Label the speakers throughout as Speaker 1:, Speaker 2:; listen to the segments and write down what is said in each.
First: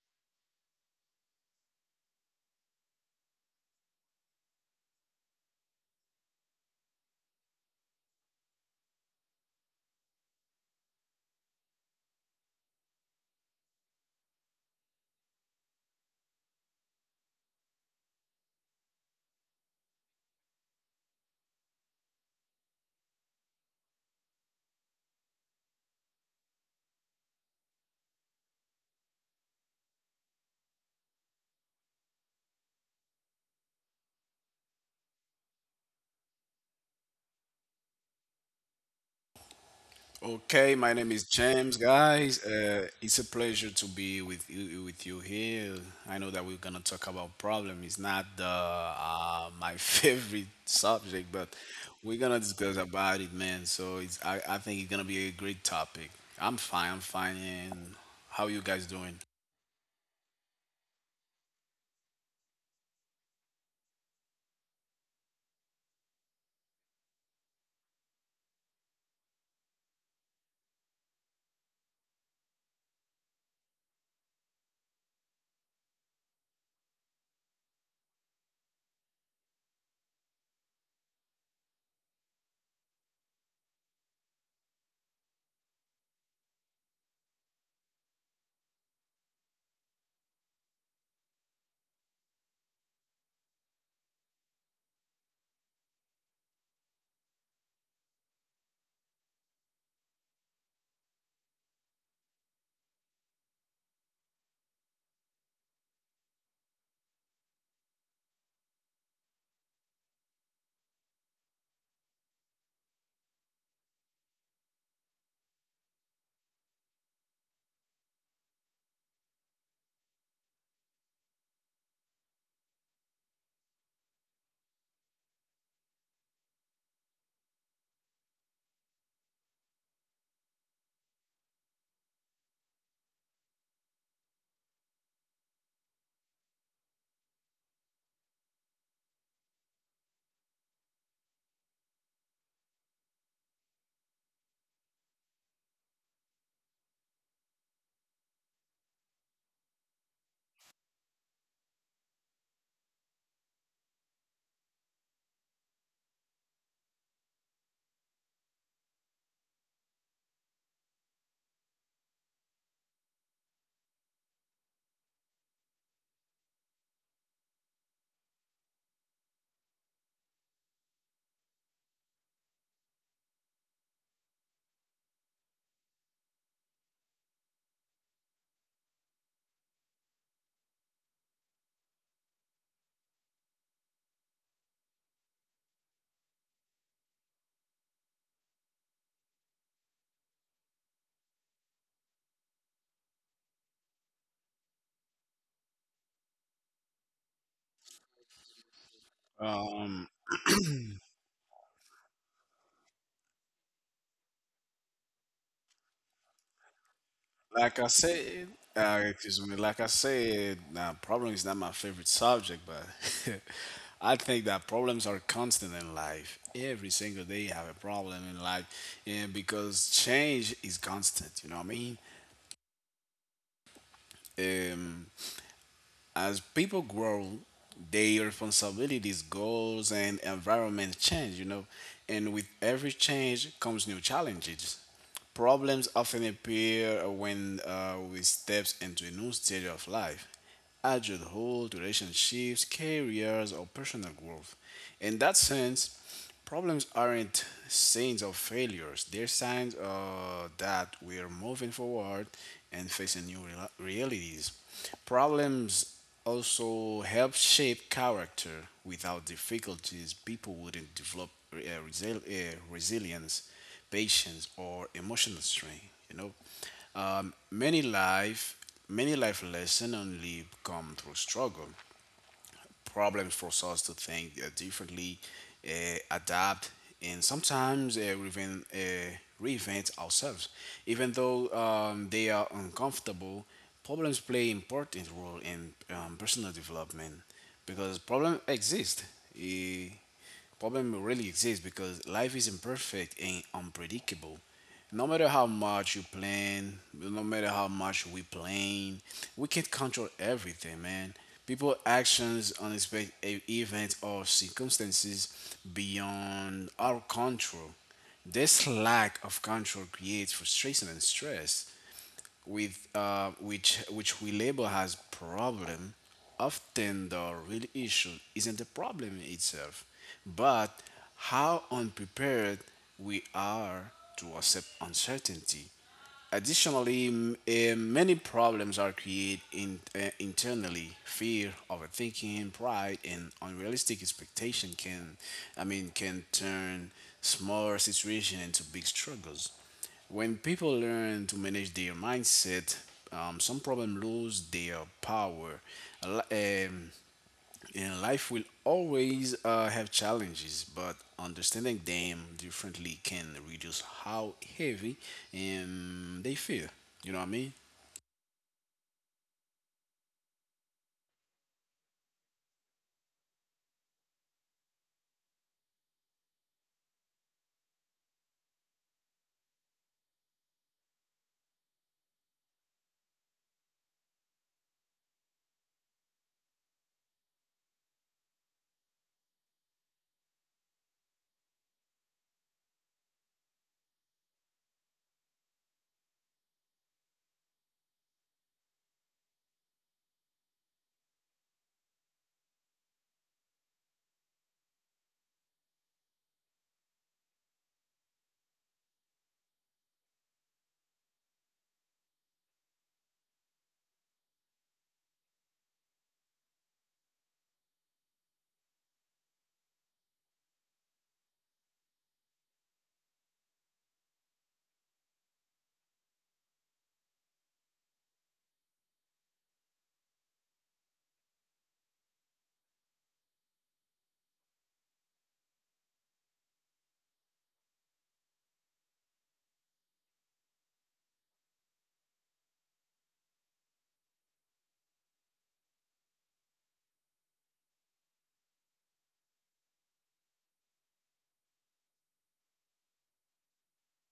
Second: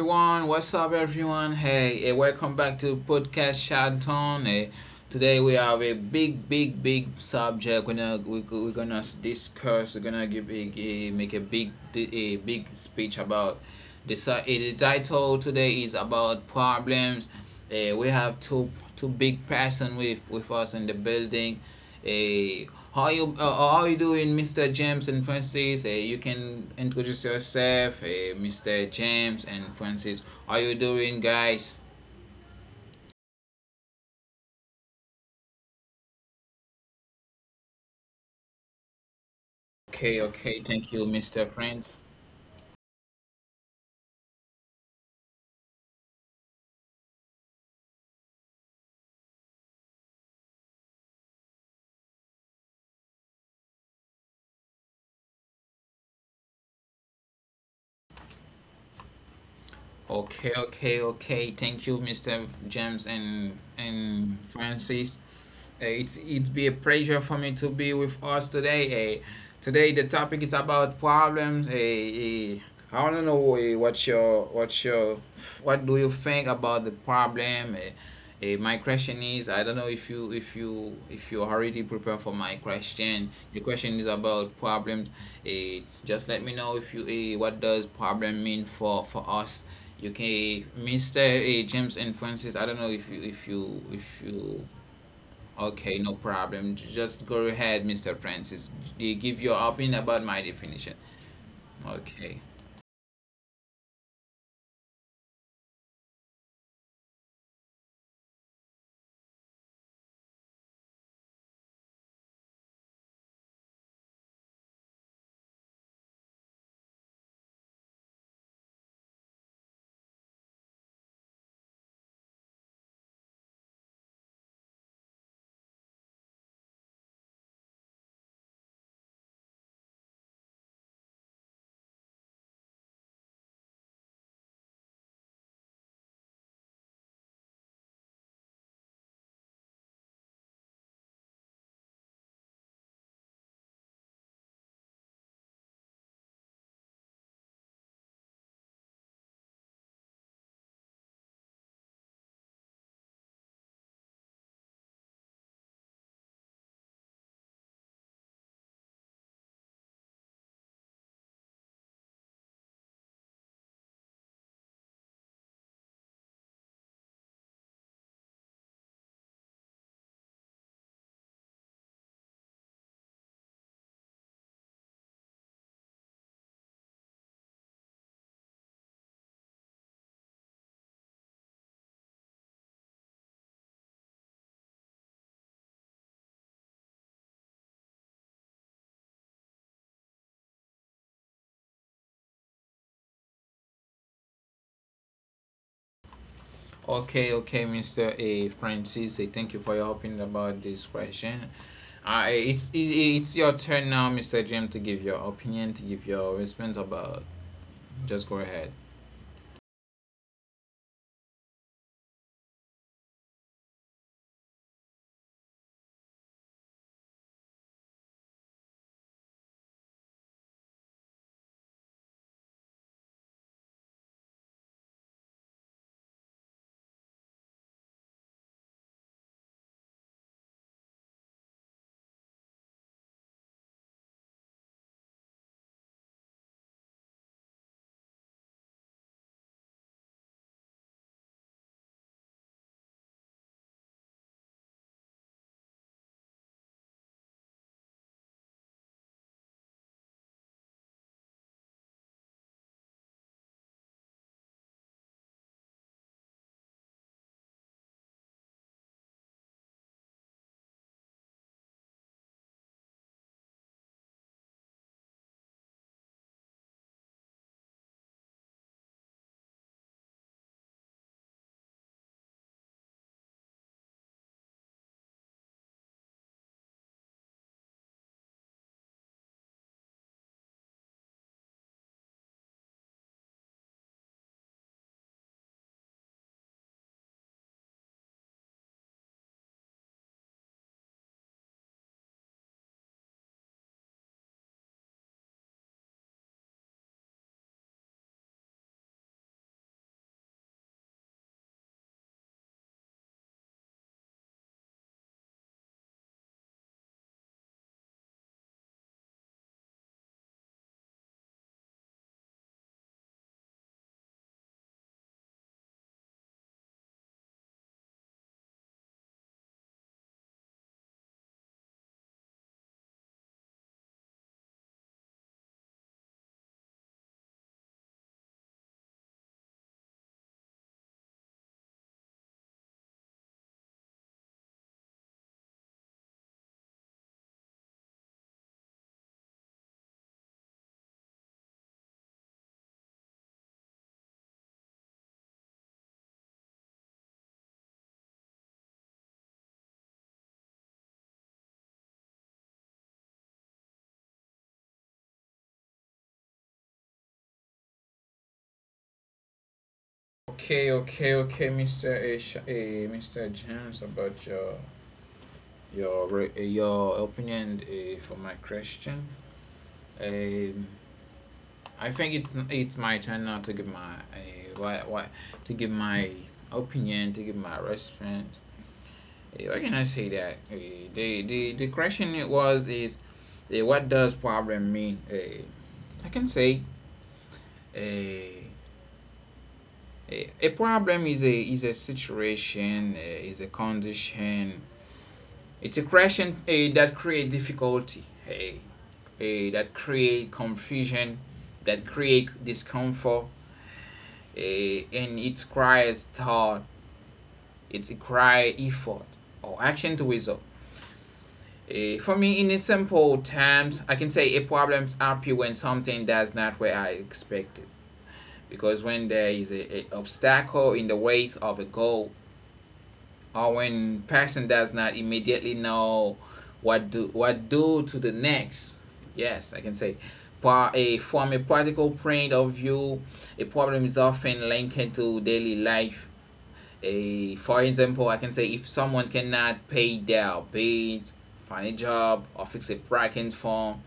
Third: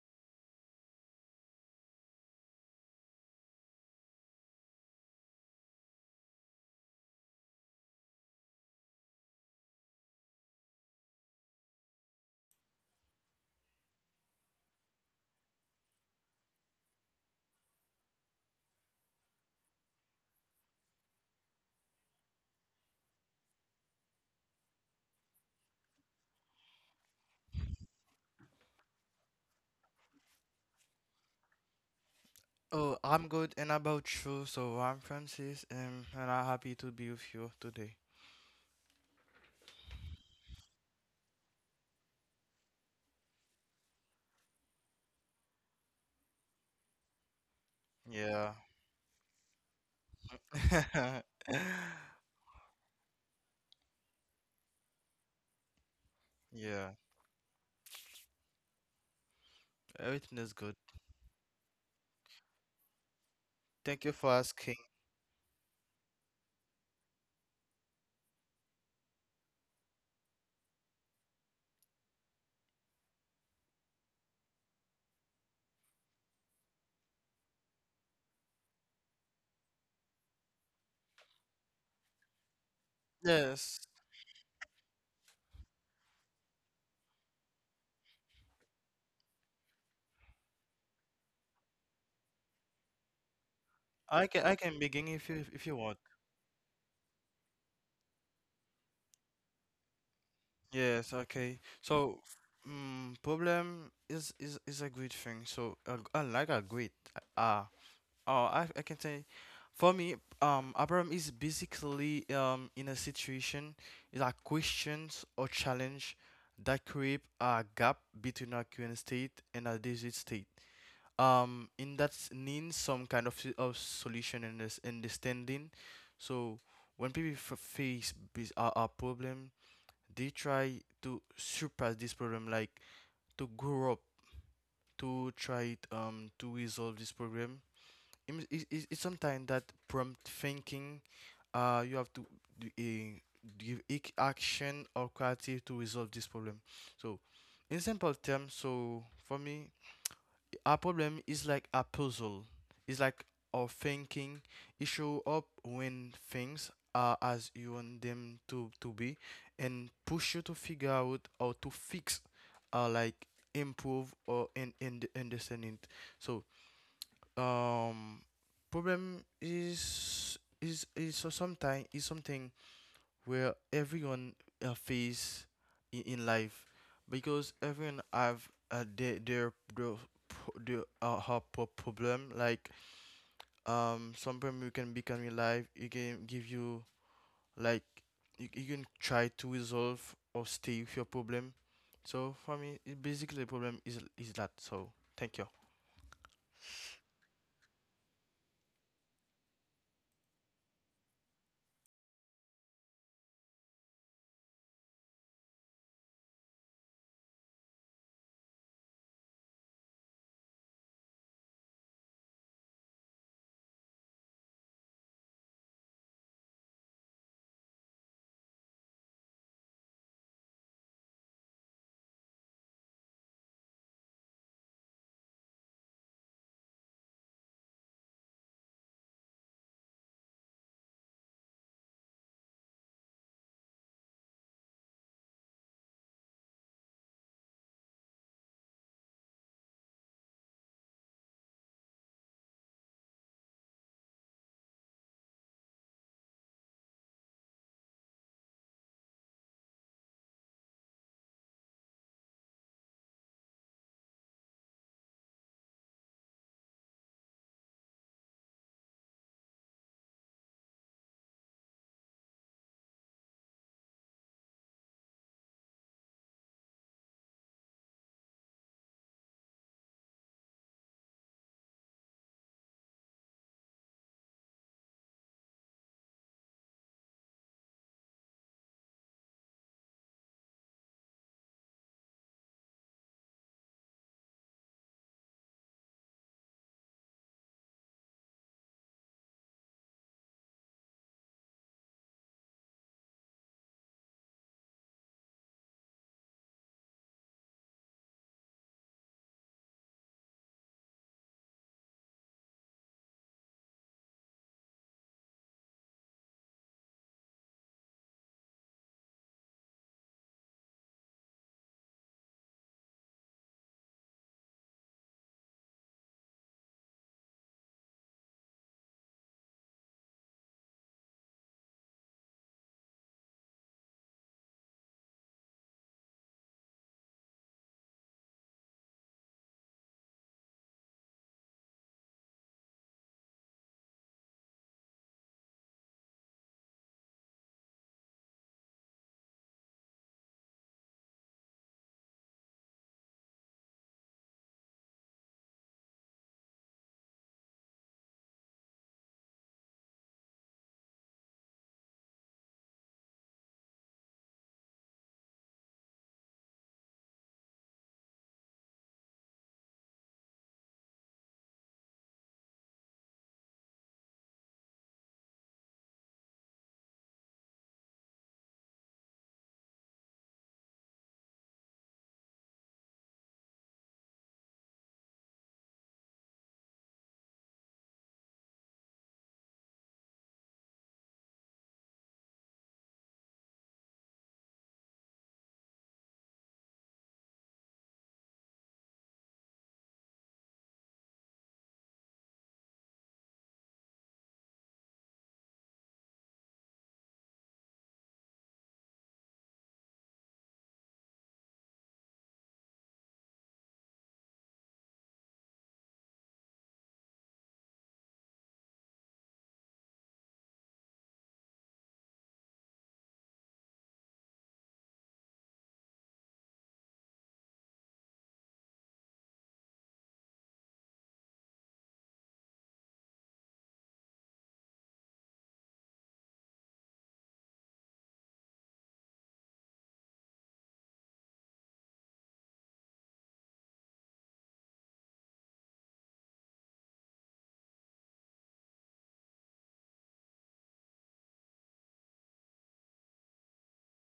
Speaker 1: everyone. What's up everyone? Welcome back to podcast Charlton. Today we have a big subject. We're gonna discuss. We're gonna give a make a big speech about this. The title today is about problems. We have two big person with us in the building. How you doing, Mr. James and Francis? You can introduce yourself, Mr. James and Francis. How you doing, guys?
Speaker 2: Oh, I'm good, and about you? So I'm Francis, and I'm happy to be with you today.
Speaker 1: Okay, okay.
Speaker 3: Okay,
Speaker 1: Thank
Speaker 3: my
Speaker 1: you,
Speaker 3: name is
Speaker 1: Mr.
Speaker 3: James,
Speaker 1: Francis.
Speaker 3: guys. It's a pleasure to be with you, with you. Here. I know that we're gonna talk about problem. It's not the
Speaker 2: Yeah,
Speaker 3: my favorite subject, but we're gonna discuss about it, man. So I think it's gonna be a great topic. I'm fine.
Speaker 2: yeah,
Speaker 3: I'm fine. And how you guys doing?
Speaker 2: everything is good.
Speaker 1: Okay, okay, okay. Thank you, Mr. James and
Speaker 2: Thank you for
Speaker 1: and
Speaker 2: asking.
Speaker 1: Francis. It's be a pleasure for me to be with us today. Uh, Today the topic is about problems. I want to know what your what do you think about the problem? My question is I don't know if you already prepared for my question. The
Speaker 2: Yes,
Speaker 1: question is about problems. Just let me know if you what does problem mean for us. Okay, Mr. James and Francis, I don't know if
Speaker 2: I can I
Speaker 1: you —
Speaker 2: can begin if you
Speaker 1: okay,
Speaker 2: want.
Speaker 1: no problem. Just go ahead, Mr. Francis. You give your opinion about my definition.
Speaker 2: Yes, okay. So,
Speaker 1: Okay.
Speaker 2: problem is a great thing. So, I like a great. Uh, Oh, I can say, for me, Abraham is basically in a situation is like questions or challenge that create a gap between a current state and a desired state. In that needs some kind of solution and this understanding. So when people face a problem, they try to surpass this problem, like to grow up, to try it, to resolve this problem It's sometimes that prompt thinking. You have to do a, give action or creative to resolve this problem. So, in simple terms, so for me, a problem is like a puzzle. It's like our thinking. It show up when things are as you want them to be, and push you to figure out how to fix, uh, like improve or and understand it. So um problem is so sometime is something where everyone face in life because everyone have their problem like some problem you can become in life it can give you like you can try to resolve or stay with your problem so for me it basically the problem is that so thank you
Speaker 1: Okay, okay, Mr. A. Francis, thank you for your
Speaker 3: Um,
Speaker 1: opinion about this question. It's your turn now, Mr. James, to give your opinion, to give your response about.
Speaker 3: Like I
Speaker 1: Just go
Speaker 3: said,
Speaker 1: ahead.
Speaker 3: excuse me. Like I said, problem is not my favorite subject, but I think that problems are constant in life. Every single day you have a problem in life, and because change is constant, you know what I mean. Um, As people grow, their responsibilities, goals, and environment change, you know, and with every change comes new challenges. Problems often appear when we step into a new stage of life, adulthood, relationships, careers, or personal growth. In that sense, problems aren't signs of failures. They're signs that we are moving forward and facing new realities. Problems also help shape character. Without difficulties, people wouldn't develop resilience, patience, or emotional strength. You know, um, many life many life lessons only come through struggle. Problems force us to think differently, adapt, and sometimes reinvent ourselves. Even though they are uncomfortable, problems play important role in personal development, because problem really exists because life is imperfect and unpredictable. No matter how much you plan, no matter how much we plan, we can't control everything, man. People, actions, unexpected events, or circumstances beyond our control. This lack of control creates frustration and stress with which we label as problem. Often the real issue isn't the problem itself, but how unprepared we are to accept uncertainty. Additionally, many problems are created internally. Fear, overthinking, pride, and unrealistic expectation can, I mean, can turn small situations into big struggles. When people learn to manage their mindset, some problem lose their power. A li- and life will always have challenges, but understanding them differently can reduce how heavy they feel. You know what I mean?
Speaker 1: Okay, okay, okay, Mr. A. Mr. James, about your — your your opinion for my question. Um, I think it's my turn now to give my why to give my opinion, to give my response. Why can I say that? The question it was is, what does problem mean? I can say a uh, a problem is a situation, is a condition. It's a question that create difficulty. Hey. That create confusion, that create discomfort, uh, and it requires thought, it requires effort or action to resolve. For me, in simple terms, I can say a problem's happy when something does not where I expected. Because when there is a obstacle in the way of a goal, or when person does not immediately know what do to the next. Yes, I can say. Pa- a From a practical point of view, a problem is often linked to daily life. A For example, I can say if someone cannot pay their bills, find a job, or fix a parking form,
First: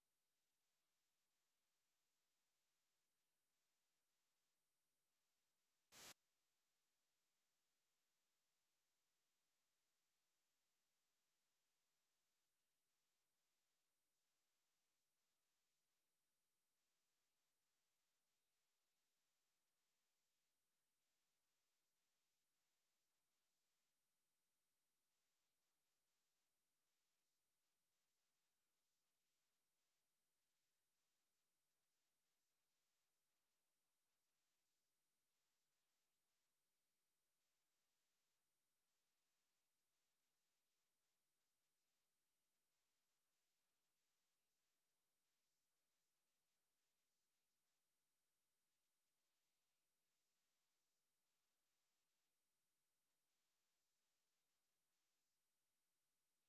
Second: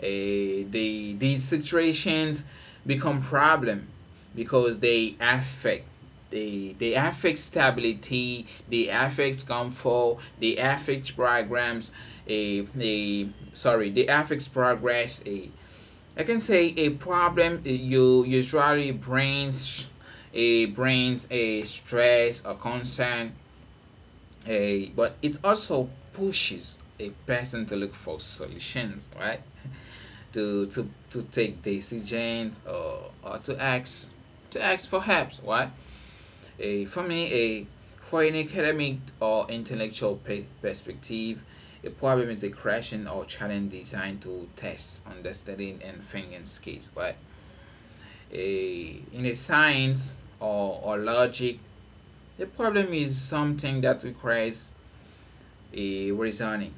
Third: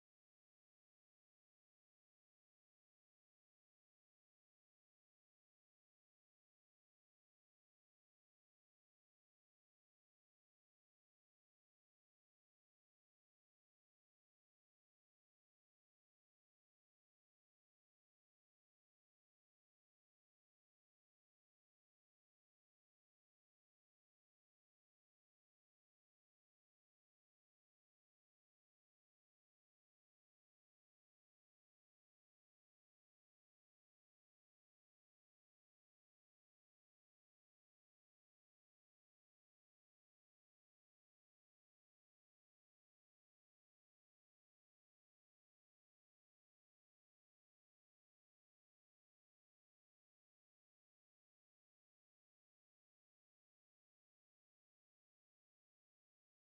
Speaker 1: these situations become problem because they affect stability, they affect comfort, they affect programs — a sorry, they affect progress. A I can say a problem you usually brings a brings a stress or concern, a but it also pushes a person to look for solutions, right? To take decisions, or to ask for help, right? A For me, a for an academic or intellectual perspective, a problem is a question or challenge designed to test understanding and thinking skills, right? In a science, or logic, the problem is something that requires a reasoning,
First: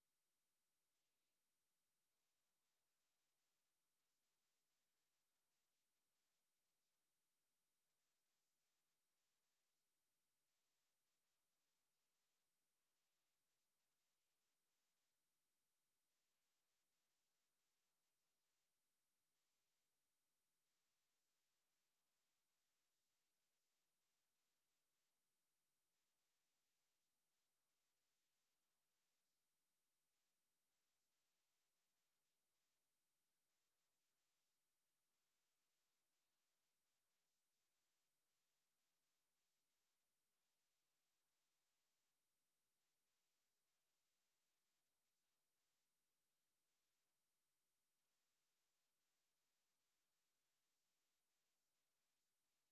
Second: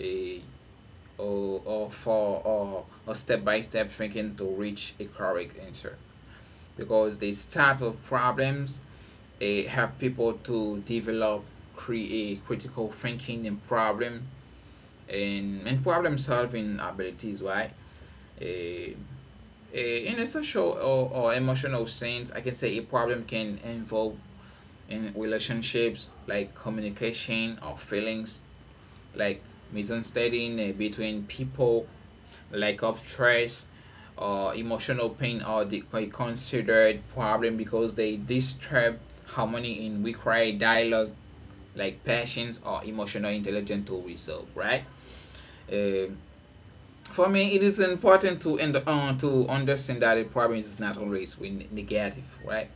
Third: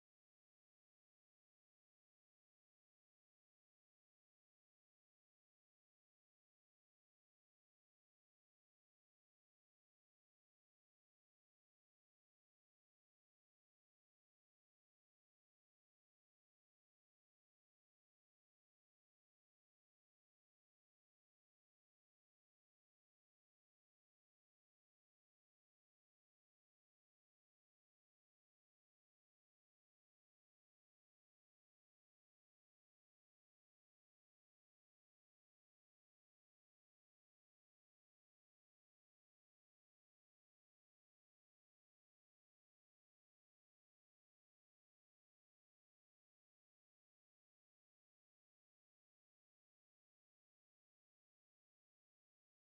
Speaker 1: a or for or a step by step thinking to reach a correct answer. Because these type of problems have people to develop, create critical thinking and problem solving abilities, right? Eh, in a social, or emotional sense, I can say a problem can involve in relationships like communication or feelings, like misunderstanding between people, lack of trust, or emotional pain are the — are considered problem because they disturb harmony and require dialogue, like passions or emotional intelligence to resolve, right? Um for me it is important to — and to understand that the problem is not always negative, right?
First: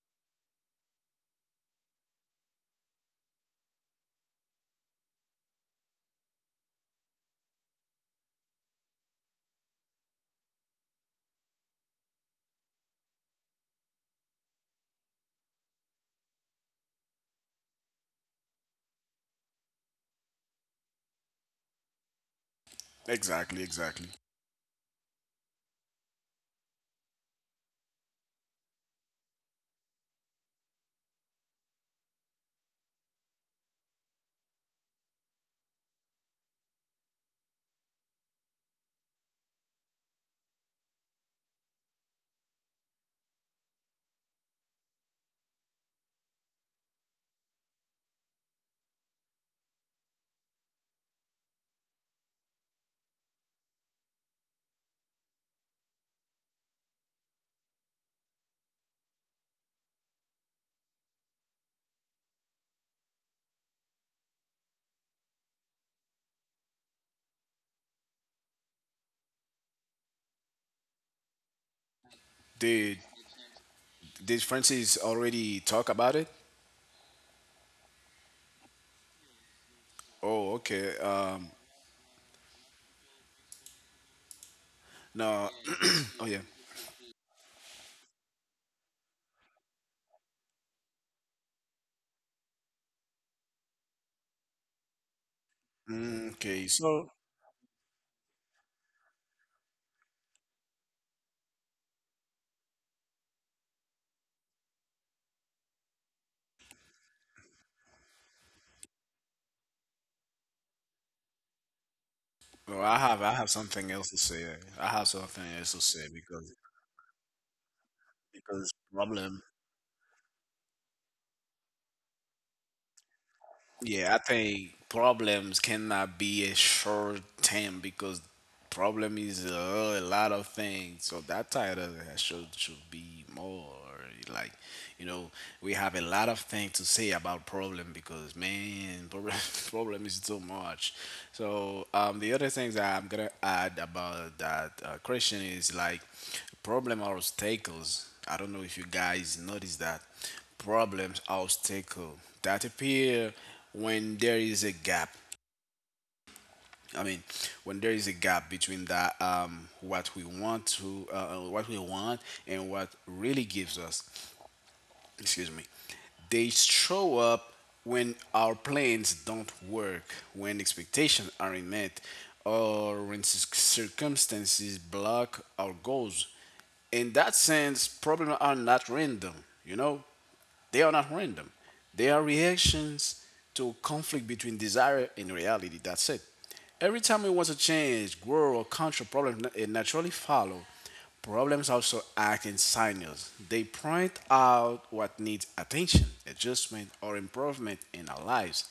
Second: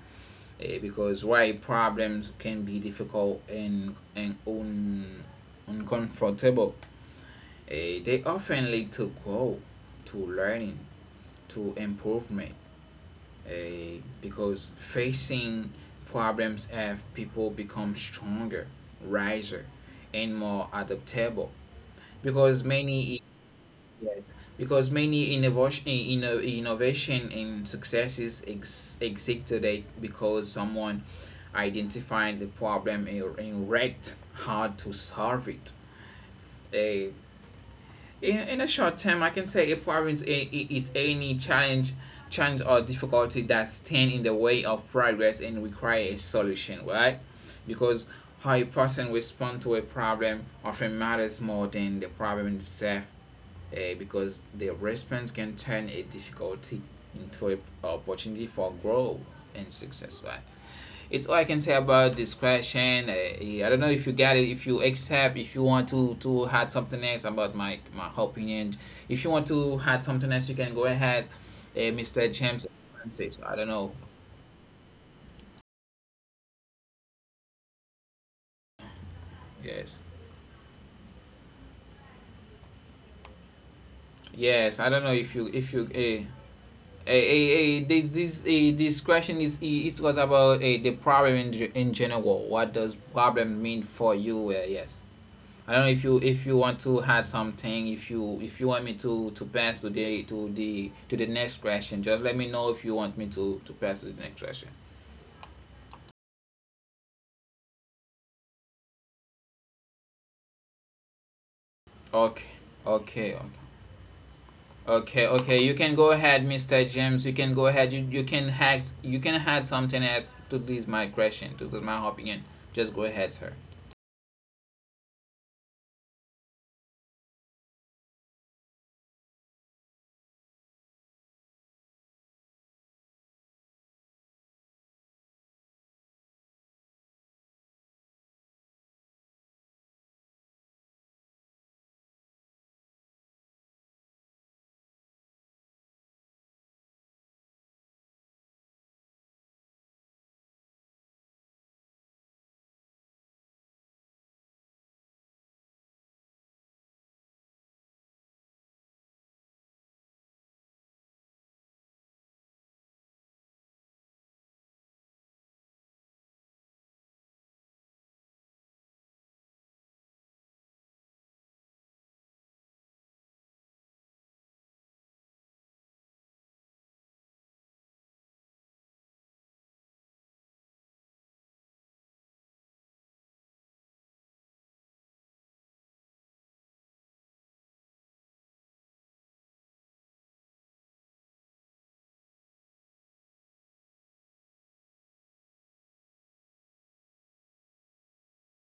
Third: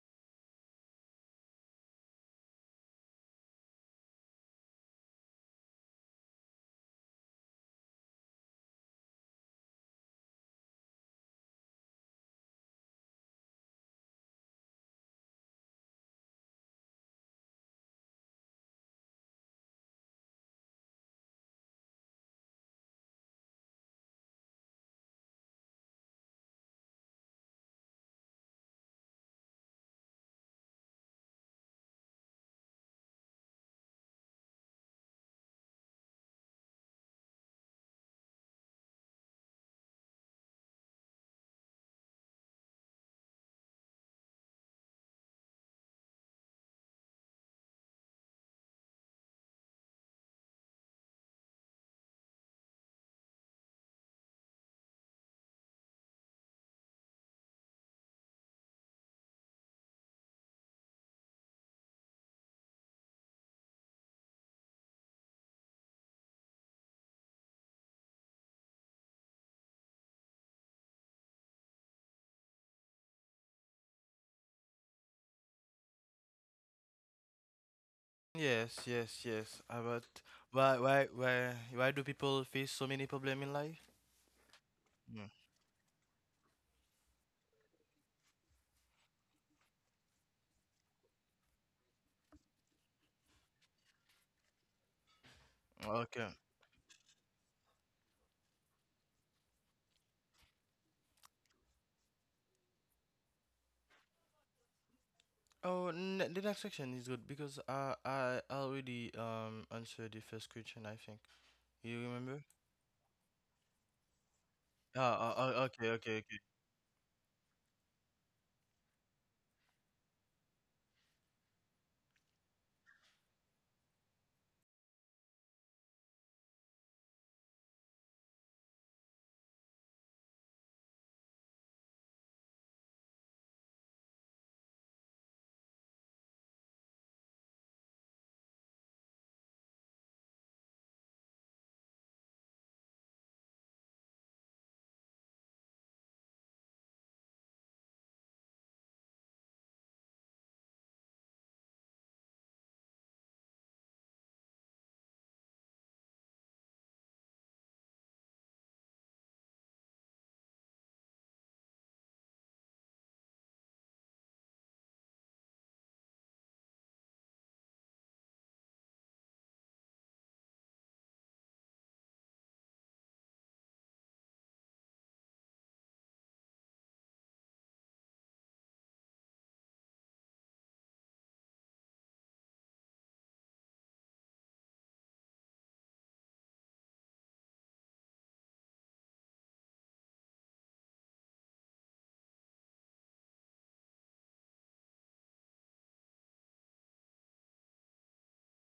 Speaker 1: Because why problems can be difficult and uncomfortable, they often lead to growth, to learning, to improvement. Because facing problems have people become stronger, wiser, and more adaptable. Because many —
Speaker 3: Exactly, exactly.
Speaker 1: yes, because many innovation and successes exist today because someone identified the problem and wrecked how to solve it. A, in a short term, I can say a problem is, is any challenge, challenge or difficulty that stand in the way of progress and require a solution, right? Because how a person responds to a problem often matters more than the problem itself, because the response can turn a difficulty into an opportunity for growth and success. Right? It's all I can say about this question. Yeah, I don't know if you got it. If you accept, if you want to add something else about my opinion, if you want to add something else, you can go ahead, Mr. James,
Speaker 3: Did
Speaker 1: Francis. I don't know.
Speaker 3: did Francis already talk about it?
Speaker 2: Yes, yes, yes.
Speaker 1: Yes,
Speaker 2: But
Speaker 3: Oh,
Speaker 2: why,
Speaker 3: okay.
Speaker 2: why, why, why do people face so many problem in life?
Speaker 1: yes. I don't know
Speaker 2: Mm,
Speaker 1: if you
Speaker 3: No.
Speaker 1: if you. Uh,
Speaker 3: Oh yeah.
Speaker 1: This question is it was about the problem in general. What does problem mean for you? Yes, I don't know if
Speaker 2: Okay.
Speaker 3: Mm,
Speaker 1: you
Speaker 3: okay.
Speaker 1: want to
Speaker 3: So
Speaker 1: add something. If you want me to pass to the to the to the next question, just let me know if you want me to pass to the next question.
Speaker 2: Oh, n the next section is good because I already answered the first question, I think. You remember?
Speaker 1: Okay,
Speaker 3: so well, I have I
Speaker 1: okay,
Speaker 3: have something else to say. I have something
Speaker 1: okay.
Speaker 3: else to
Speaker 1: You can
Speaker 3: say
Speaker 1: go
Speaker 2: Okay.
Speaker 3: because
Speaker 1: ahead, Mister James. You can go ahead. You can
Speaker 3: because
Speaker 1: hack. You
Speaker 3: problem
Speaker 1: can add something else to this my question, to this my opinion. Just go ahead, sir.
Speaker 3: yeah, I think problems cannot be a short term, because problem is a lot of things. So that title should be more like, you know, we have a lot of things to say about problem because, man. Problem is too much. So the other things that I'm gonna add about that question is like, problem are obstacles. I don't know if you guys notice that problems obstacle that appear when there is a gap, I mean, when there is a gap between that what we want to, what we want and what really gives us. Excuse me. They show up when our plans don't work, when expectations aren't met, or when circumstances block our goals. In that sense, problems are not random, you know, they are not random. They are reactions to conflict between desire and reality. That's it. Every time we want to change, grow, or control problems, it naturally follows. Problems also act in signals. They point out what needs attention, adjustment, or improvement in our lives.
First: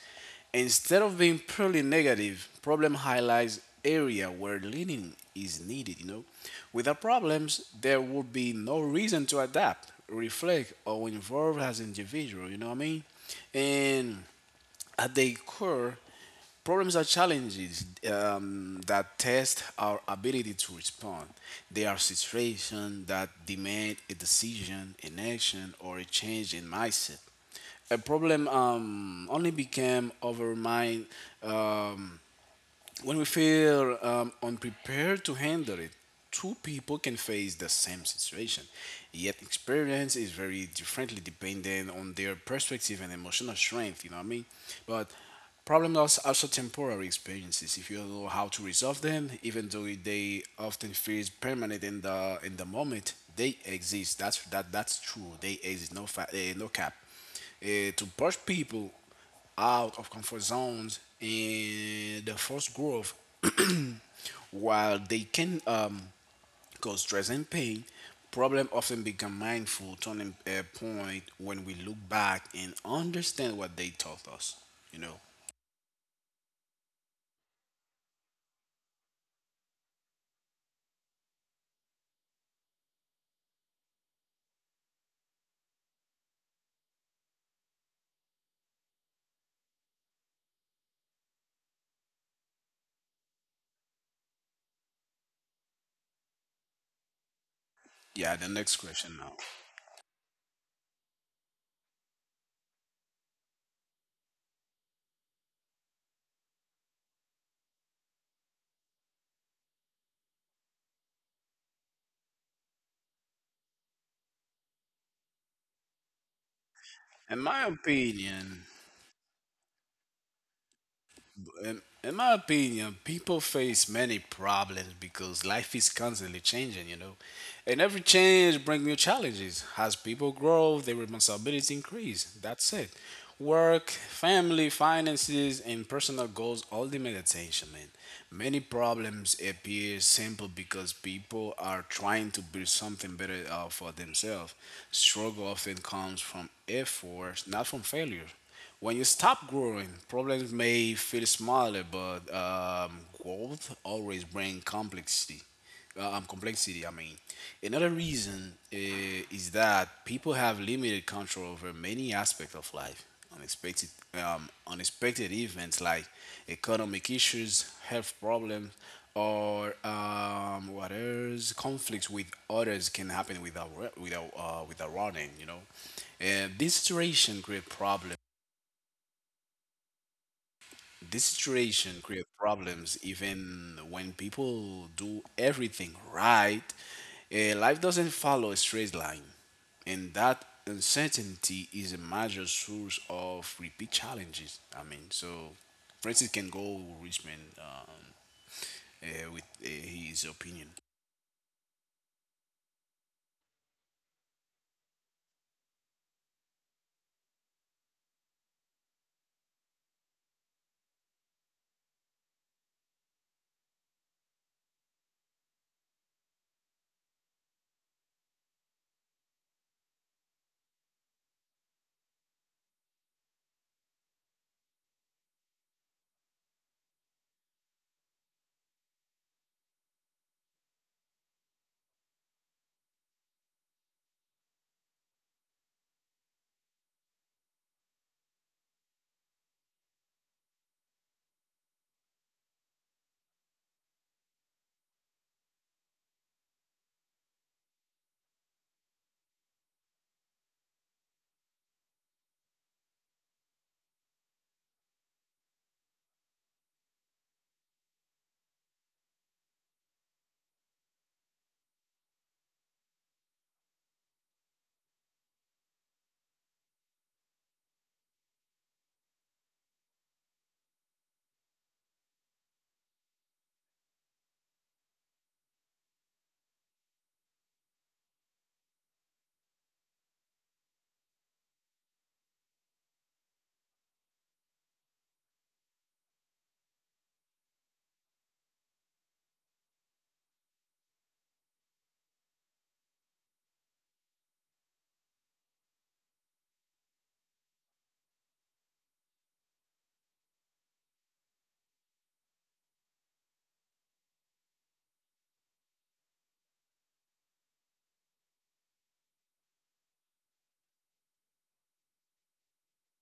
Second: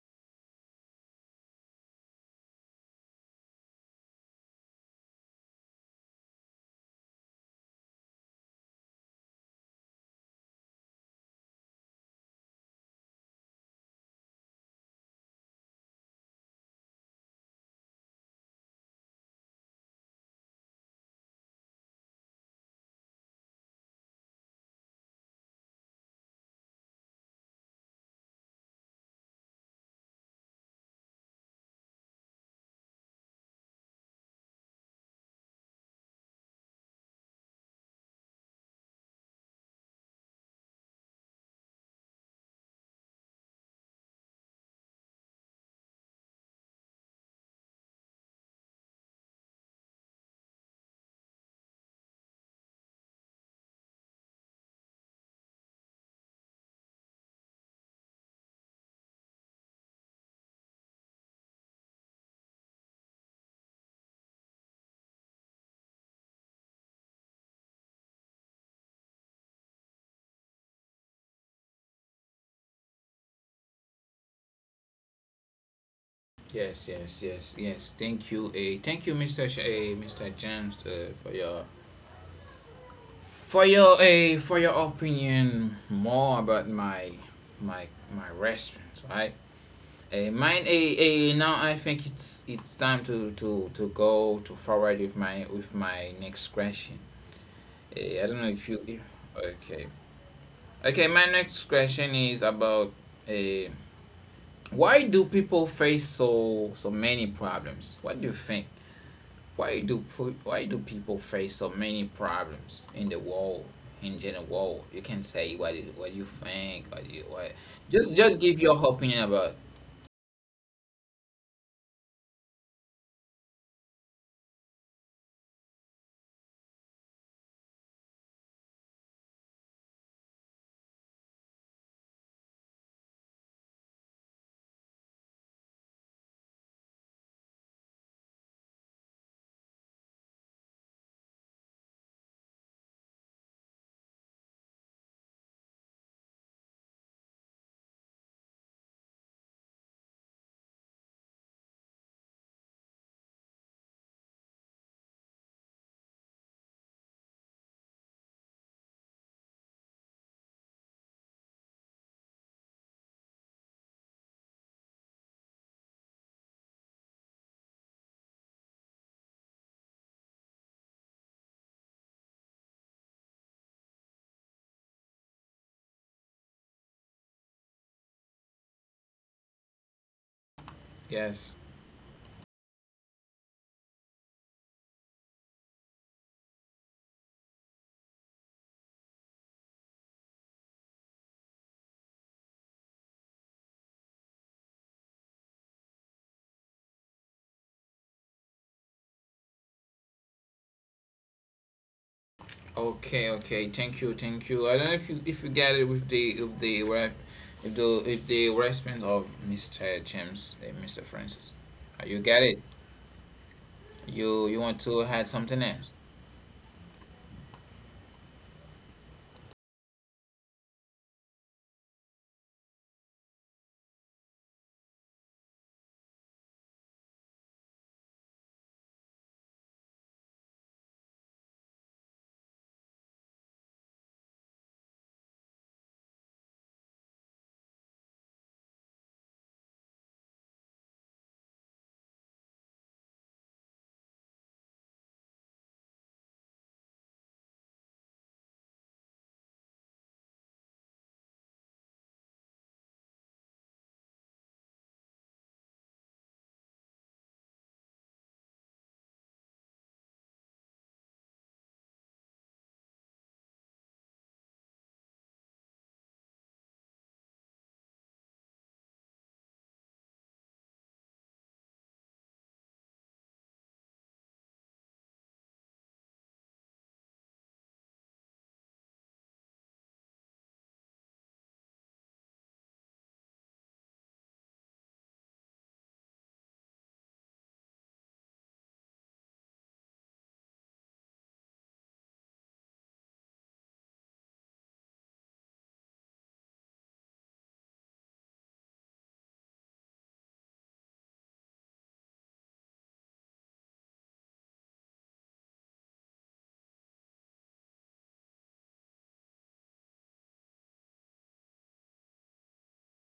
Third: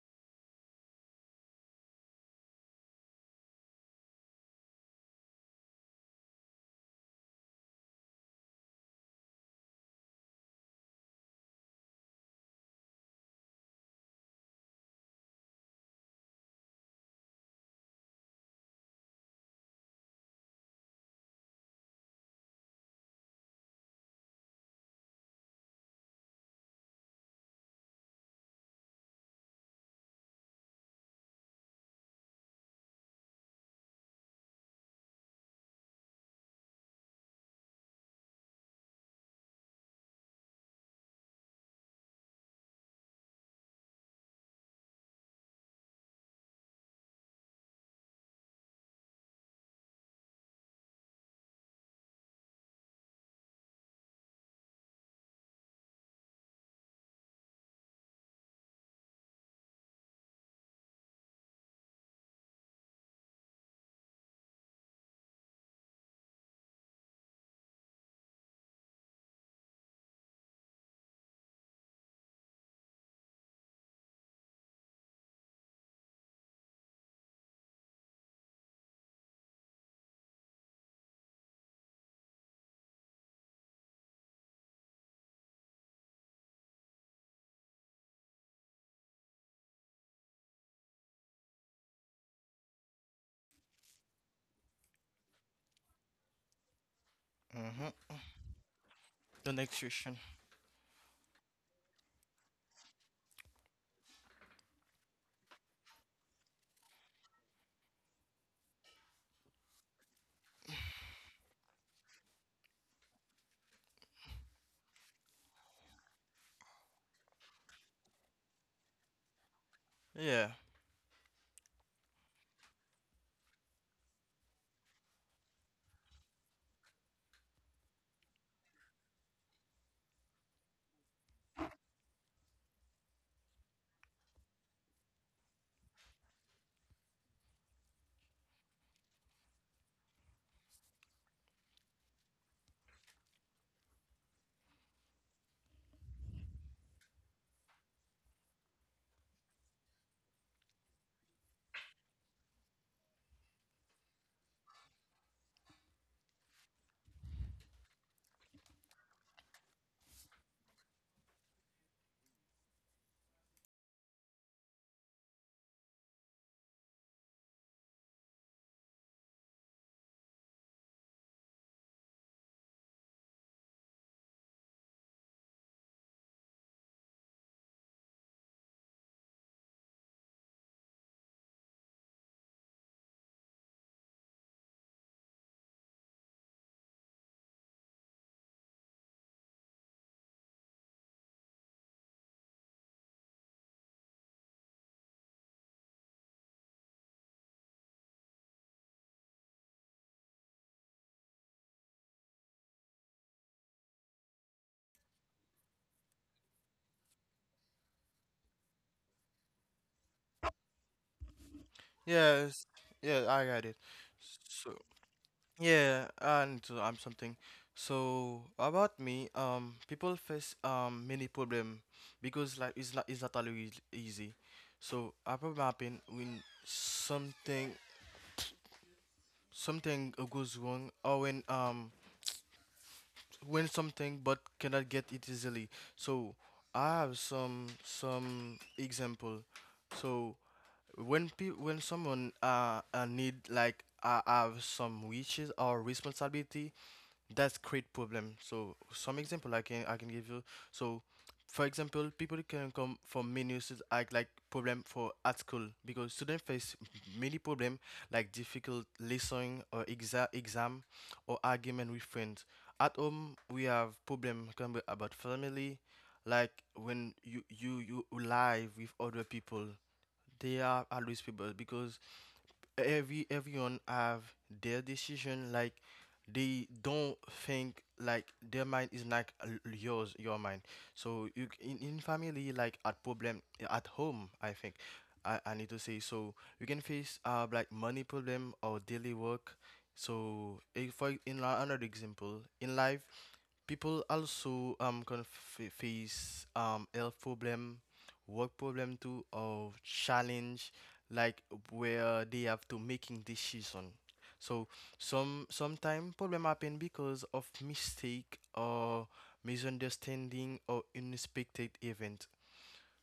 Speaker 3: Instead of being purely negative, problem highlights area where leaning is needed, you know. Without problems, there would be no reason to adapt, reflect, or involve as individual, you know what I mean? And at their core, problems are challenges that test our ability to respond. They are situations that demand a decision, an action, or a change in mindset. A problem only became over mind um, when we feel unprepared to handle it. Two people can face the same situation, yet experience is very differently depending on their perspective and emotional strength. You know what I mean? But problems are also temporary experiences. If you don't know how to resolve them, even though they often feel permanent in the moment, they exist. That's that that's true. They exist. No no cap. To push people out of comfort zones and the forced growth, while they can cause stress and pain, problem often become mindful turning point when we look back and understand what they taught us. You know.
Speaker 1: Yes, yes, yes, yes. Thank you, Mr. James, for your for your for your opinion more about my my response, right? Now I think it's time to go to forward with my next question.
Speaker 2: Mm-hmm.
Speaker 1: I
Speaker 3: Yeah,
Speaker 1: don't know
Speaker 3: the
Speaker 1: if
Speaker 3: next
Speaker 1: you if —
Speaker 3: question now.
Speaker 2: The next
Speaker 1: okay,
Speaker 2: question.
Speaker 1: okay. My next question is about, uh, why do people face so many problems? What do you think? Why do why do people face so many problems in the world, in general world? You can say what is, what you think, what you
Speaker 3: In
Speaker 1: what
Speaker 3: my
Speaker 1: just give
Speaker 3: opinion,
Speaker 1: your opinion about it.
Speaker 2: Yeah.
Speaker 3: in my opinion, people face many problems because life is constantly changing, you know. And every change brings new challenges. As people grow, their responsibilities increase. That's it. Work, family, finances, and personal goals all demand attention, man. Many problems appear simple because people are trying to build something better for themselves. Struggle often comes from effort, not from failure. When you stop growing, problems may feel smaller, but growth always brings complexity. Complexity, I mean. Another reason is that people have limited control over many aspects of life. Unexpected, unexpected events like economic issues, health problems, or what else? Conflicts with others can happen without wa- without without warning. You know, and this
Speaker 1: Yes.
Speaker 3: situation creates problems even when people do everything right. Life doesn't follow a straight line, and that uncertainty is a major source of repeat challenges. I mean, so Francis can go Richmond, with his opinion.
Speaker 1: Okay, okay, thank you, thank you. I don't know if you get it with the re- if the response of Mr. James and Mr. Francis. You get it?
Speaker 2: Yes. Yeah, I got it.
Speaker 1: You
Speaker 2: So,
Speaker 1: want to add something else?
Speaker 2: yeah, and I something. So about me, people face many problem because like it's not always easy. So a problem happen when something goes wrong or when something but cannot get it easily. So I have some example. So when someone need like I have some wishes or responsibility that's great problem so some example i can give you so for example people can come from many issues like problem for at school because students face many problem like difficult lesson or exam or argument with friends at home we have problem can be about family like when you live with other people they are always people because everyone have their decision like they don't think like their mind is like your mind so you in family like at problem at home I think I need to say so you can face like money problem or daily work so if for in another example in life people also can face health problem work problem too or challenge like where they have to making decision so sometimes problem happen because of mistake or misunderstanding or unexpected event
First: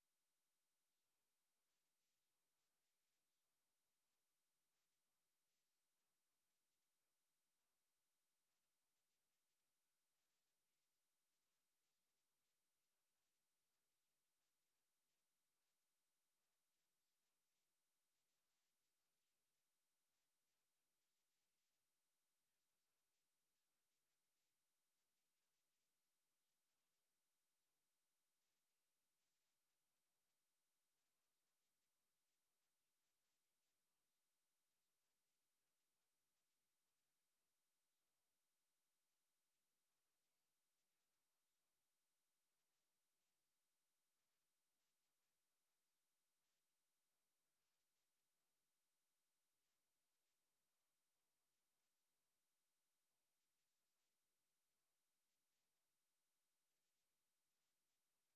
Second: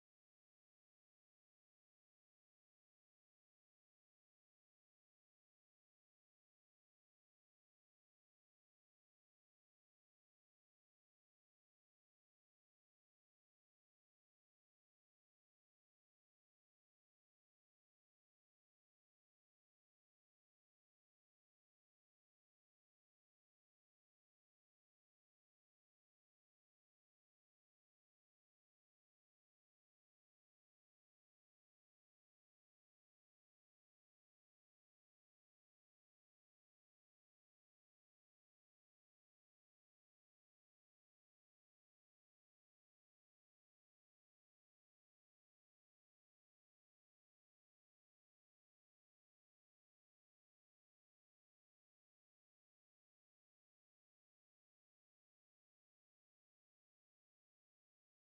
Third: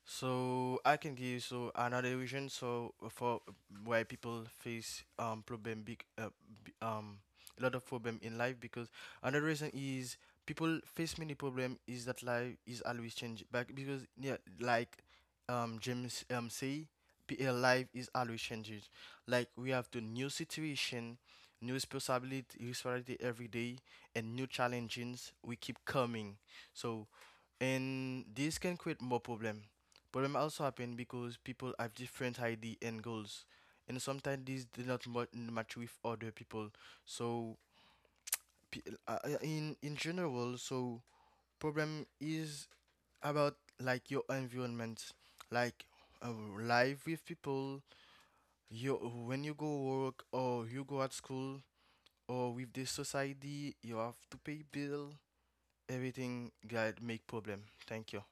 Speaker 2: so I can give so another reason so for why people face problem big b- um a lot of problem in life because another reason is people face many problem is that life is always changing back because yeah like James say life is always changing like we have the new situation new responsibility every day and new challenges we keep coming so and this can create more problem Problem also happen because people have different ID and goals, and sometimes these do not match with other people. So yeah, in general, so problem is about like your environment, like uh, life with people. You when you go work or you go at school or with the society, you have to pay bill. Everything that make problem. Thank you.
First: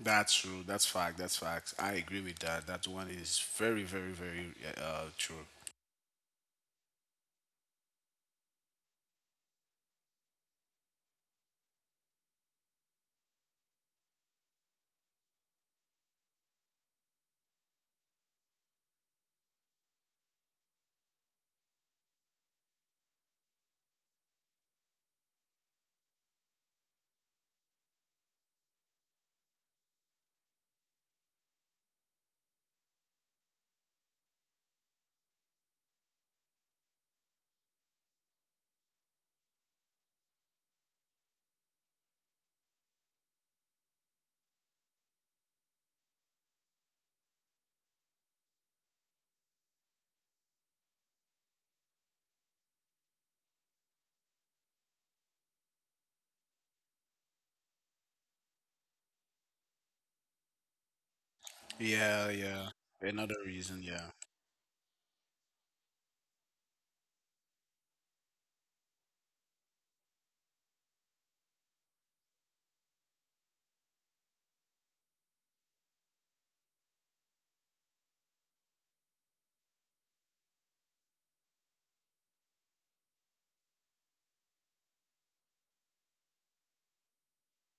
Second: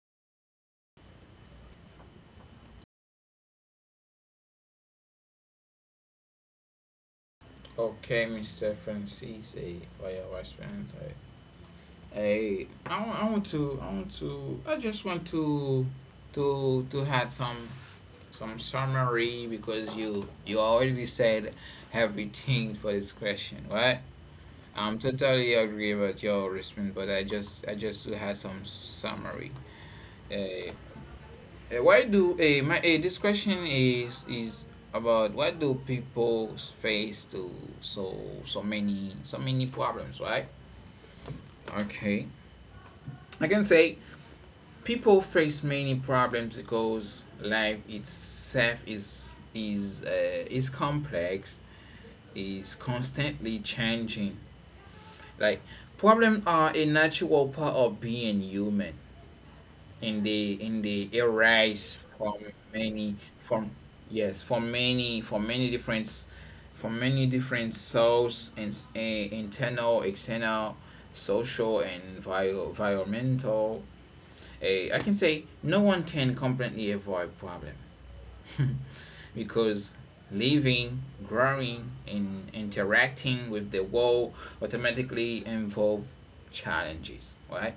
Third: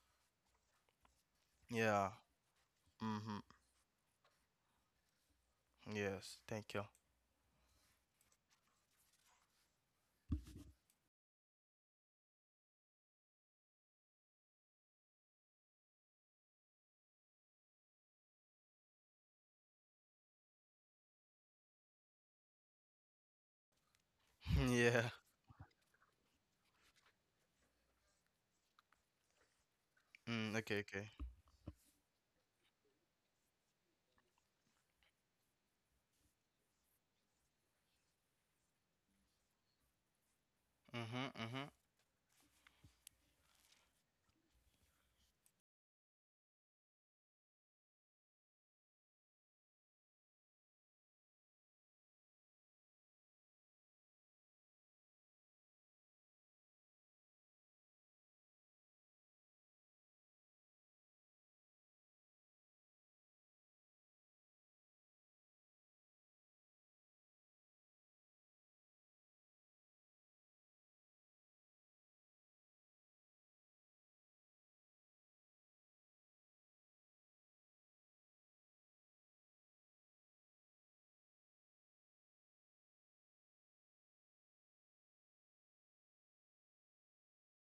Speaker 3: That's true. That's fact. That's facts. I
Speaker 2: Yeah.
Speaker 3: agree with that. That one
Speaker 2: Mhm.
Speaker 3: is very, very, very true.
Speaker 2: Yes. Thank you.
Speaker 1: Okay, Mr. Francis, for your response. I — hey, I want to, I want to, I just want to have some summary because you already said everything for this question, right? I'm
Speaker 2: Yeah.
Speaker 1: totally agree with your response, but I just to have some summary. Eh,
Speaker 2: Okay, okay.
Speaker 1: why do, this question is about why do people face to so, so many problems, right?
Speaker 2: Mhm, mhm.
Speaker 1: Okay. I can say people face many problems because life itself is complex, is constantly changing, like problems are a natural part of being human, and they arise
Speaker 3: Yeah,
Speaker 1: from
Speaker 3: yeah.
Speaker 1: many —
Speaker 3: Another
Speaker 1: from
Speaker 3: reason, yeah.
Speaker 1: yes, from many — from many different — from many different sources and internal, external, social, and environmental. I can say no one can completely avoid problem because living, growing, and interacting with the world automatically involve challenges. Right?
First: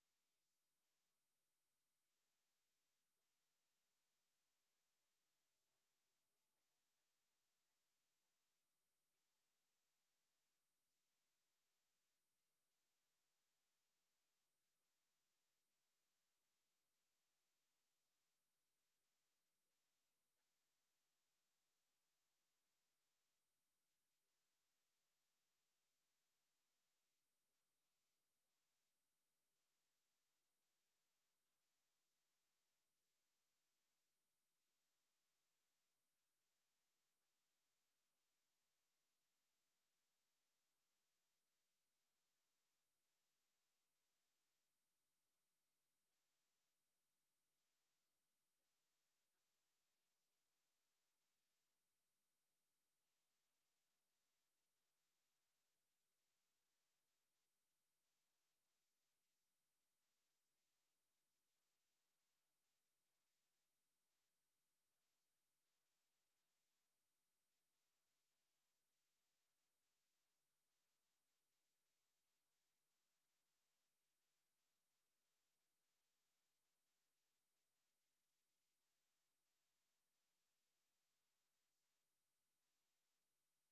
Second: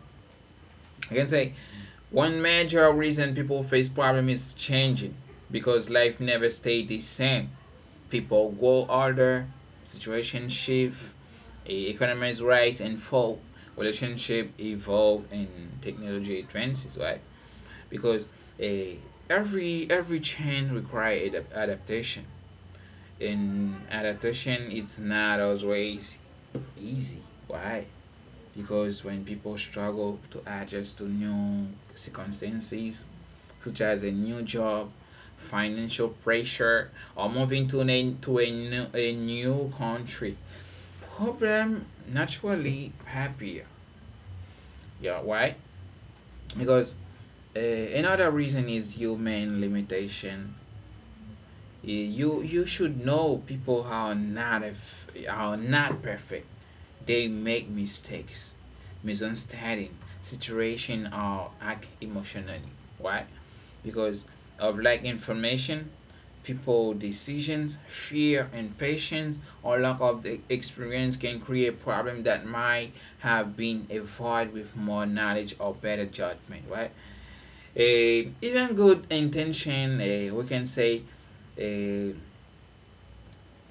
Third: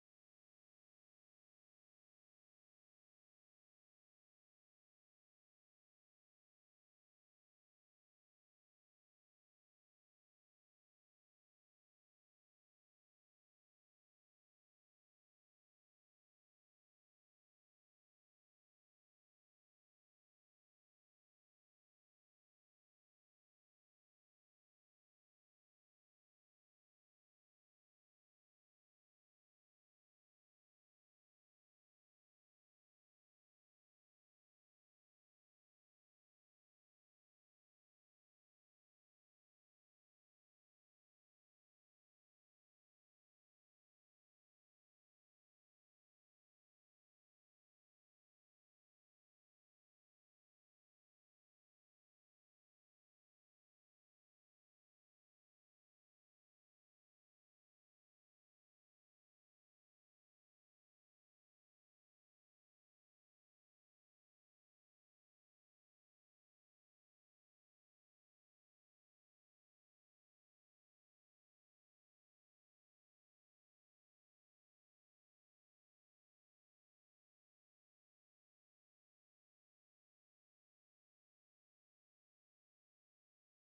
Speaker 1: I can say one major reason people face problem is changing, because life never stays the same. People grow older, situation shift, economies rise and fall, relationship evolve, and technology advances. Right? because a Every change requires adaptation, and adaptation it's not always easy. Why? Because when people struggle to adjust to new circumstances, such as a new job, financial pressure, or moving to a new country, problem naturally happier. Yeah, why? Because, another reason is human limitation. You should know people are not — if are not perfect, they make mistakes, misunderstanding situation, or act emotionally. Why? Because of lack information, people decisions, fear and patience, or lack of the experience can create problem that might have been avoided with more knowledge or better judgment, right? Even good intention, we can say, eh,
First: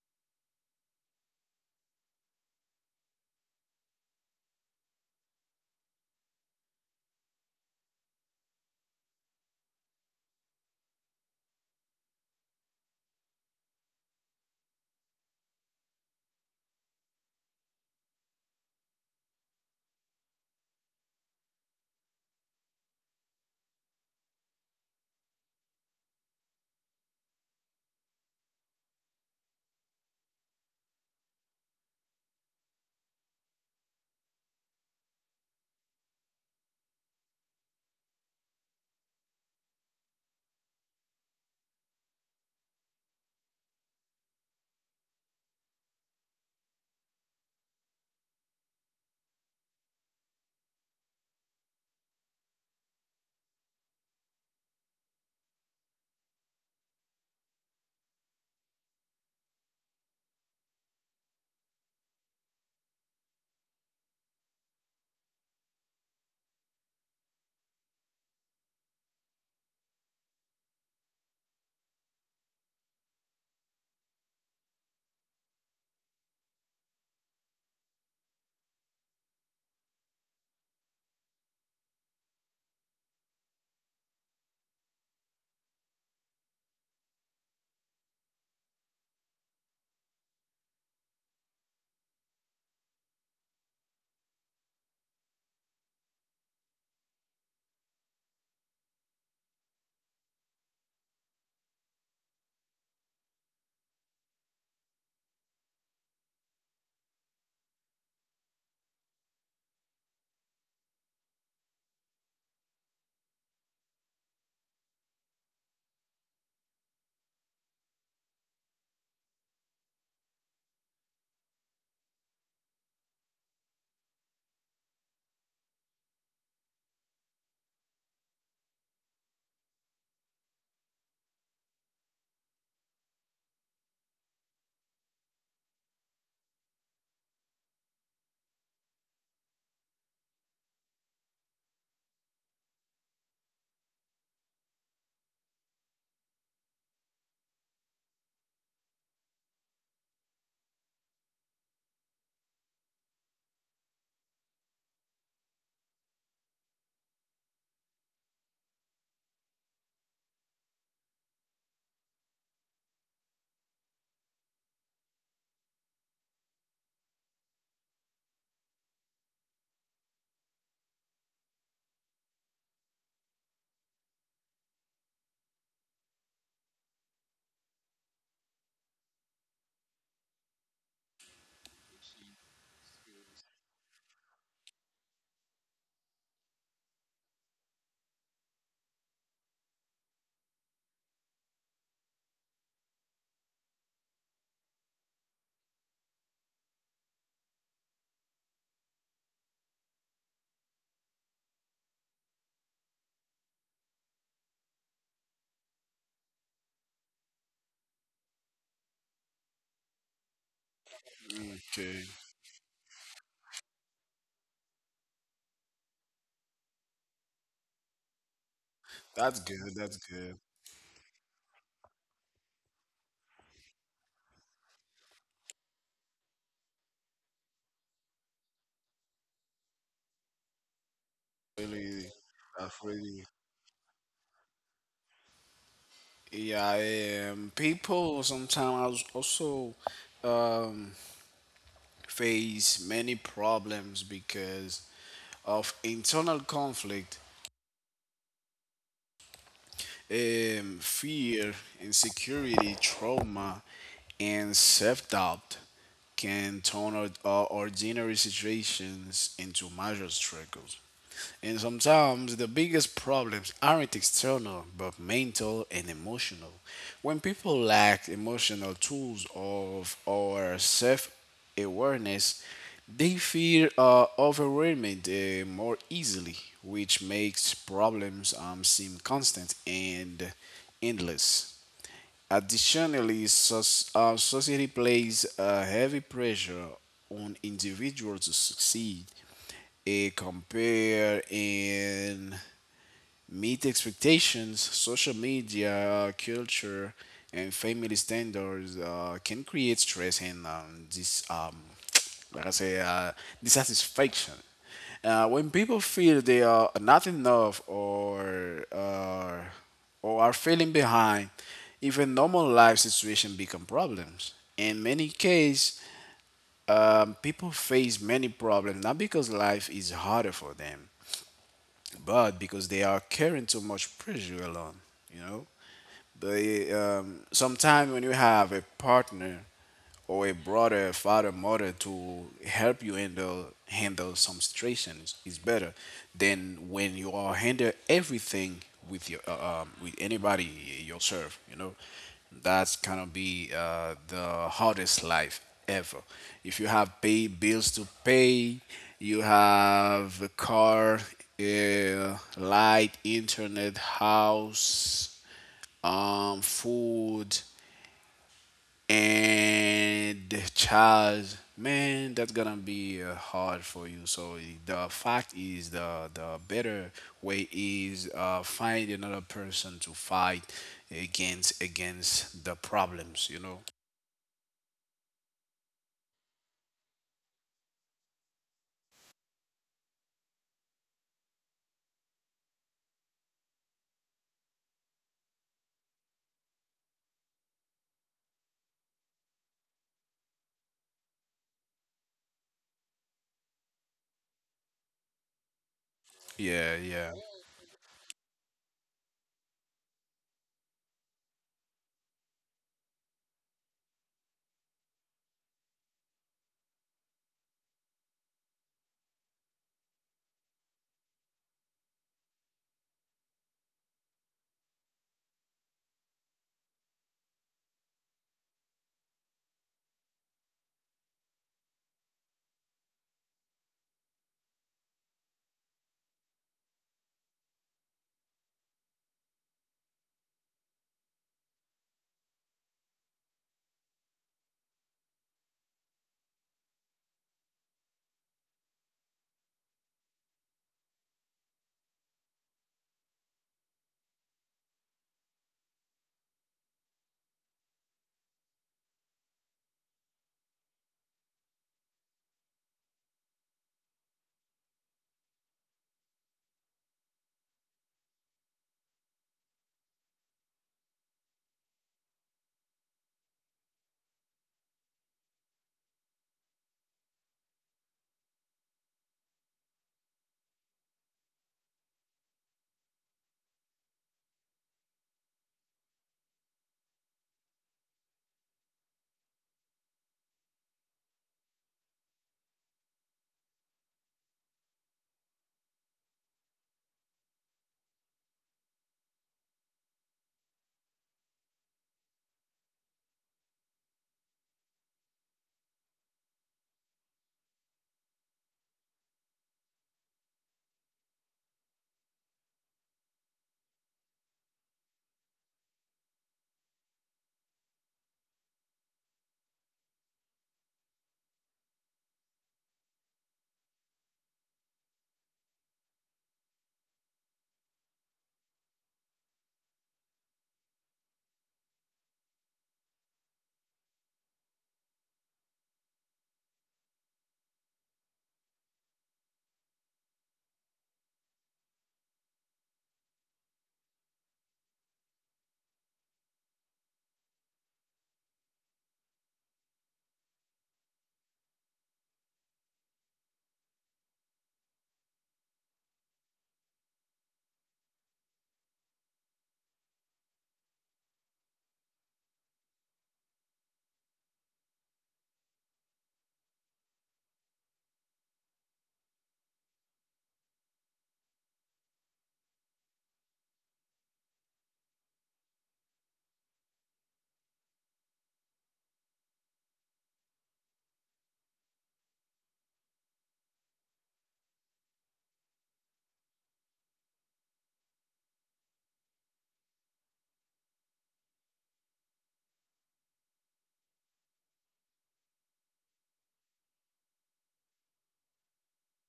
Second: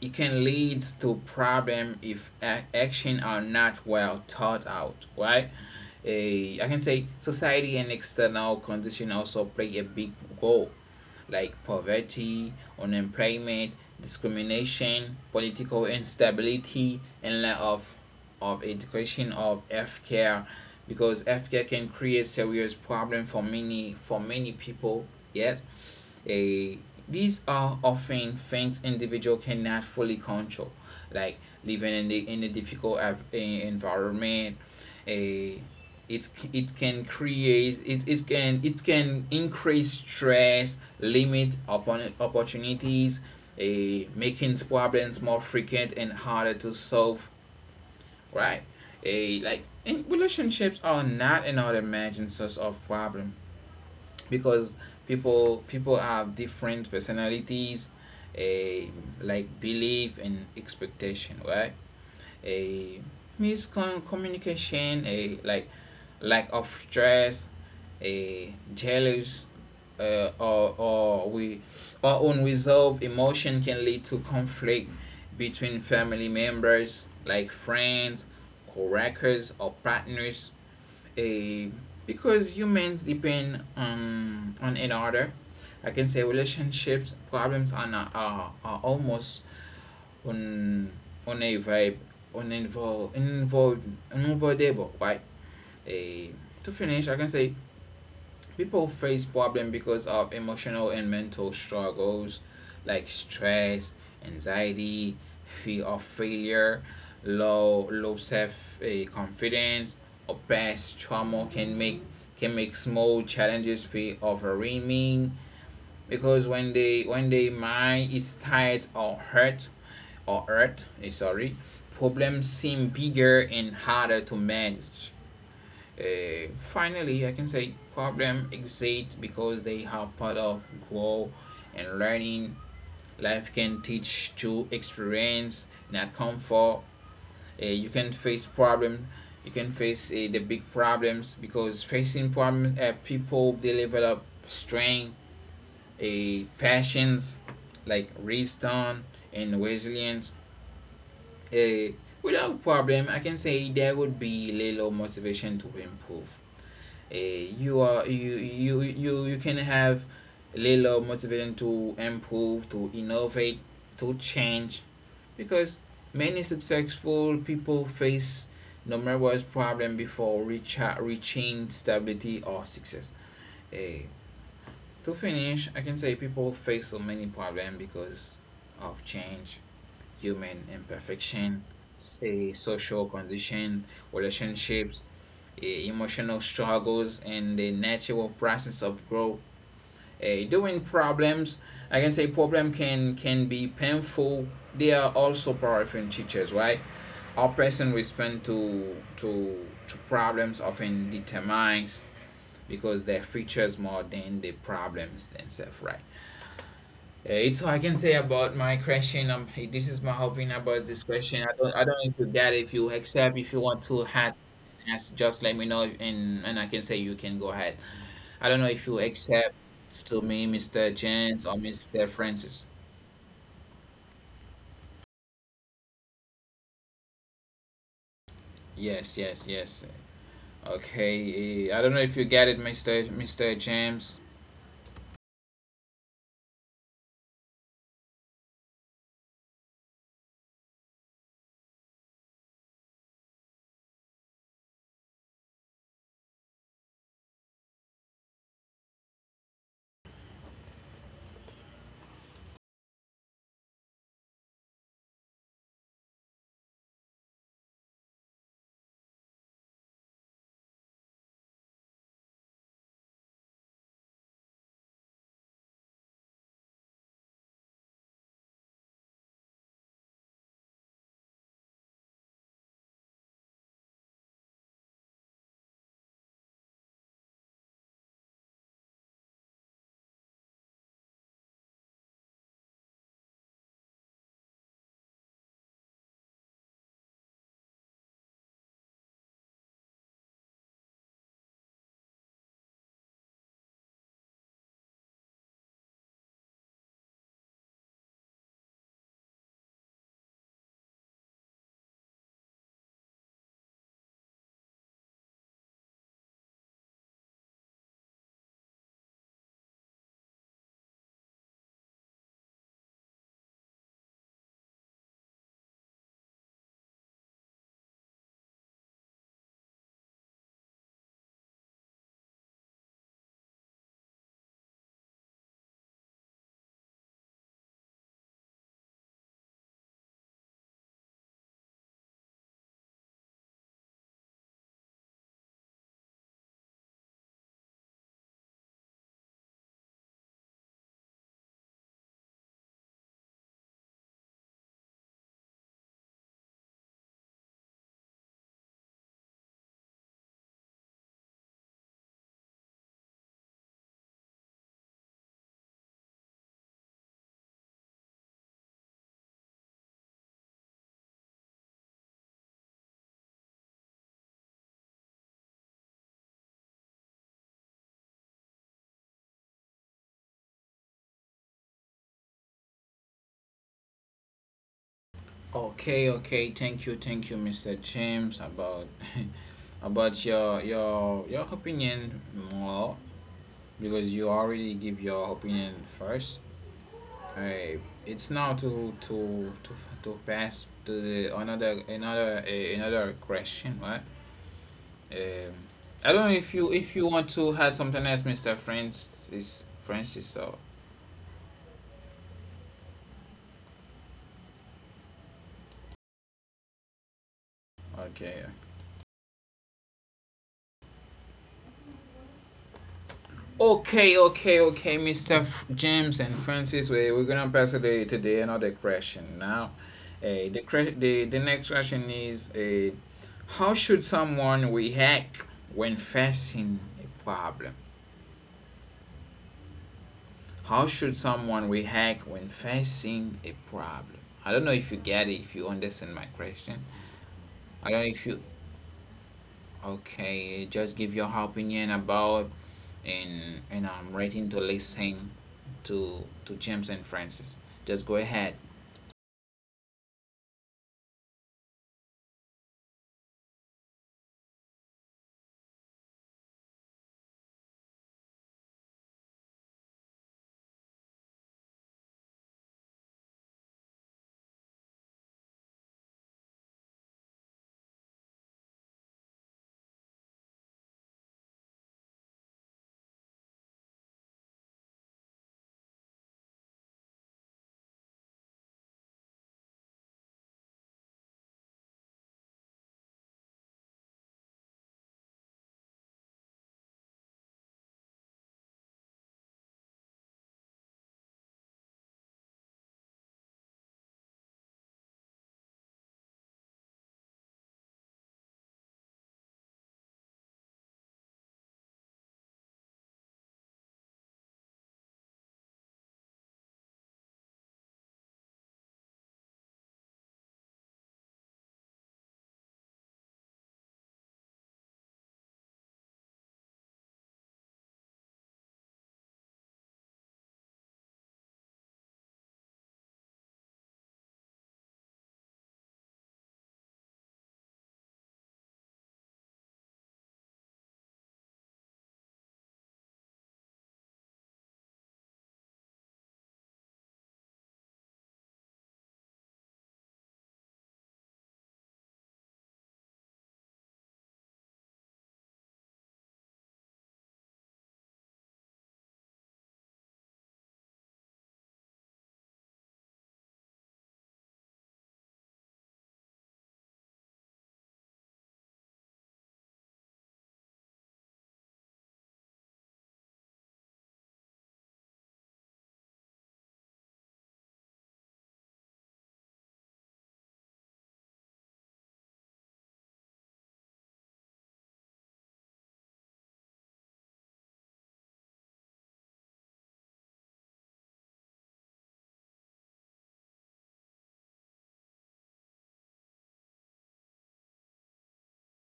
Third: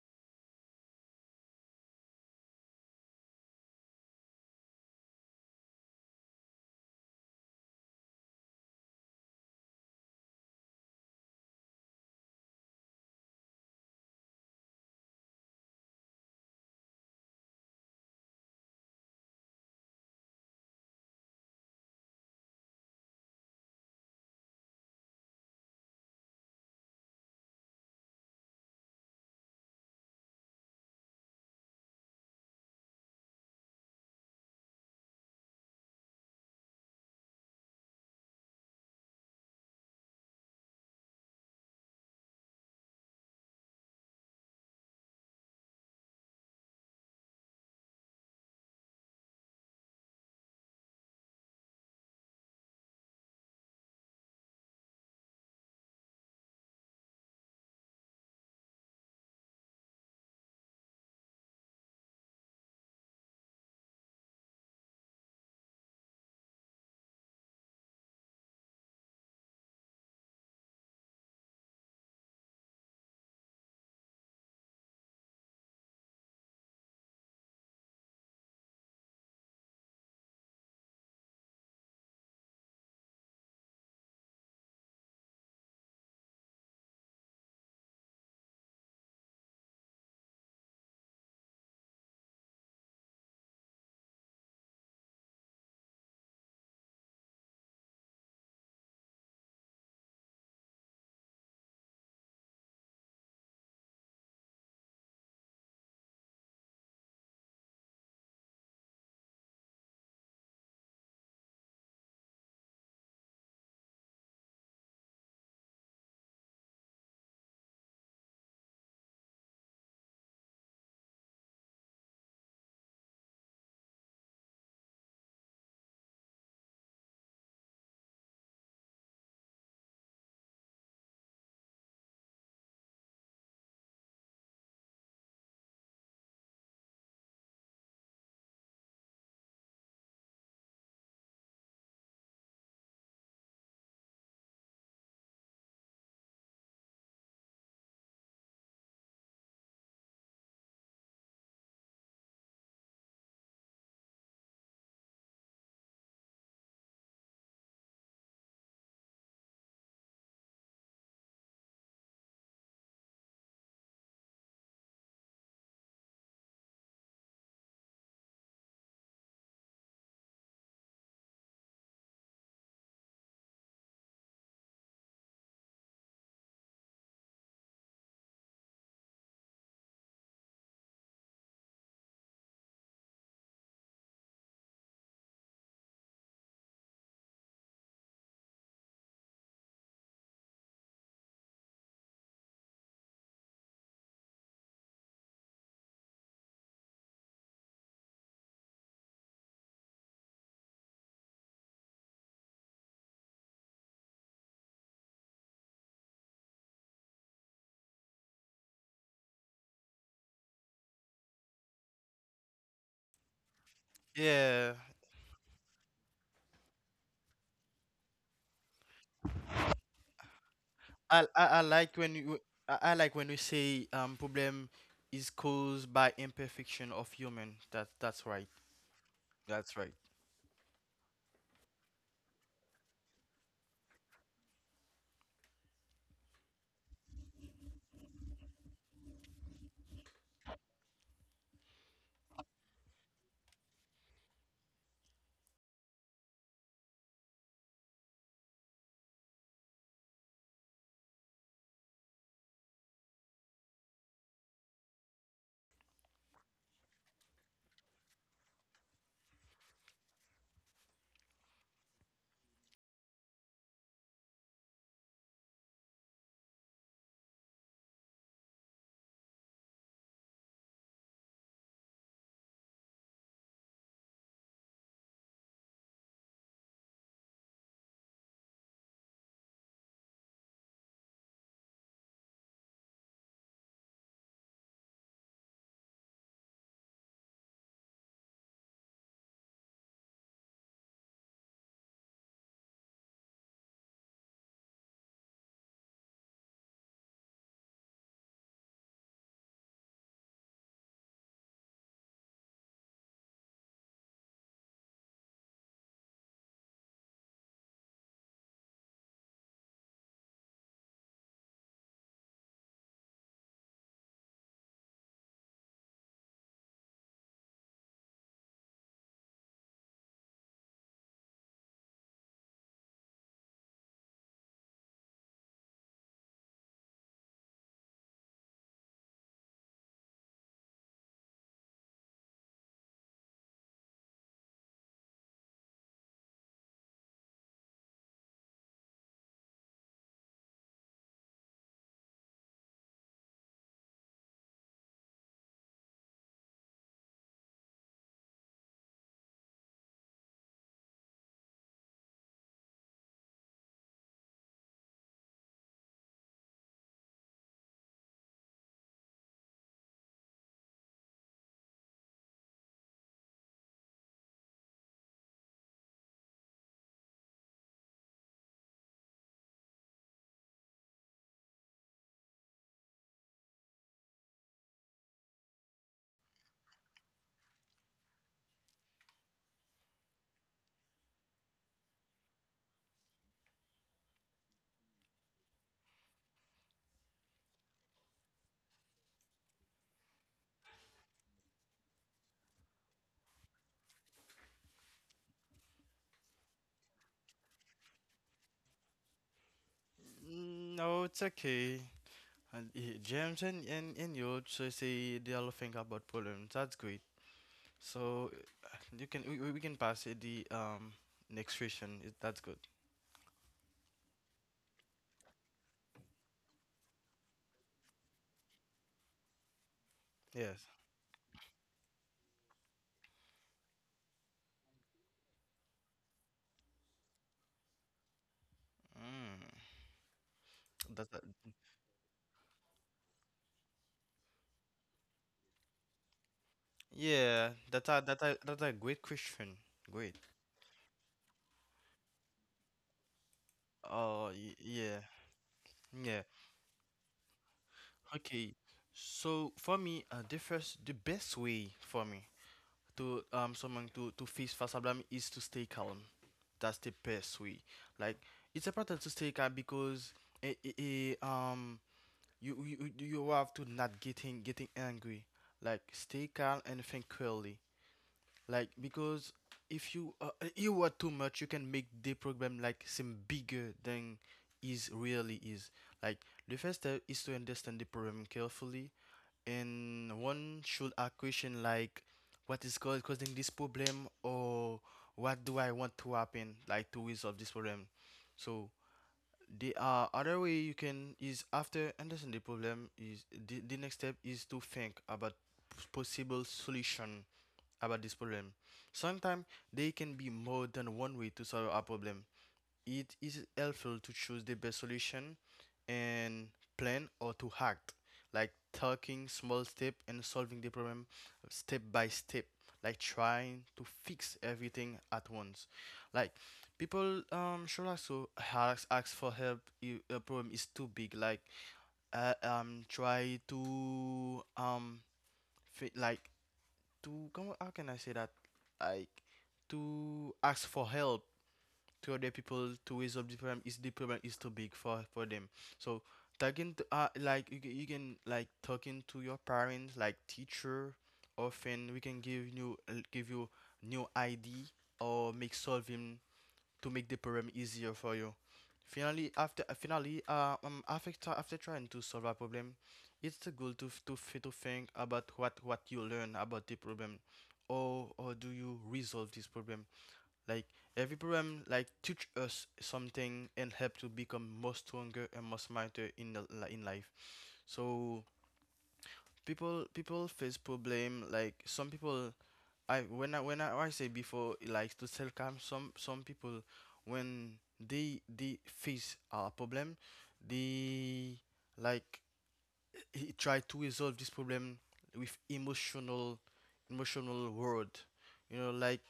Speaker 1: it can lead to problem if action are not well thought out, right? I can say society and external condition also play a big role, like poverty, unemployment, discrimination, political instability, and lack of education, of healthcare, because healthcare can create serious problem for many people, yes. a These are often things individual cannot fully control, like living in the — in a difficult environment. A It's it can create — it, it can increase stress, limit upon opportunities, a making problems more frequent and harder to solve. Right. a Like in relationships are not another imagined source of problem because people have different personalities, a like belief and expectation, right? a Miscommunication, a like lack of trust, a jealous, or we or unresolved emotion can lead to conflict between family members, like friends, coworkers, or partners, a because humans depend on another. I can say relationships problems are, not, are almost un, unevi- uninvol- invol- unavoidable, right? a, to finish, I can say people face problems because of emotional and mental struggles like stress, anxiety, fear of failure, low self confidence, or past trauma can make small challenges feel overwhelming, because when their mind is tired or hurt sorry, problems seem bigger and harder to manage. Finally, I can say problem exist because they are part of grow and learning. Life can teach through experience, not comfort. You can face problem. You can face the big problems, because facing problems, people, they develop strength, a passions, like wisdom and resilience. Uh, Without problem, I can say there would be little motivation to improve. You are you you you You can have a little motivation to improve, to innovate, to change, because many successful people face numerous problem before reaching stability or success. Eh, to finish, I can say people face so many problems because of change, human imperfection, say social condition, relationships, emotional struggles, and the natural process of growth. During problems, I can say problem can be painful. They are also powerful teachers, right? Our person respond to problems often determines because their features more than the problems themselves, right? It's all I can say about my question. This is my opinion about this question. I don't
Speaker 3: Okay.
Speaker 1: need to get it if you accept. If you want to ask,
Speaker 2: Yeah,
Speaker 1: ask, just let me know, and I can say you can go ahead. I don't know if you
Speaker 3: That's
Speaker 1: accept
Speaker 3: good. That's
Speaker 1: to
Speaker 3: good.
Speaker 1: me, Mr. James
Speaker 2: I
Speaker 1: or
Speaker 2: like when
Speaker 1: Mr.
Speaker 2: you I,
Speaker 1: Francis.
Speaker 2: I like when you say problem is caused by imperfection of human. That's right.
Speaker 1: Yes,
Speaker 2: That's
Speaker 1: yes,
Speaker 2: right.
Speaker 1: yes.
Speaker 3: Really
Speaker 1: Okay. I don't know if you
Speaker 3: that's
Speaker 1: get it,
Speaker 3: really
Speaker 1: Mr. James.
Speaker 3: yeah People sometimes also um, face many problems because of internal conflict, fear, insecurity, trauma, and self-doubt can turn our ordinary situations into major struggles. And sometimes the biggest problems aren't external but mental and emotional. When people lack emotional tools of or self awareness, they feel overwhelmed more easily, which makes problems seem constant and endless. Additionally, society plays a heavy pressure on individuals to succeed, compare and meet expectations. Social media, culture, and family standards can create stress and, like I say, dissatisfaction. When people feel they are not enough, or are feeling behind, even normal life situation become problems. In many cases, people face many problems not because life is harder for them, but because they are carrying too much pressure alone, you know. They, sometimes when you have a partner or a brother, a father, mother to help you handle some situations is better than when you are handle everything with your with anybody yourself. You know, that's gonna be the hardest life ever. If you have pay bills to pay, you have a car, light, internet, house, food, and child, man, that's gonna be hard for you. So the fact is, the better way is find another person to fight against the problems. You know?
Speaker 1: Okay, okay. Thank you, Mr. James, about about your your opinion more, because you already give your opinion first. Uh, it's now to pass to the another another question, right? Um, I don't
Speaker 3: Yeah,
Speaker 1: know if
Speaker 3: yeah.
Speaker 1: you want to add something else, Mister Francis. So
Speaker 2: No, it's okay. And James and and you also say they all think about problems. That's great. So
Speaker 1: okay.
Speaker 2: you can we can pass it the next question. That's good.
Speaker 1: Okay, okay, okay, Mr. F- James and Francis, we're gonna pass it to the another question now.
Speaker 2: Yes.
Speaker 1: The, the next question is, how should someone react when facing a problem?
Speaker 2: Mm.
Speaker 1: How
Speaker 2: That's
Speaker 1: should
Speaker 2: a,
Speaker 1: someone react when facing a problem? I don't know if you get it, if you understand my question.
Speaker 2: yeah. That's
Speaker 1: I don't
Speaker 2: a
Speaker 1: know
Speaker 2: that's
Speaker 1: if
Speaker 2: a
Speaker 1: you.
Speaker 2: that's a great question. Great.
Speaker 1: Okay. Just give your opinion about, and
Speaker 2: Oh,
Speaker 1: I'm ready
Speaker 2: yeah,
Speaker 1: to listen
Speaker 2: yeah.
Speaker 1: to James and Francis. Just
Speaker 2: Okay.
Speaker 1: go ahead.
Speaker 2: So for me, the best way for me to someone to face fast problem is to stay calm. That's the best way. Like it's important to stay calm because it, um you have to not getting angry. Like stay calm and think clearly. Like because if you you are too much, you can make the program like seem bigger than is really is. Like the first step is to understand the problem carefully, and one should ask question like, what is causing this problem, or what do I want to happen like to resolve this problem. So the other way you can is after understand the problem is the next step is to think about possible solution about this problem sometimes there can be more than one way to solve a problem it is helpful to choose the best solution and plan or to act, like taking small step and solving the problem step by step, like trying to fix everything at once. Like people should also ask, ask for help if a problem is too big. Like try to fi- like to come how can I say that like to ask for help to other people to resolve the problem is too big for them. So talking to you can like talking to your parents like teacher often we can give you new idea or make solving to make the problem easier for you. Finally, after trying to solve a problem, it's the goal to to think about what you learn about the problem, or do you resolve this problem? Like every program like teach us something and help to become more stronger and more smarter in in life. So people face problem like some people I I say before like to self calm some people when they face a problem they like he try to resolve this problem with emotional word, you know like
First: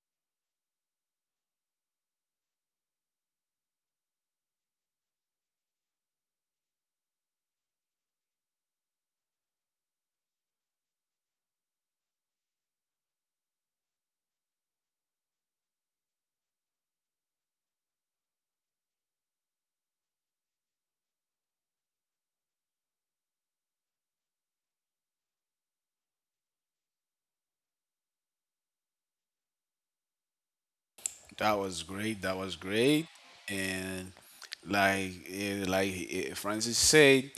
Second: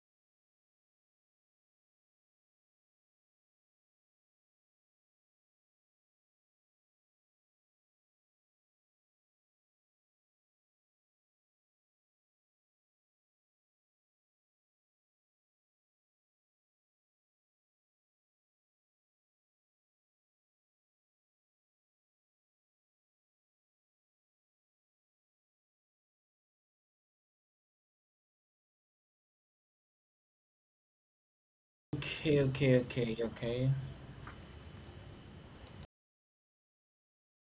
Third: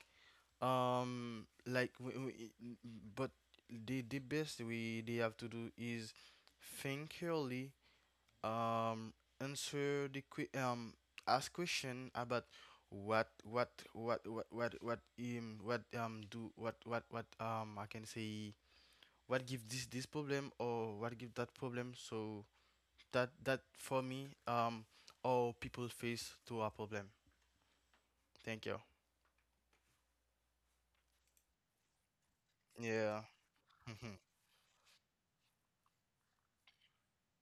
Speaker 2: um like we, we, but the best we they have to do is think early um answer the que- um ask question about what do what I can say what give this problem or what give that problem so that that for me all people face to a problem thank you
Speaker 3: That was great.
Speaker 1: Okay,
Speaker 3: That was
Speaker 1: okay,
Speaker 3: great.
Speaker 1: okay,
Speaker 2: yeah
Speaker 1: okay,
Speaker 3: And like Francis said,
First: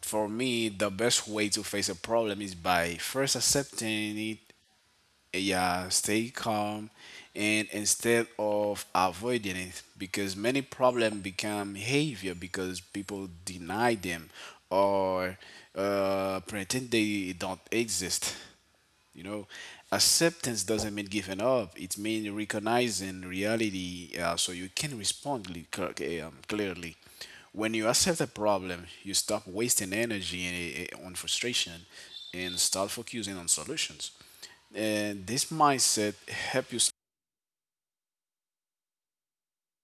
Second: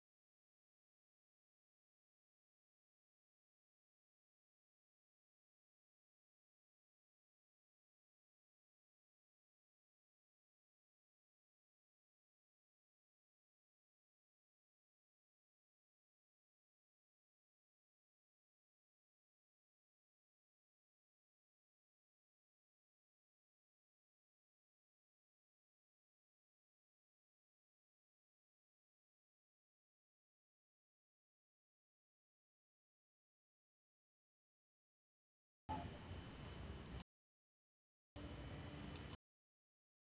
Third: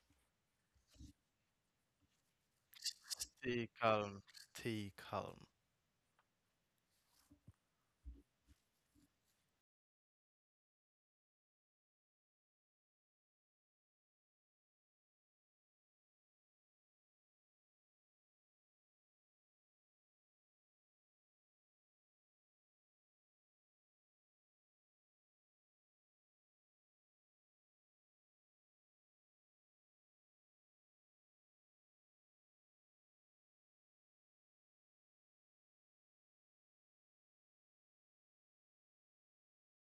Speaker 3: for me the best way to face a problem is by first
Speaker 2: Stay
Speaker 3: accepting
Speaker 2: calm,
Speaker 3: it.
Speaker 2: stay calm.
Speaker 3: Yeah, stay calm. And instead of avoiding it, because many problems become behavior because people deny them or pretend they don't exist, you know. Acceptance doesn't mean giving up, it means recognizing reality, so you can respond clearly. When you accept a problem, you stop wasting energy on frustration and start focusing on solutions, and this mindset help you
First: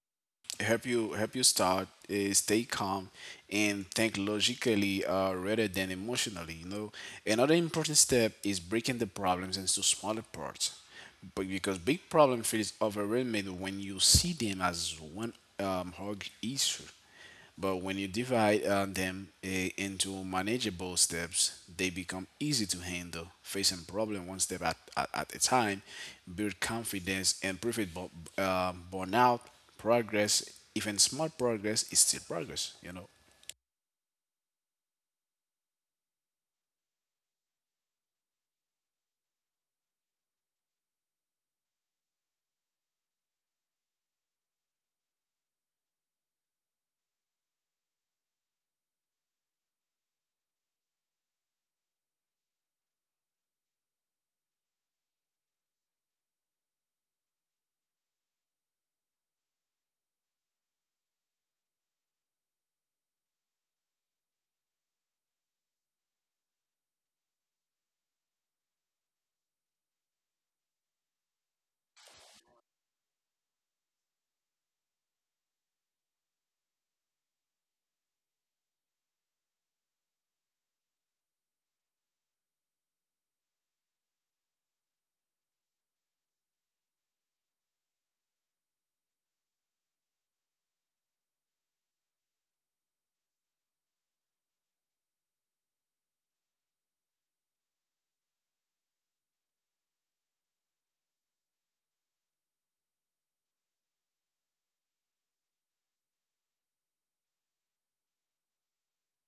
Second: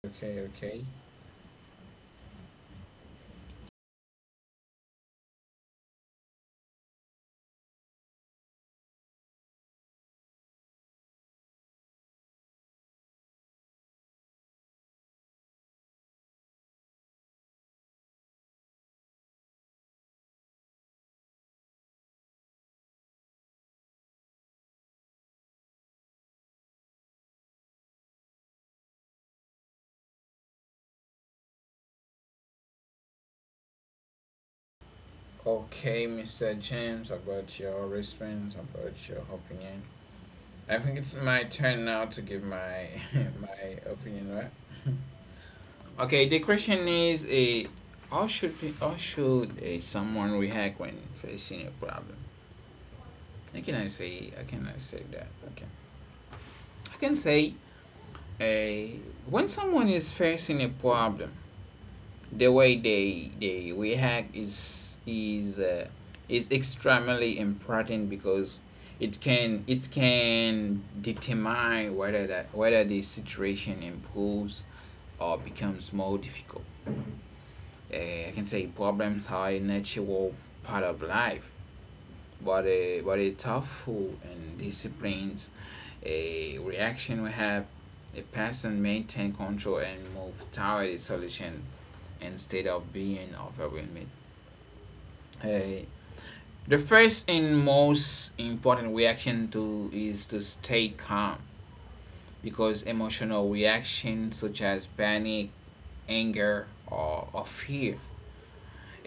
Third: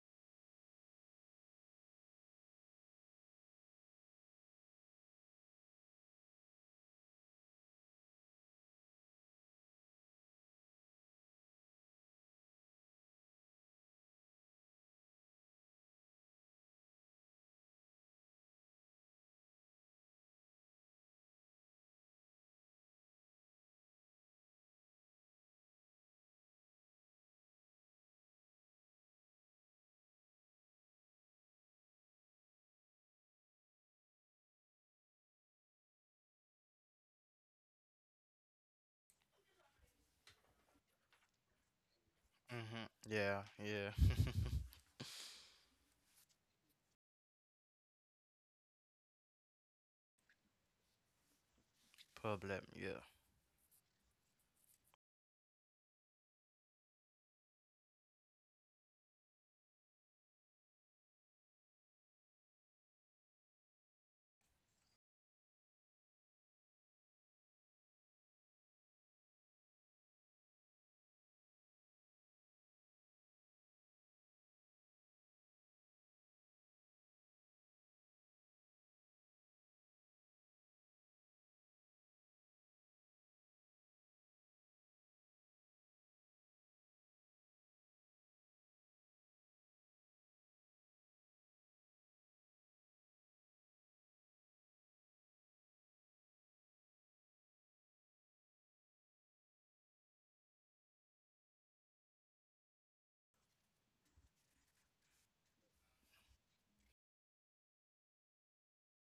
Speaker 1: okay, okay.
Speaker 3: help you help you start, stay calm and think logically rather than emotionally, you know. Another important step is breaking the problems into smaller parts, but because big problem feels overwhelming when you see them as one hug issue. But when you divide them, into manageable steps, they become easy to handle. Facing problem one step at a time, build confidence and prevent burnout. Progress, even small progress, is still progress. You know.
Speaker 1: Okay, Mr. James, about your response, about your opinion. I think it's my turn now to give my
Speaker 2: Mhm. Yeah,
Speaker 1: my
Speaker 2: yeah.
Speaker 1: opinion, right? Okay, the question is a how should be? How should a someone react when facing a problem?
Speaker 2: Problem, yeah.
Speaker 1: I cannot say that. Okay, I can say a when someone is facing a problem, the way they react is extremely important, because it can determine whether the situation improves or becomes more difficult. I can say problems are a natural part of life, but a thoughtful and disciplined a reaction will help a person maintain control and move toward a solution instead of being overwhelmed. Hey, the first and most important reaction to is to stay calm, because emotional reactions such as panic, anger, or fear.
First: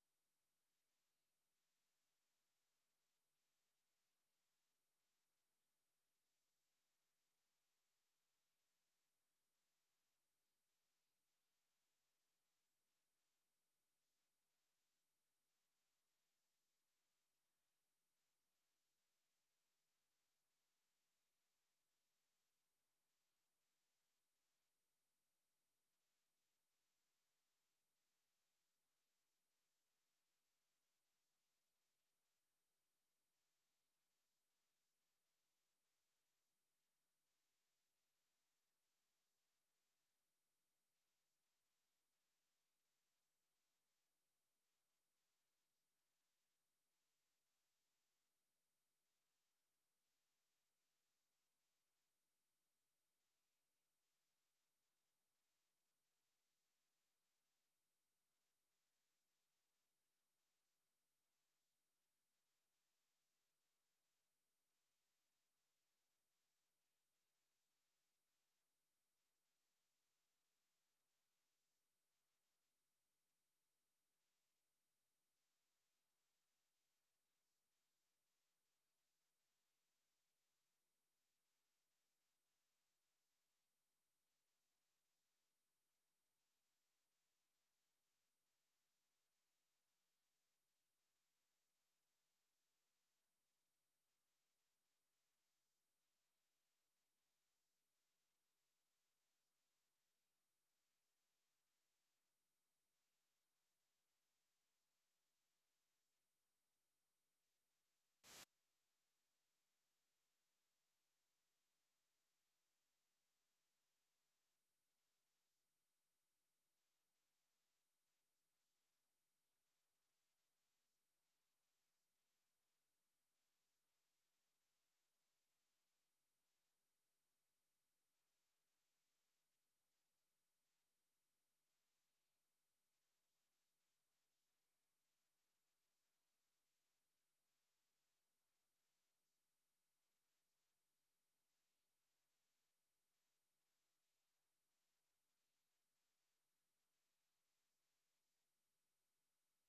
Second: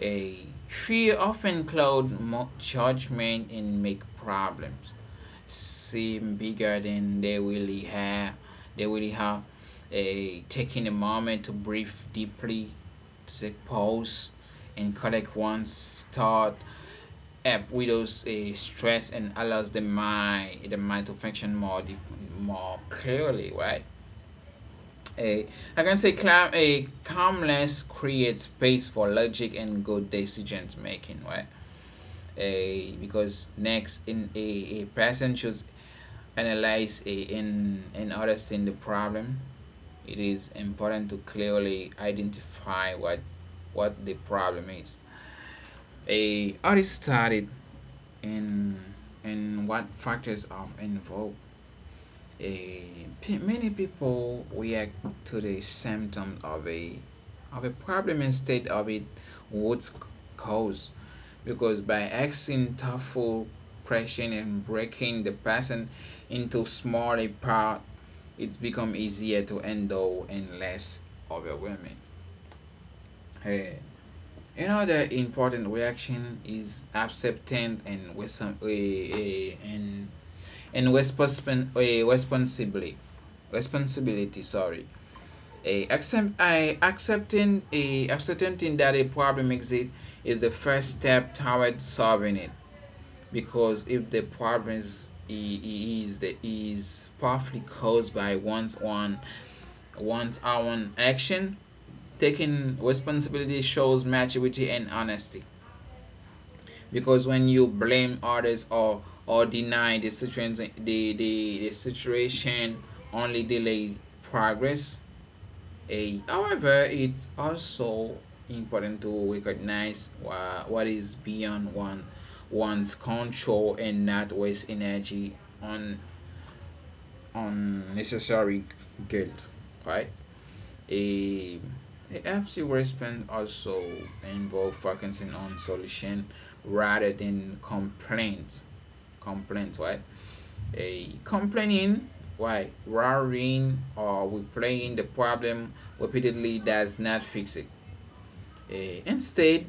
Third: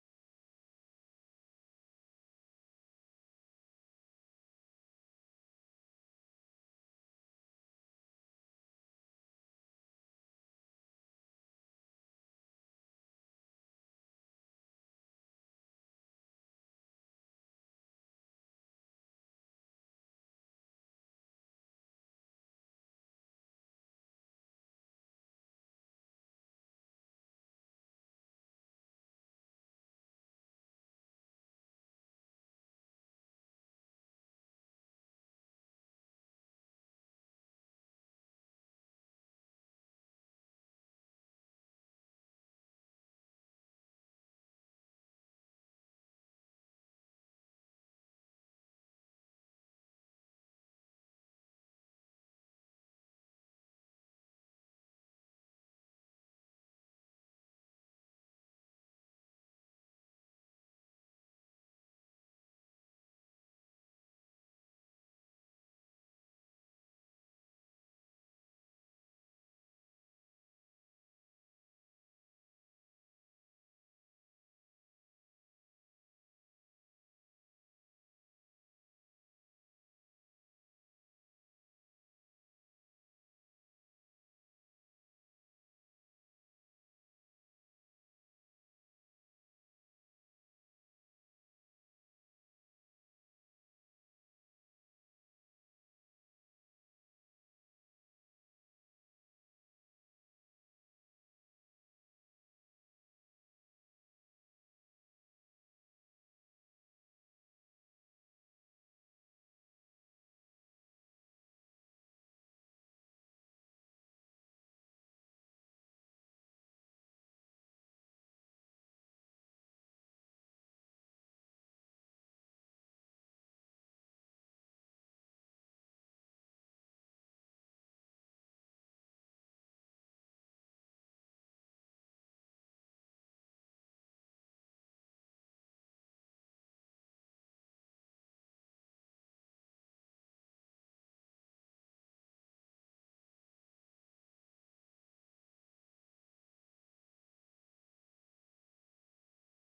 Speaker 1: A Fear often cloud judgment and make problems seem bigger than they really have. They really have a Taking a moment to breathe deeply, to take pause, and collect one's thought, App widows a stress and allows the mind to function more deep, more clearly, right? A I can say a calmness creates space for logic and good decisions making, right? A Because next, a person should analyze a, in and understand the problem. It is important to clearly identify what the problem is. A artist started and what factors are involved. Uh, Many people react to the symptoms of a problem instead of it, what's cause, because by asking thoughtful question and breaking the person into smaller part, it's become easier to handle and less overwhelming. Hey. Another important reaction is acceptance and with some and responsib- eh, responsibly responsibility, sorry. A accept, I, accepting a Accepting that a problem exists is the first step toward solving it, because if the problem is the is partly caused by one's own action, taking responsibility shows maturity and honesty, because when you blame others or deny the situation only delay progress. A However, it's also important to recognize what is beyond one's control and not waste energy on unnecessary guilt, right? a The response also involve focusing on solution rather than complaints, right? A Complaining, why worrying or replaying the problem repeatedly does not fix it. A Instead,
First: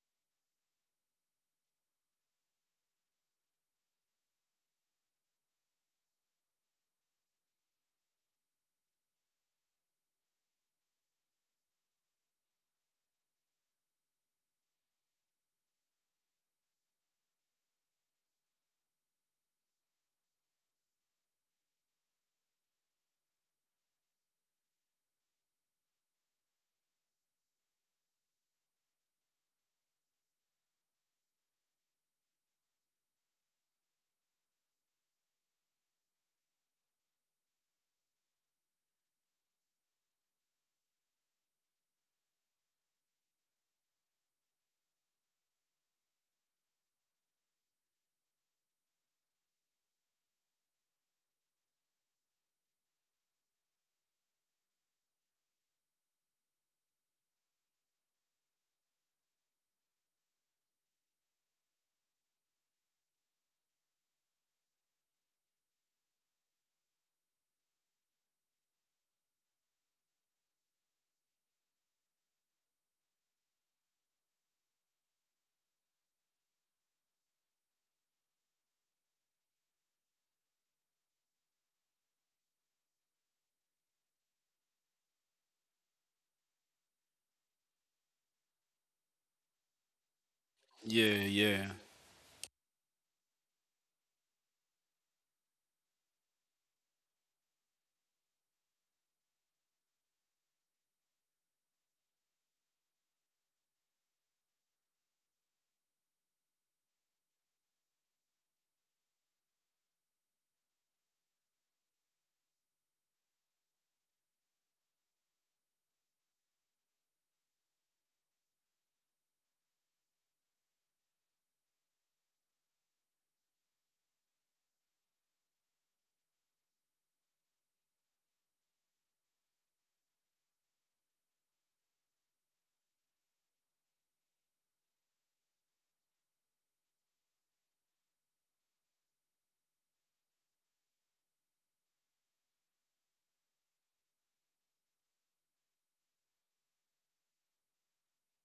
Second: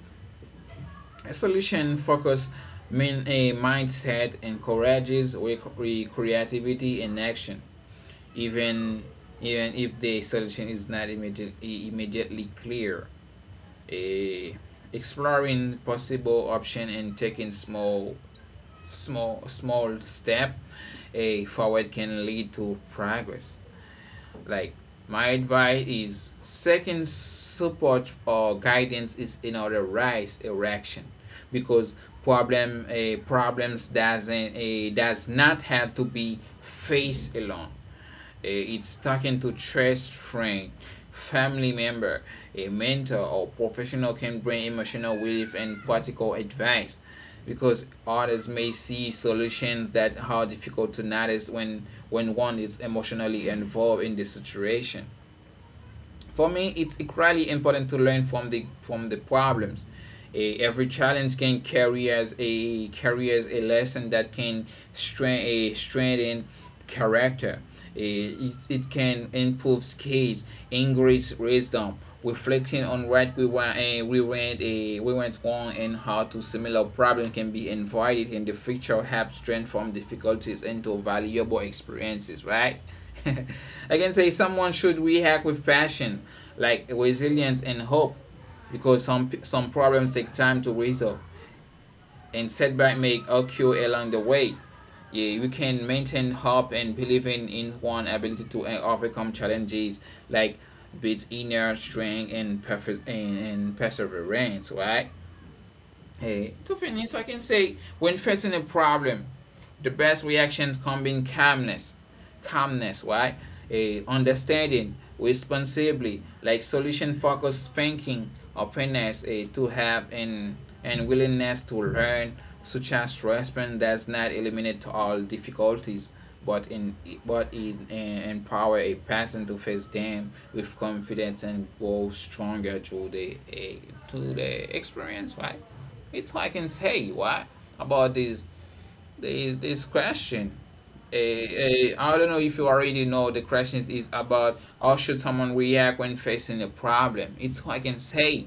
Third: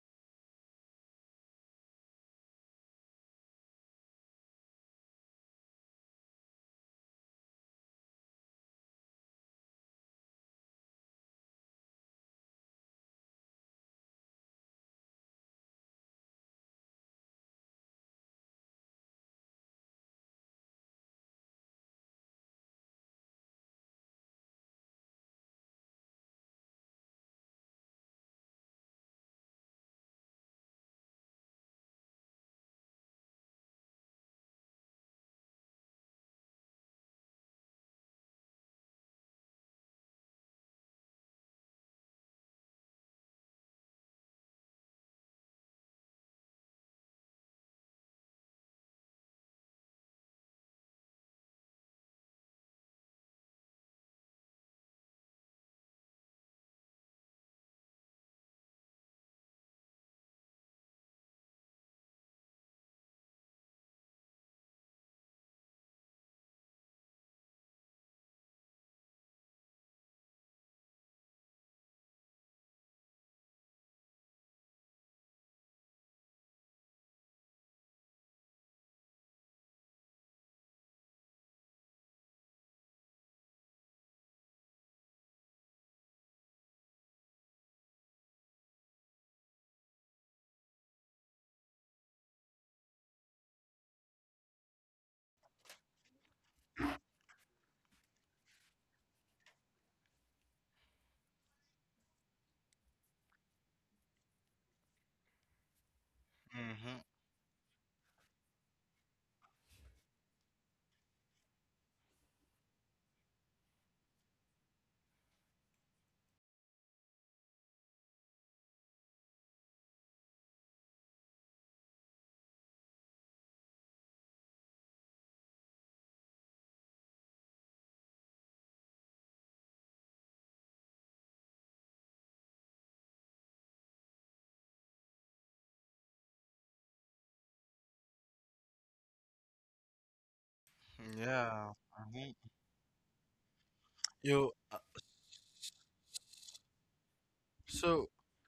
Speaker 1: a solution focus mean a mindset encourages creativity and action, even if the solution is not immediately clear. A Exploring possible option and taking small small step a forward can lead to progress. Like my advice is second support or guidance is in order rise erection, because problems does not have to be faced alone. It's talking to trust friend, family member, a mentor or professional can bring emotional relief and practical advice, because others may see solutions that are difficult to notice when one is emotionally involved in the situation. For me, it's equally important to learn from the problems. Every challenge can carry as a lesson that can strengthen character. It, it can improve skills, increase wisdom, reflecting on what we want and we went wrong and how to similar problem can be avoided in the future helps strengthen from difficulties into valuable experiences, right? I can say someone should react with passion, like resilience and hope, because some problems take time to resolve,
Speaker 3: Yeah, yeah.
Speaker 1: and setback may occur along the way. Yeah, you can maintain hope and believing in one ability to overcome challenges, like build inner strength and, and perseverance, right? To
Speaker 2: Mhm.
Speaker 1: finish, I can say when facing a problem, the best reactions come in calmness, right? A Understanding, responsibly, like solution-focused thinking, openness to have and willingness to learn, such as response does not eliminate all difficulties, but in but it empower a person to face them with confidence and grow stronger through the experience, right? It's I can say what about this this question.
Speaker 2: Yeah.
Speaker 1: I don't know
Speaker 2: Mhm.
Speaker 1: if you already know the question is about
Speaker 2: You
Speaker 1: how should someone react when facing a problem. It's what I can
Speaker 2: so
Speaker 1: say.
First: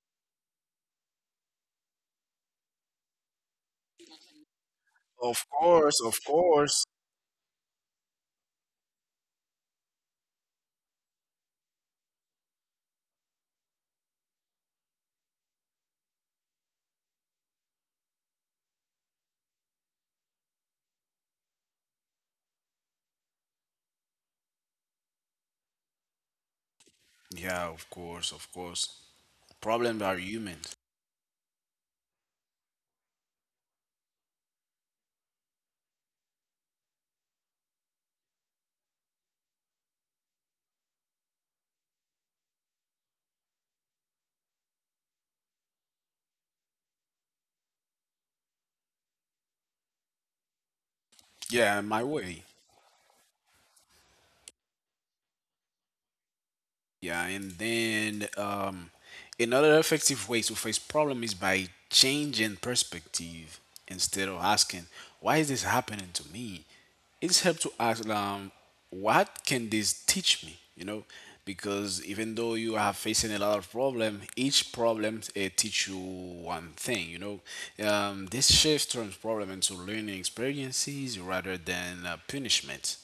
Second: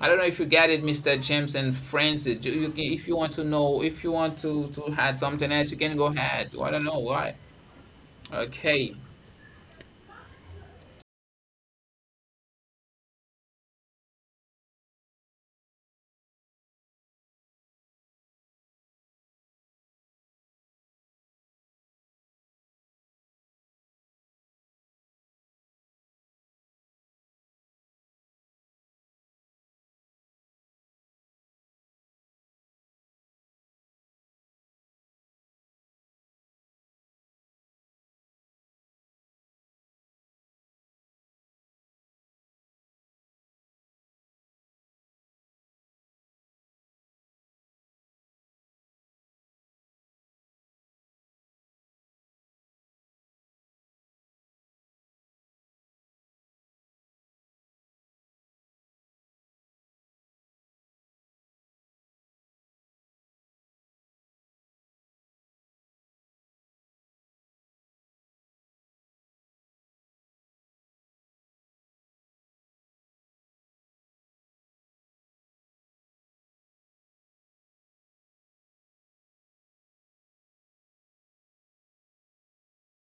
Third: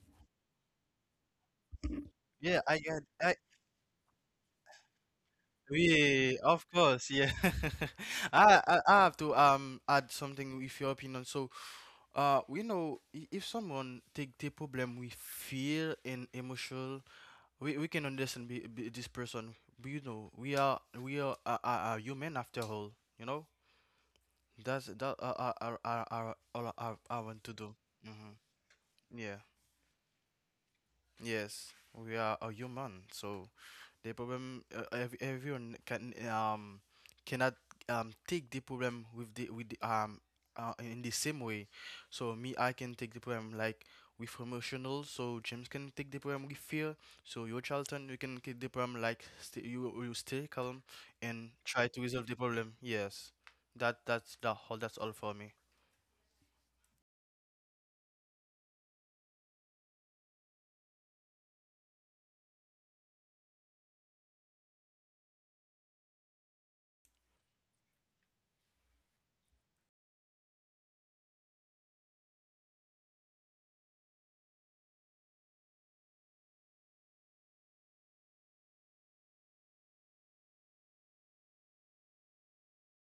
Speaker 1: I don't know if you get it, Mr. James and Francis.
Speaker 2: yeah, I got
Speaker 1: If you want
Speaker 2: I
Speaker 1: to know, if you want to add
Speaker 3: Of
Speaker 1: something else, you can
Speaker 3: course,
Speaker 1: go
Speaker 3: of
Speaker 2: we.
Speaker 1: ahead.
Speaker 2: Of
Speaker 1: I don't
Speaker 3: course.
Speaker 1: know
Speaker 2: course, yeah.
Speaker 1: why. Okay.
Speaker 2: I have to add something with your opinion. So we know if someone take the problem with fear and emotional, we can understand be this person. But, you know, we are a human after all. You know, that's that all I want to
Speaker 3: Yeah.
Speaker 2: do.
Speaker 3: Of course, of
Speaker 2: Mm-hmm.
Speaker 3: course.
Speaker 2: Yeah.
Speaker 3: Problems are human.
Speaker 2: Yes. We are a human, so the problem everyone can cannot take the problem with the in the same way. So me, I can take the problem like with emotional. So James can take the problem with fear. So your Charlton, you can take the problem like you stay calm and
Speaker 3: Yeah,
Speaker 2: try
Speaker 3: my
Speaker 2: to resolve the
Speaker 3: way.
Speaker 2: problem. Yes. That that's the whole. That's all for me.
Speaker 3: Yeah, and then, another effective way to face problem is by changing perspective. Instead of asking, "Why is this happening to me?" It's helped to ask, "What can this teach me?" You know, because even though you are facing a lot of problem, each problem it teach you one thing. You know, this shift turns problem into learning experiences rather than punishment.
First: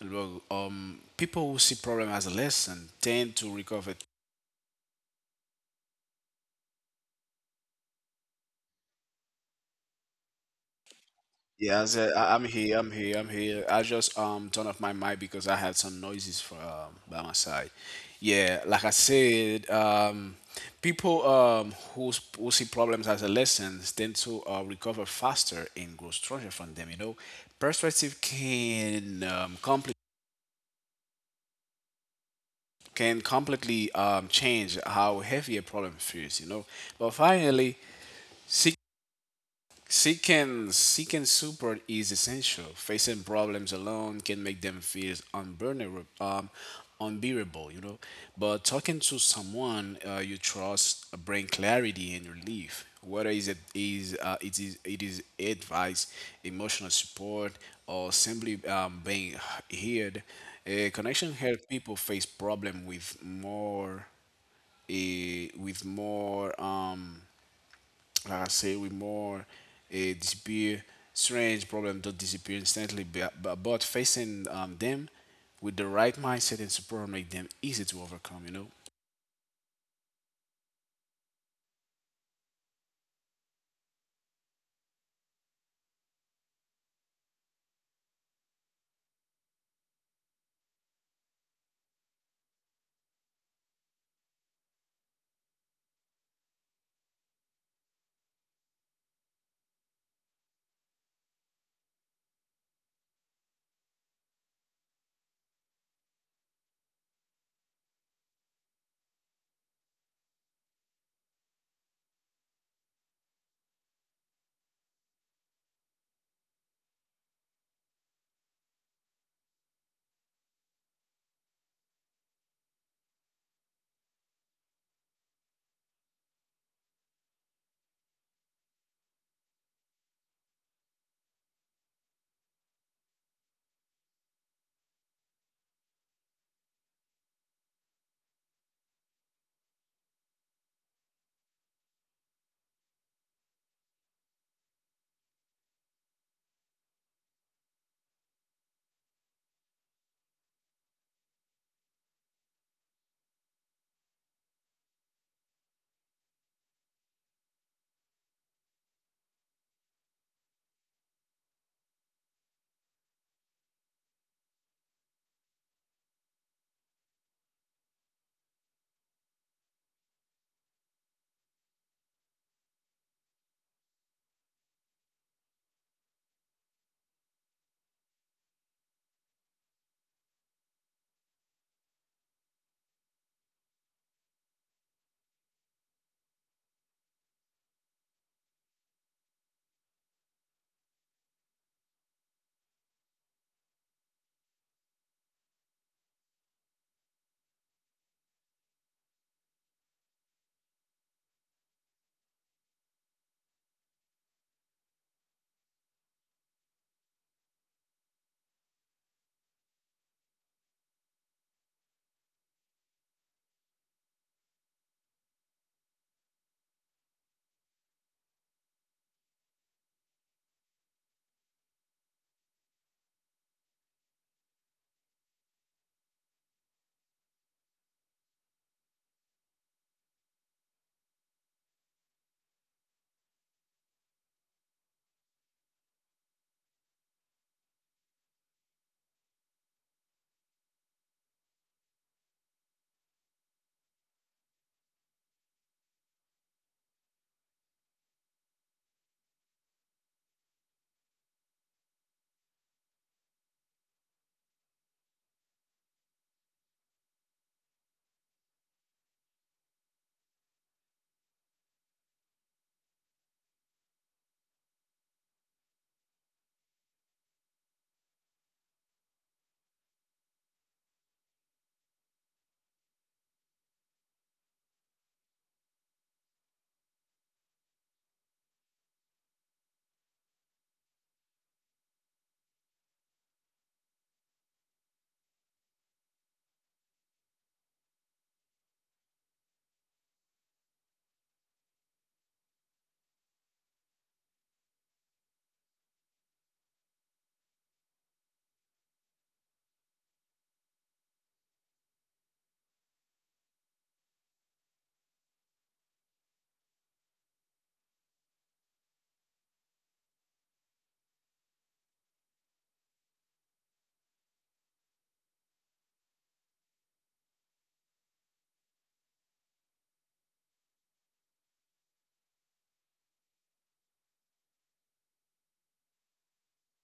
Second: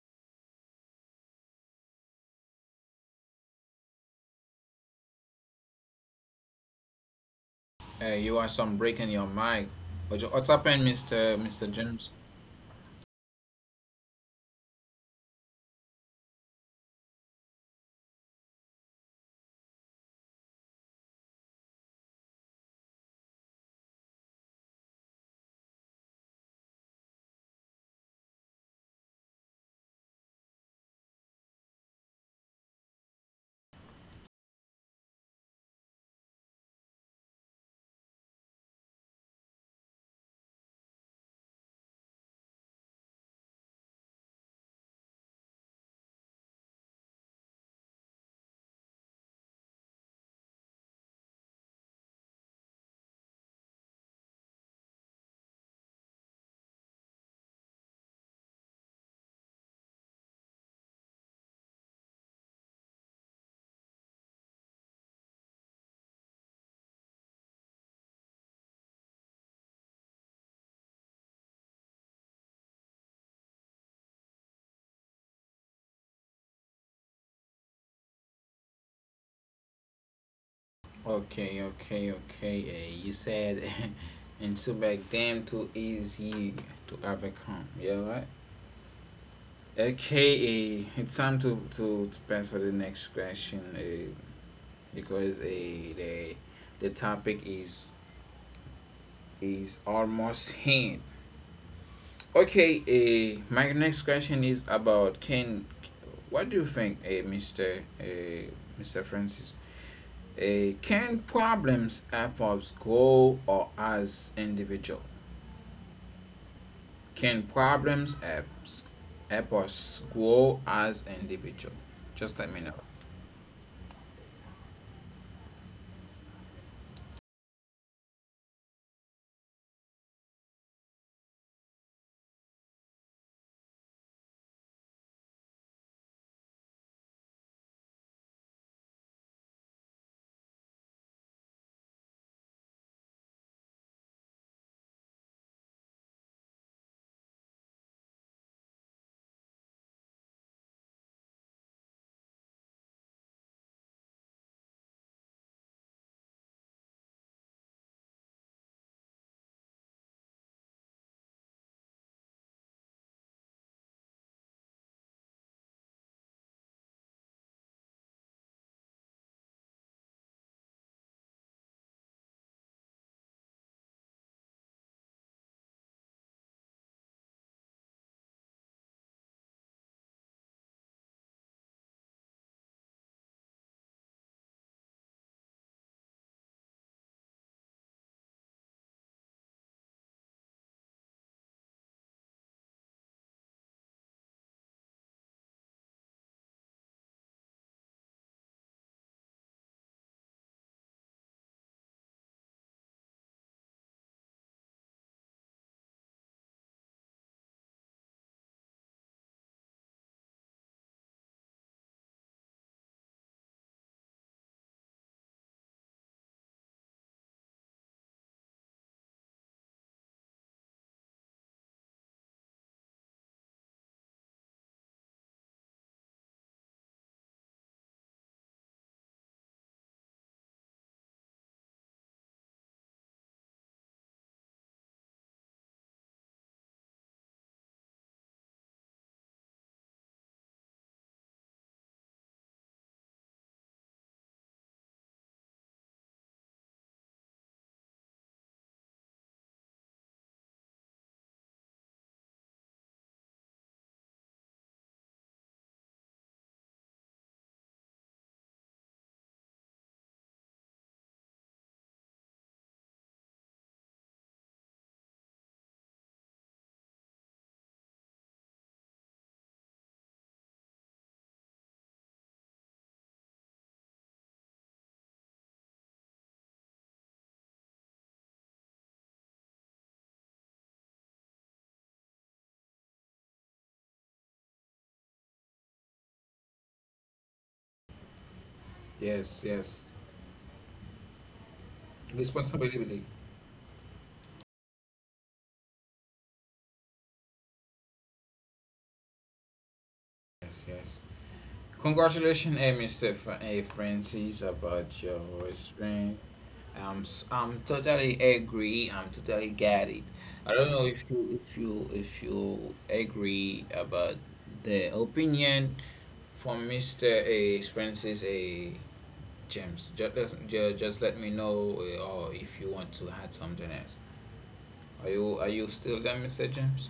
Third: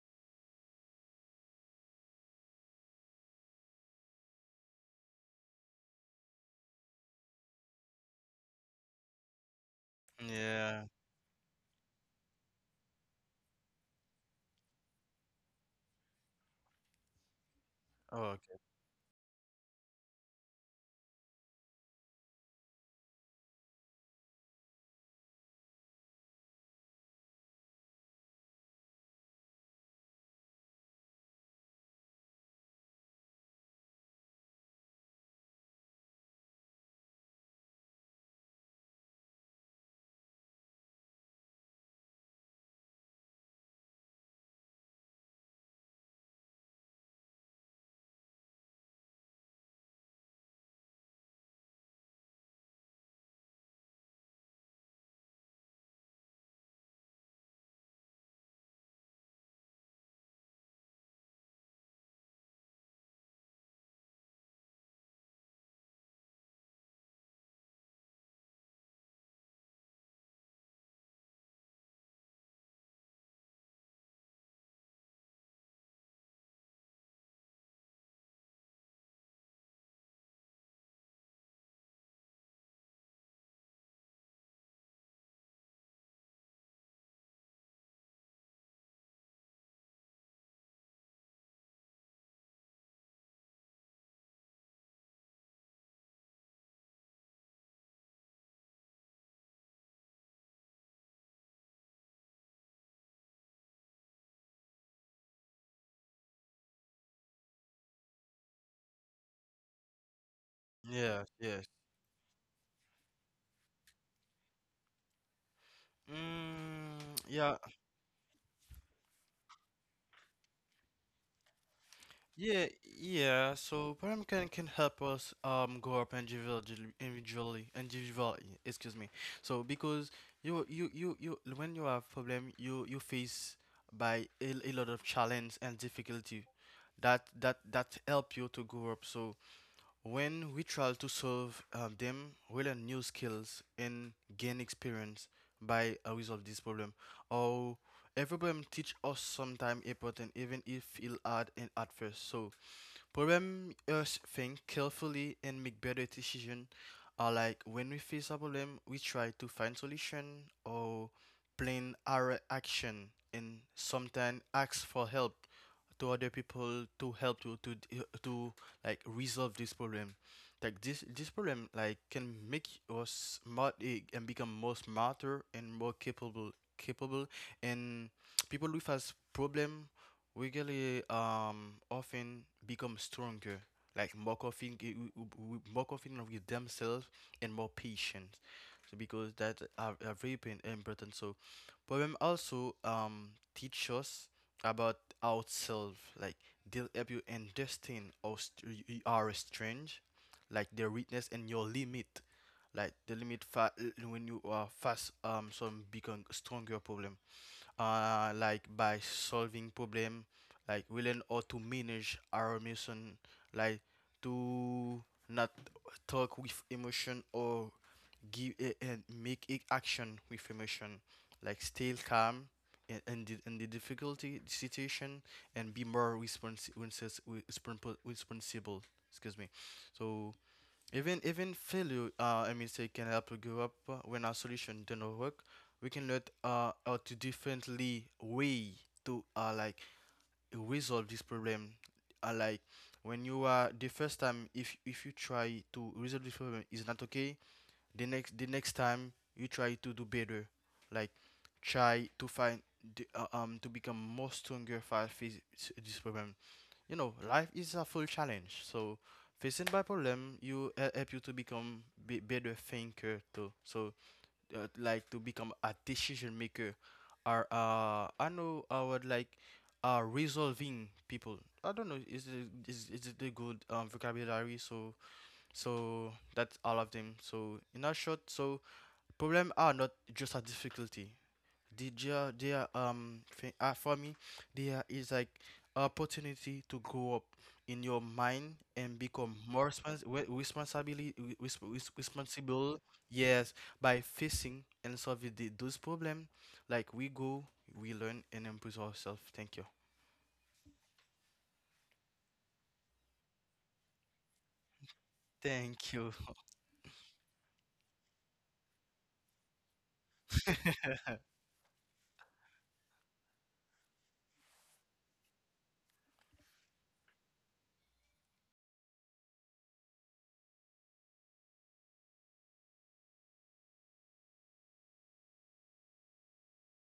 Speaker 3: Look, people who see problem as a lesson tend to recover.
Speaker 1: You are some breaking your mic. What's happened,
Speaker 2: Yeah.
Speaker 1: Mr.
Speaker 3: Yeah, I
Speaker 1: James?
Speaker 3: said, I'm here, I'm here, I'm here. I just turn off my mic because I had some noises for by my side.
Speaker 2: Oh, okay.
Speaker 3: Yeah, like I said, people who see problems as a lesson tend to recover faster and grow stronger from them. Perspective can complicate can completely change how heavy a problem feels. But finally, seeking support is essential. Facing problems alone can make them feel unbearable, unbearable. But talking to someone you trust bring clarity and relief. Whether is it is advice, emotional support, or simply being heard, a connection helps people face problem with more. Like I say, with more eh, disappear, strange problems don't disappear instantly, but facing them with the right mindset and support make them easy to overcome, you know?
Speaker 1: Okay, okay, okay. You said, and so back damn too easy to overcome. Yeah, right. Okay, it's time to, to pass for the next question because the topic is almost hand. Okay, my next question is about can, what do you think, Mister Mister Francis? Can
Speaker 2: Yes. Yes.
Speaker 1: problems apples grow or as individual?
Speaker 2: Mm,
Speaker 1: Can
Speaker 2: yeah.
Speaker 1: problems helps, help us grow as individual? Just let me
Speaker 2: Yeah,
Speaker 1: know.
Speaker 2: yeah. So program can help us go up individually. Excuse me. So because you when you have problem, you face by a lot of challenge and difficulty, that help you to grow up. So when we try to solve them, we learn new skills and gain experience by resolve this problem. Or every problem teach us sometime important, even if it hard and at first. So problem us think carefully and make better decision are like when we face a problem, we try to find solution or plan our action and sometimes ask for help to other people to help you to to like resolve this problem. Like this problem like can make us smart, eh, and become more smarter and more capable, and people with us problem we really often become stronger, like more confident, more confident with themselves and more patient. So because that are very important. So poem also teach us about ourselves. Like they'll help you understand our our strange, like their weakness and your limit. Like the limit. When you are fast some become stronger problem, like by solving problem, like we learn how to manage our emotion, like to not talk with emotion or give a, and make a action with emotion, like stay calm in the difficulty situation and be more responsible, excuse me. So even failure, say can help you grow up. When our solution do not work, we can learn how to differently way to like resolve this problem. Like when you are the first time, if you try to resolve this problem is not okay, the next time you try to do better, like try to find the, to become more stronger for this problem. You know, life is a full challenge. So facing by problem, you help you to become be better thinker too. So like to become a decision maker, or I know I would like resolving people. I don't know. Is it the good vocabulary? So so that's all of them. So in a short, so problem are not just a difficulty the there thing, for me there is like opportunity to grow up in your mind and become
Speaker 1: Yes,
Speaker 2: more
Speaker 1: yes.
Speaker 2: responsibility, responsible,
Speaker 1: Responsibility.
Speaker 2: yes, by facing and solving the, those problems, like we learn and improve ourselves. Thank you.
Speaker 1: Yes, yes. Congratulations, Mr. Francis, about your
Speaker 2: Thank you.
Speaker 1: experience. I'm totally agree. I'm totally get it. I don't know if you agree about the opinion from Mr. A. Francis A. James, just just let me know or if you want to add something else. Are you still there, Mr. James?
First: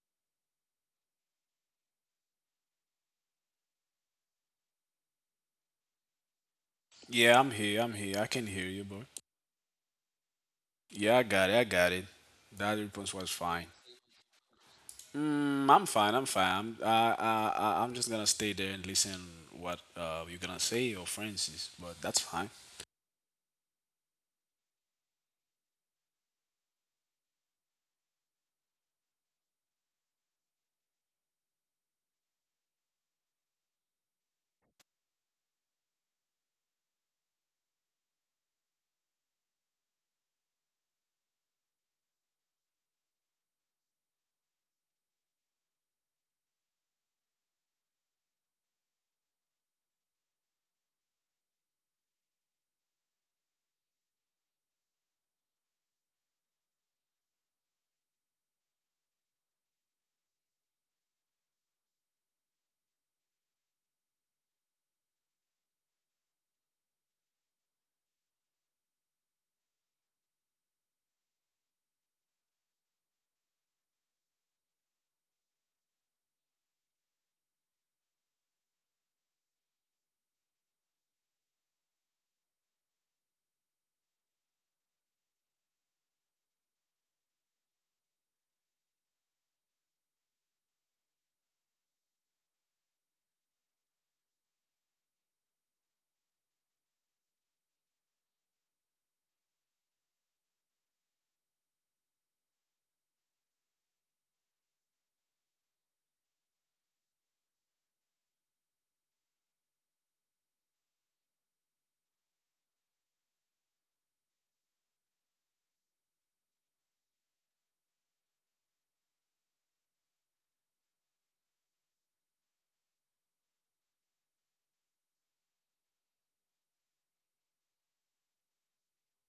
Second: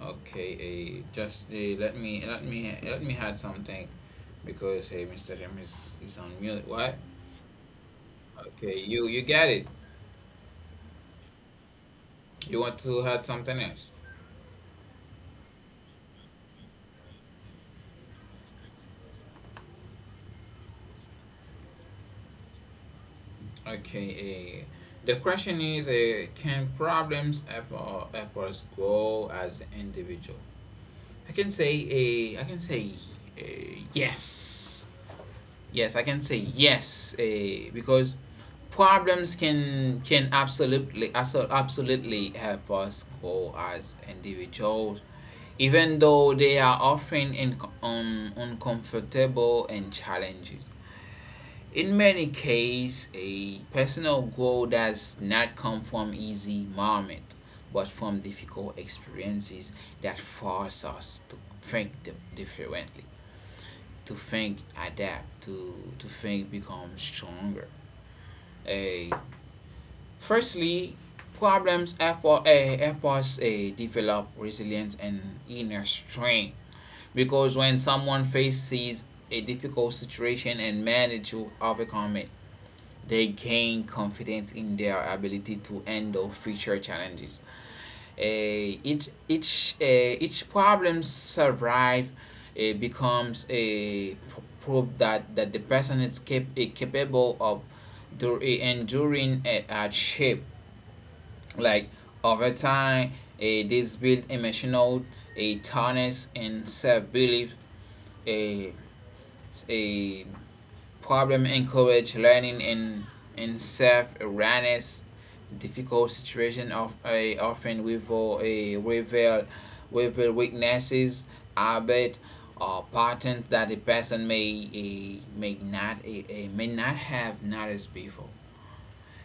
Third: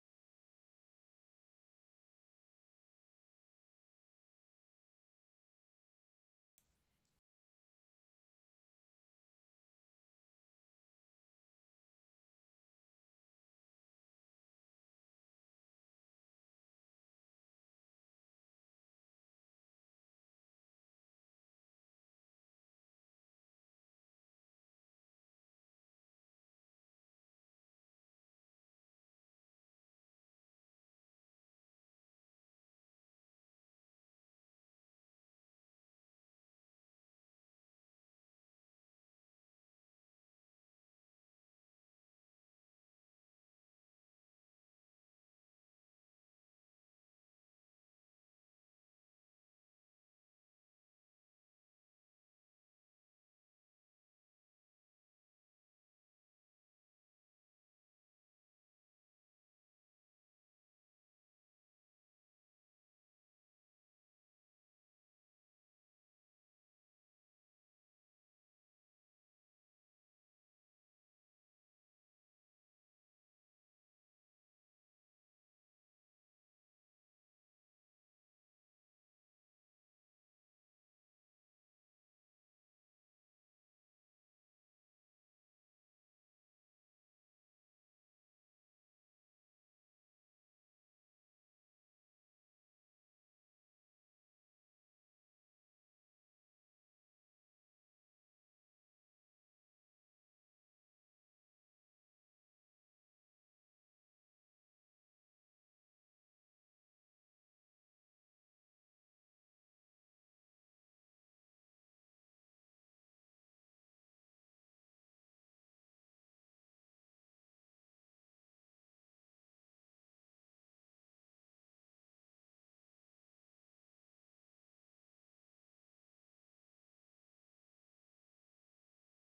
Speaker 1: Okay, just let me let me add something because hey, Mr. James is on mute. What?
Speaker 3: Yeah, I'm here, I can hear you,
Speaker 1: Okay,
Speaker 3: boy.
Speaker 1: you get it.
Speaker 3: Yeah, I got it, I got it.
Speaker 1: You
Speaker 3: That
Speaker 1: want to
Speaker 3: response
Speaker 1: add
Speaker 3: was
Speaker 1: something
Speaker 3: fine.
Speaker 1: else?
Speaker 3: Mm, I'm fine. I'm fine. I'm, I- I'm just gonna stay there and listen what you're gonna say or Francis, but that's fine.
Speaker 1: Okay, the question is, can problems ever grow as an individual? I can say, a I can say, uh, yes. Yes, I can say yes. Because problems can absolutely help us grow as individuals, even though they are often uncomfortable and challenges. In many cases, a personal growth does not come from easy moments, but from difficult experiences that force us to think differently, to think, adapt, to think, become stronger. Uh, firstly efforts develop resilience and inner strength, because when someone faces a difficult situation and manage to overcome it, they gain confidence in their ability to handle future challenges. uh, each each uh, each problem survive becomes a proof that the person is capable of enduring a hardship. Like, over time, this builds emotional, a toughness and self belief. A a. Problem encourage learning in self-awareness. Difficult situation of a often reveal weaknesses, habit, or pattern that the person may not may not have noticed before.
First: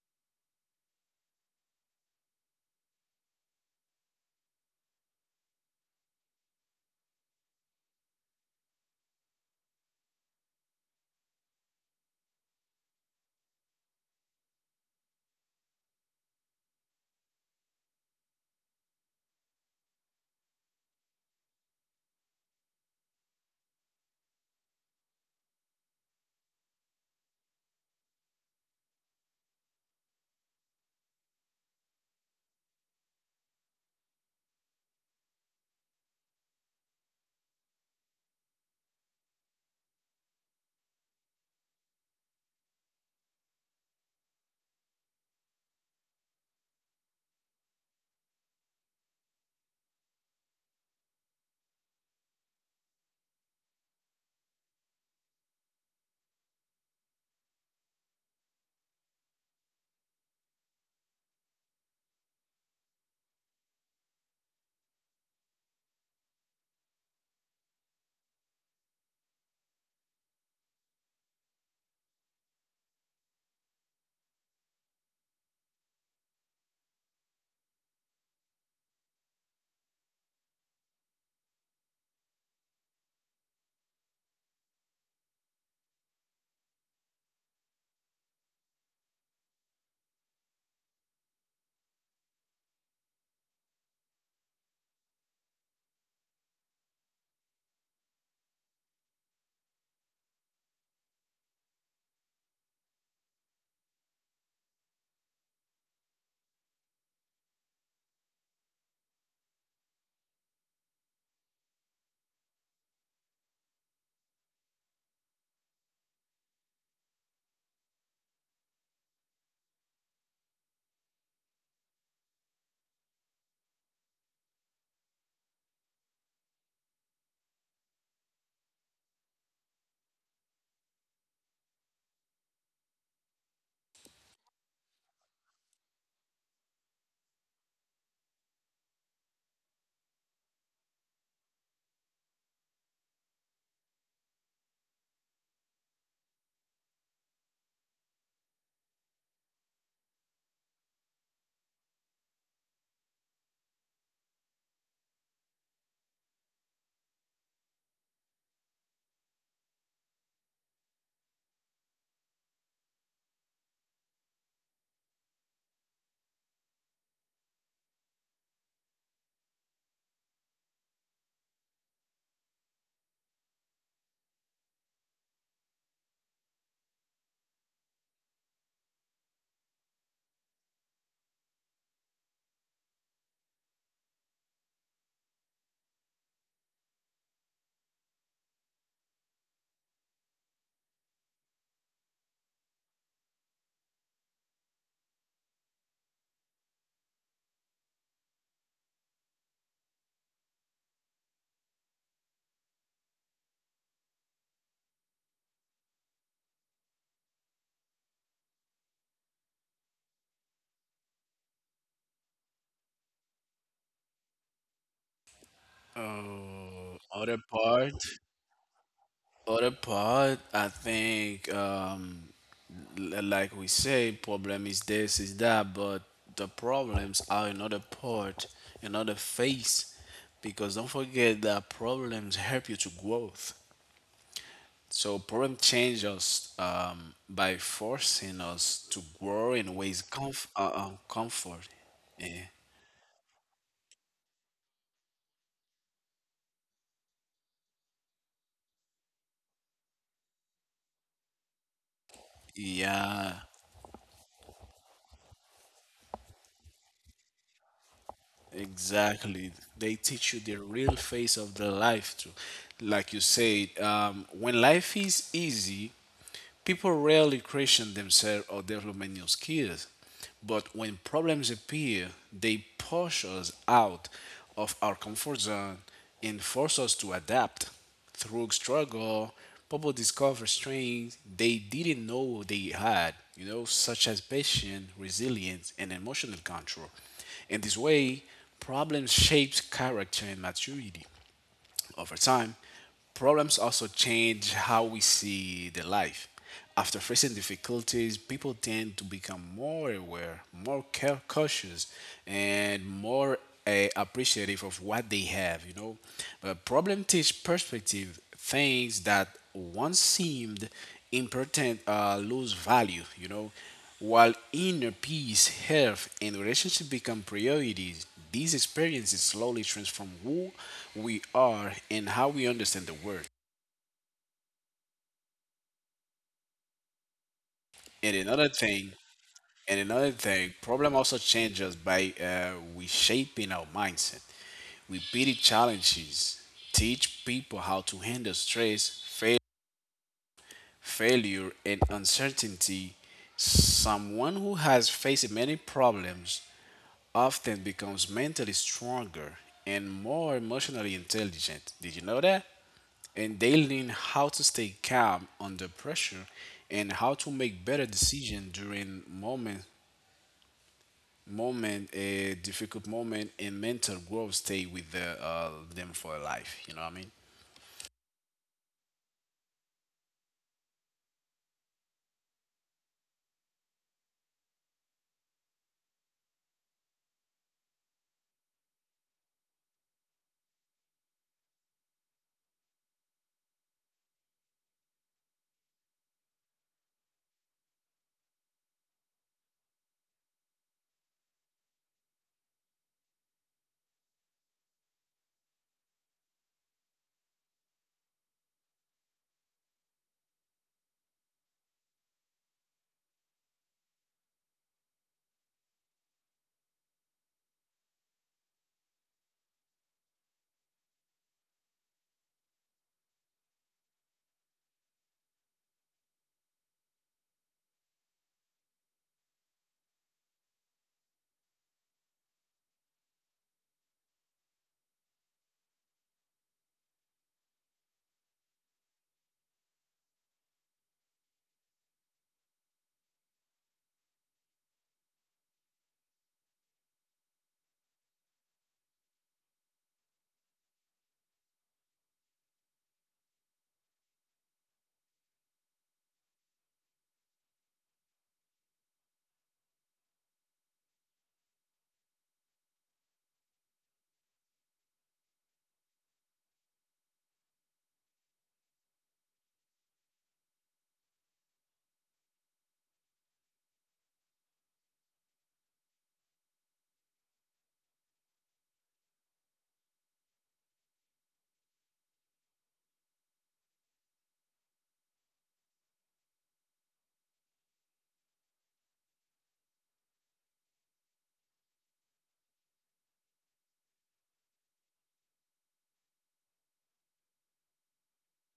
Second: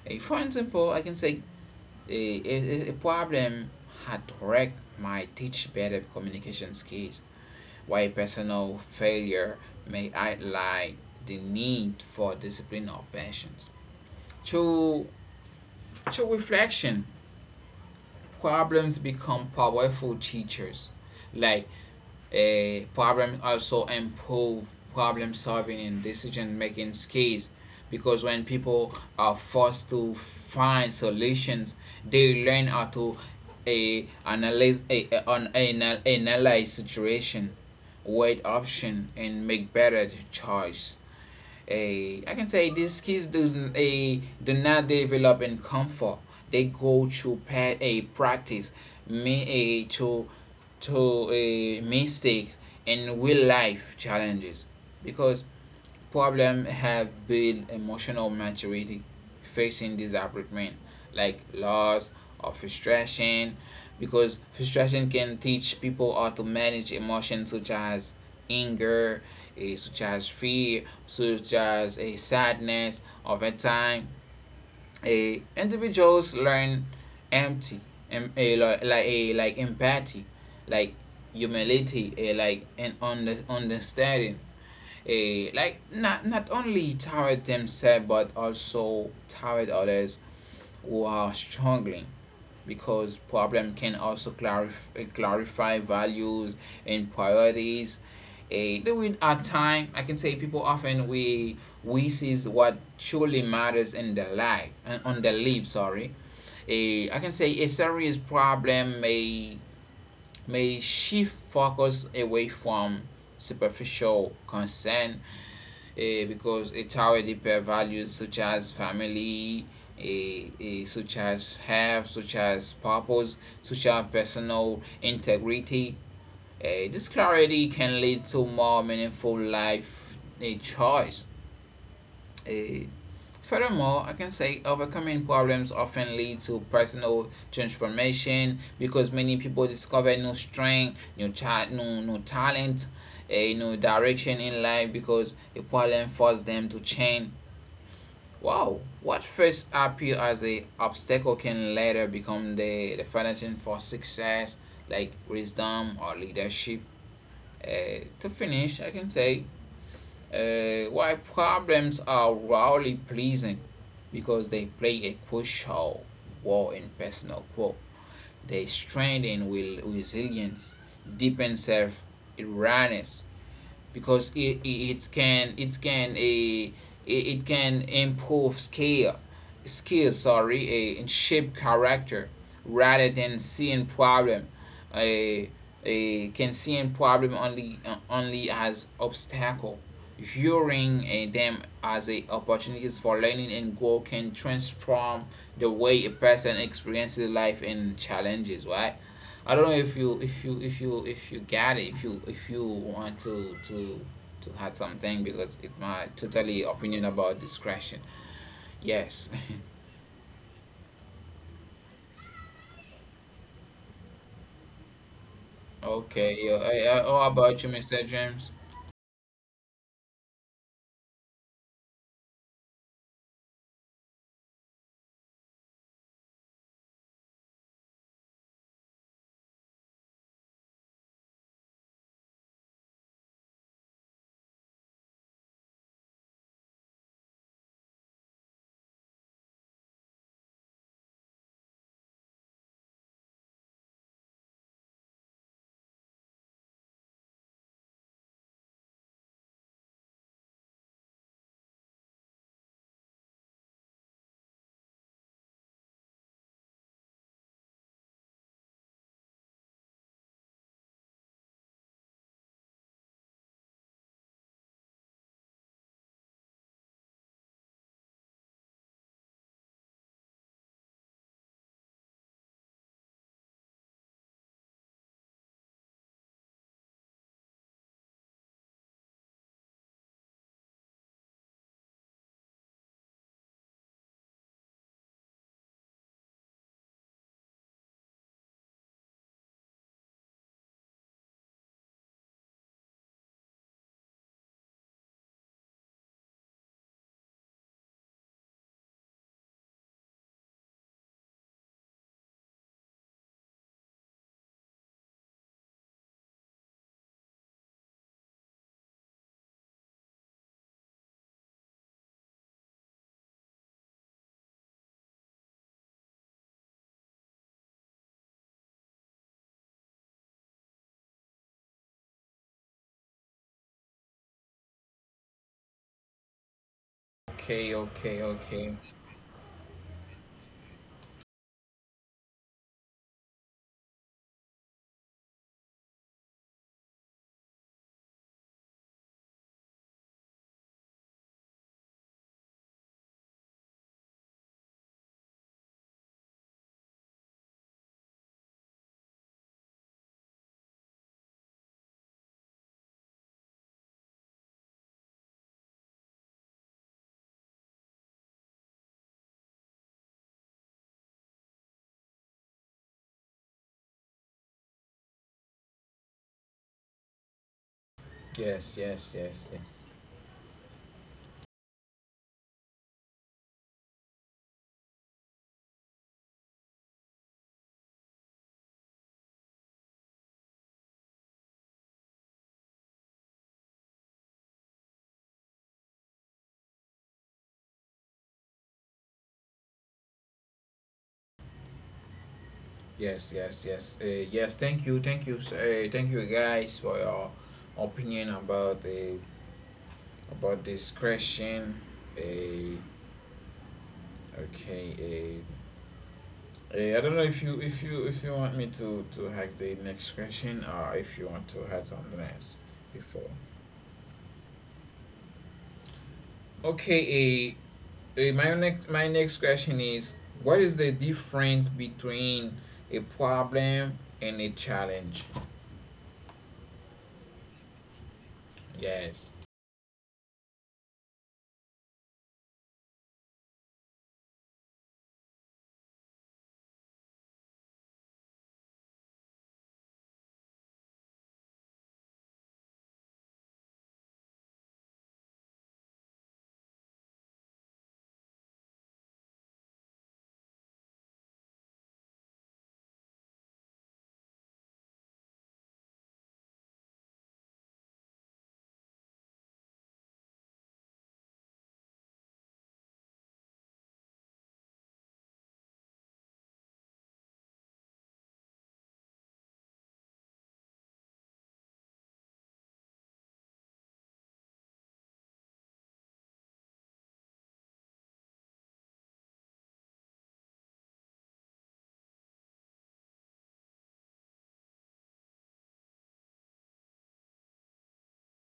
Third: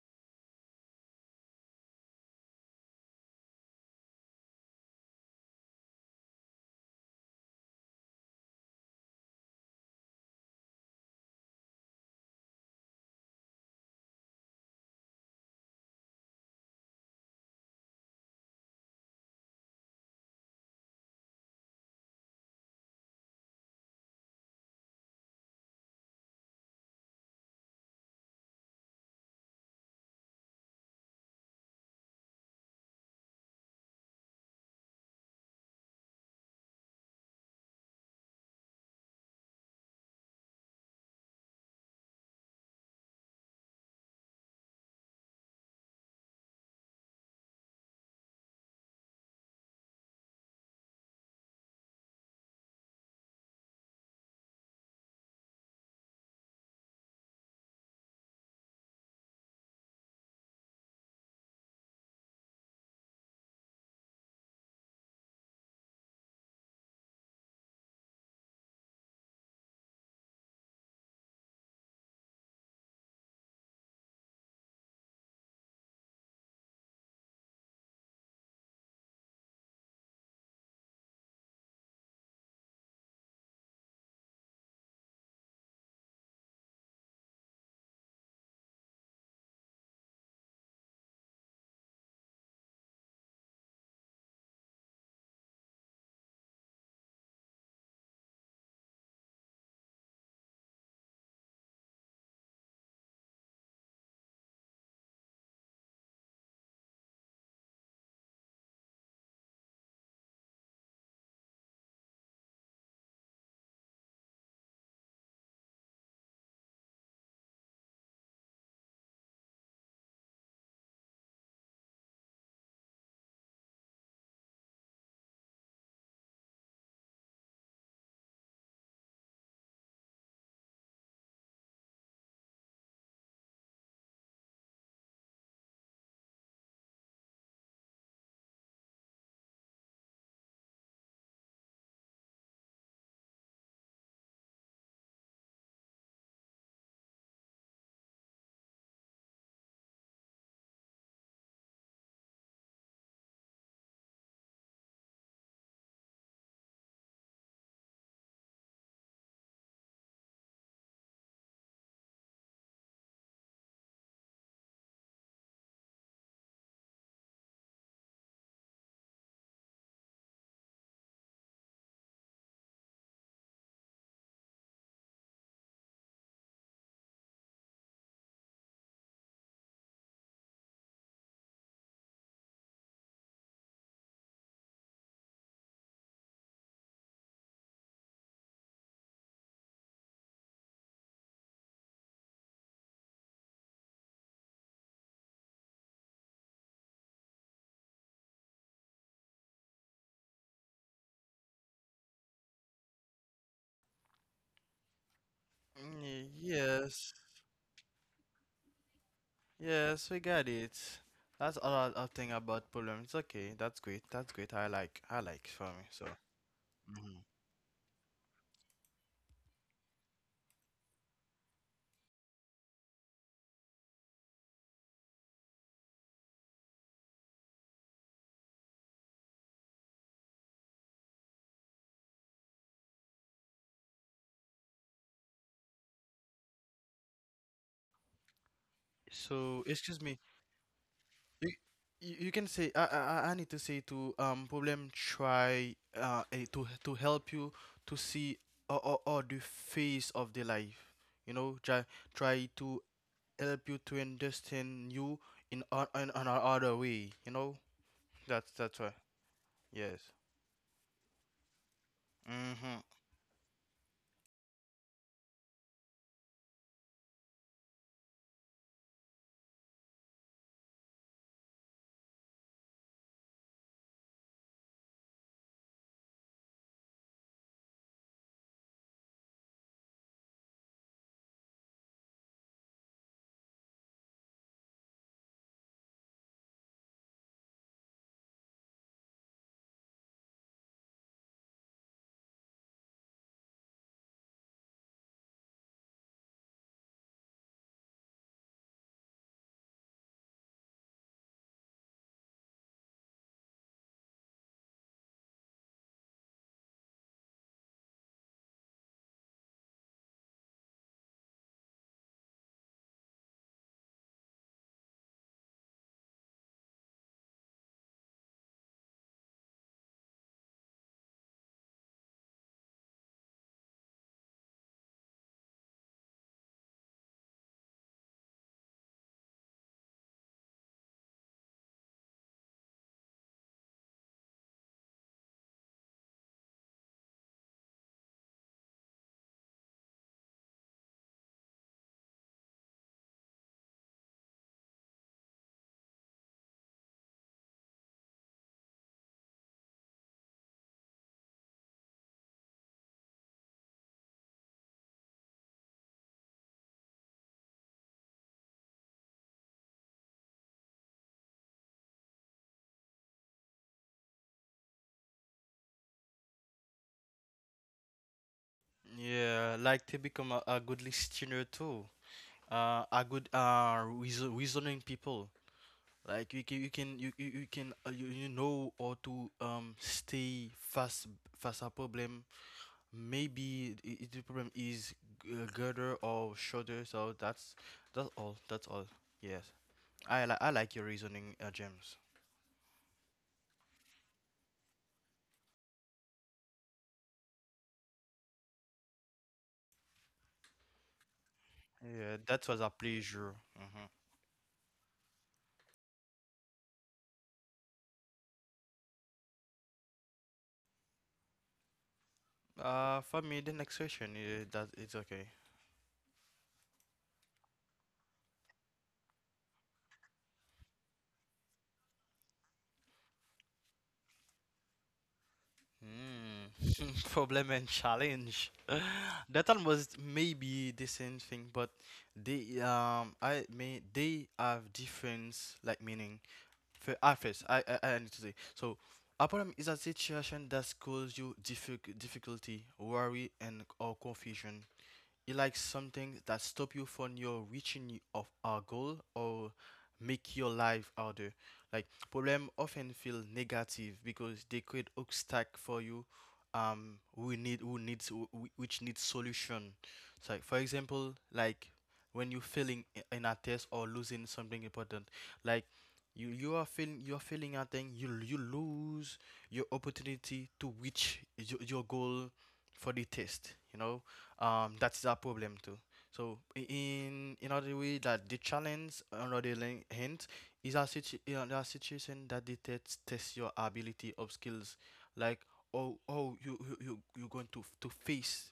Speaker 1: For example, I can say a problem had wrecked my teach better communication skills, while personal failure may highlight the need for discipline or patience. Through, Through reflection, problems become powerful teachers. Like, a problem also improve problem solving and decision making skills, because when people are forced to find solutions they learn how to a analyze a- an, anal- analyze situation, weigh option and make better choice. A, I can say these kids do a do not develop in comfort. They go to pa- a practice, me a to a mistakes and real life challenges, because problems have built emotional maturity facing desperate men, like loss or frustration, because frustration can teach people how to manage emotions such as anger, such as fear, such as a sadness. Over time, a individuals learn empty, like empathy, like humility, a, like an understanding, like not only toward themselves but also toward others who are struggling, because problem can also clarify values and priorities. There will at time, I can say people often we sees what truly matters in their life and on their life, sorry. I can say a serious problem may shift focus away from superficial concern, because it's how a deeper values such as family, such as have, such as purpose, such as personal integrity. This clarity can lead to more meaningful life A choice. Eh, Furthermore, I can say overcoming problems often leads to personal transformation, because many people discover new strength, new talent, a new direction in life, because a problem forced them to change. Wow, what first appear as a obstacle can later become the foundation for success, like wisdom or leadership. To finish, I can say why problems are rarely pleasant, because they play a crucial role in personal growth. They strengthen will resilience, deepen self awareness, because can it can a it can improve skill sorry, a and shape character rather than seeing problem a a can seeing problem only as obstacle, viewing them as a opportunities for learning and growth can transform the way a person experiences life and challenges, right? I don't know if you if you if you if you get it, if you want to add something, because it's my
Speaker 2: Mm,
Speaker 1: totally opinion
Speaker 2: yes.
Speaker 1: about discretion. Yes.
Speaker 2: Yes, we got it. That's a lot of thing about problems. It's okay. That's great, that's great. I like, I like, for me, so
Speaker 1: Okay.
Speaker 3: Oh,
Speaker 1: Yeah.
Speaker 2: mhm.
Speaker 1: How
Speaker 3: other
Speaker 1: about you,
Speaker 3: part,
Speaker 1: Mr. James?
Speaker 3: other part. I think like we say, problem is this, is that, but the problems are another part, another face, because don't forget that problems help you to growth. So problem change us by forcing us to grow
Speaker 2: So
Speaker 3: in ways
Speaker 2: excuse me. You,
Speaker 3: comfort.
Speaker 2: you
Speaker 3: Yeah,
Speaker 2: can say, I need to say to problem try to help you to see or the face of the life. You know, try try to
Speaker 3: yeah,
Speaker 2: help you to understand you in, on a other way. You know, that's why.
Speaker 3: exactly. They
Speaker 2: Yes.
Speaker 3: teach you the real face of the life too.
Speaker 2: Mm-hmm.
Speaker 3: Like you said, when life is easy, people rarely question themselves or develop new skills, but when problems appear, they push us out of our comfort zone and force us to adapt. Through struggle, people discover strengths they didn't know they had, you know, such as patience, resilience, and emotional control. In this way, problems shapes character and maturity. Over time, problems also change how we see the life. After facing difficulties, people tend to become more aware, cautious, and more appreciative of what they have. But problem teach perspective things that once seemed important lose value. While inner peace, health, and relationship become priorities, these experiences slowly transform who we are and how we understand the world.
Speaker 1: Okay. Okay.
Speaker 3: And
Speaker 1: Okay.
Speaker 3: another thing, and another thing, problem also changes by reshaping our mindset. Repeated challenges teach people how to handle failure, and uncertainty. Someone who has faced many problems often becomes mentally stronger and more emotionally intelligent. Did you know that? And they learn how to stay calm under pressure and how to make better decisions during moment moment a difficult moment and mental growth stay with them for life. You know what I mean?
Speaker 1: Yes. Yes. Yes.
Speaker 2: Yeah,
Speaker 1: Yes.
Speaker 2: like to become a good listener too. A good reason, reasoning people. Like you can you know how to stay fast, a problem. Maybe the problem is girder or shorter. So that's all. That's all. Yes, I like your reasoning, James.
Speaker 1: Yes. Yes. Yes. Yes. Thank you. Thank you. Thank you, guys, for your opinion about the about discretion.
Speaker 2: Yeah, that was a
Speaker 1: Uh,
Speaker 2: pleasure. Hmm.
Speaker 1: okay. uh, Hey, I don't know if you if you if you want me to hack the next question or if you want to hack something else
Speaker 2: For
Speaker 1: before.
Speaker 2: me, the next question is that it's okay.
Speaker 1: Okay, a, my next question is what is the difference between a problem and a challenge?
Speaker 2: Hmm. Problem and challenge.
Speaker 1: Yes.
Speaker 2: That almost maybe the same thing, but they I may they have difference like meaning. For ah, first, I need to say so. A problem is a situation that causes you difficulty, worry, and or confusion. You like something that stop you from your of our goal or make your life harder. Like problem often feel negative because they create obstacle for you. We need who needs which needs solution. So, like, for example, like when you're failing in a test or losing something important, like you're feeling a thing you you lose your opportunity to reach your goal for the test. You know, that's a problem too. So in another way that the challenge, another hint, is a, is a situation that detects test your ability of skills, like oh oh you going to to face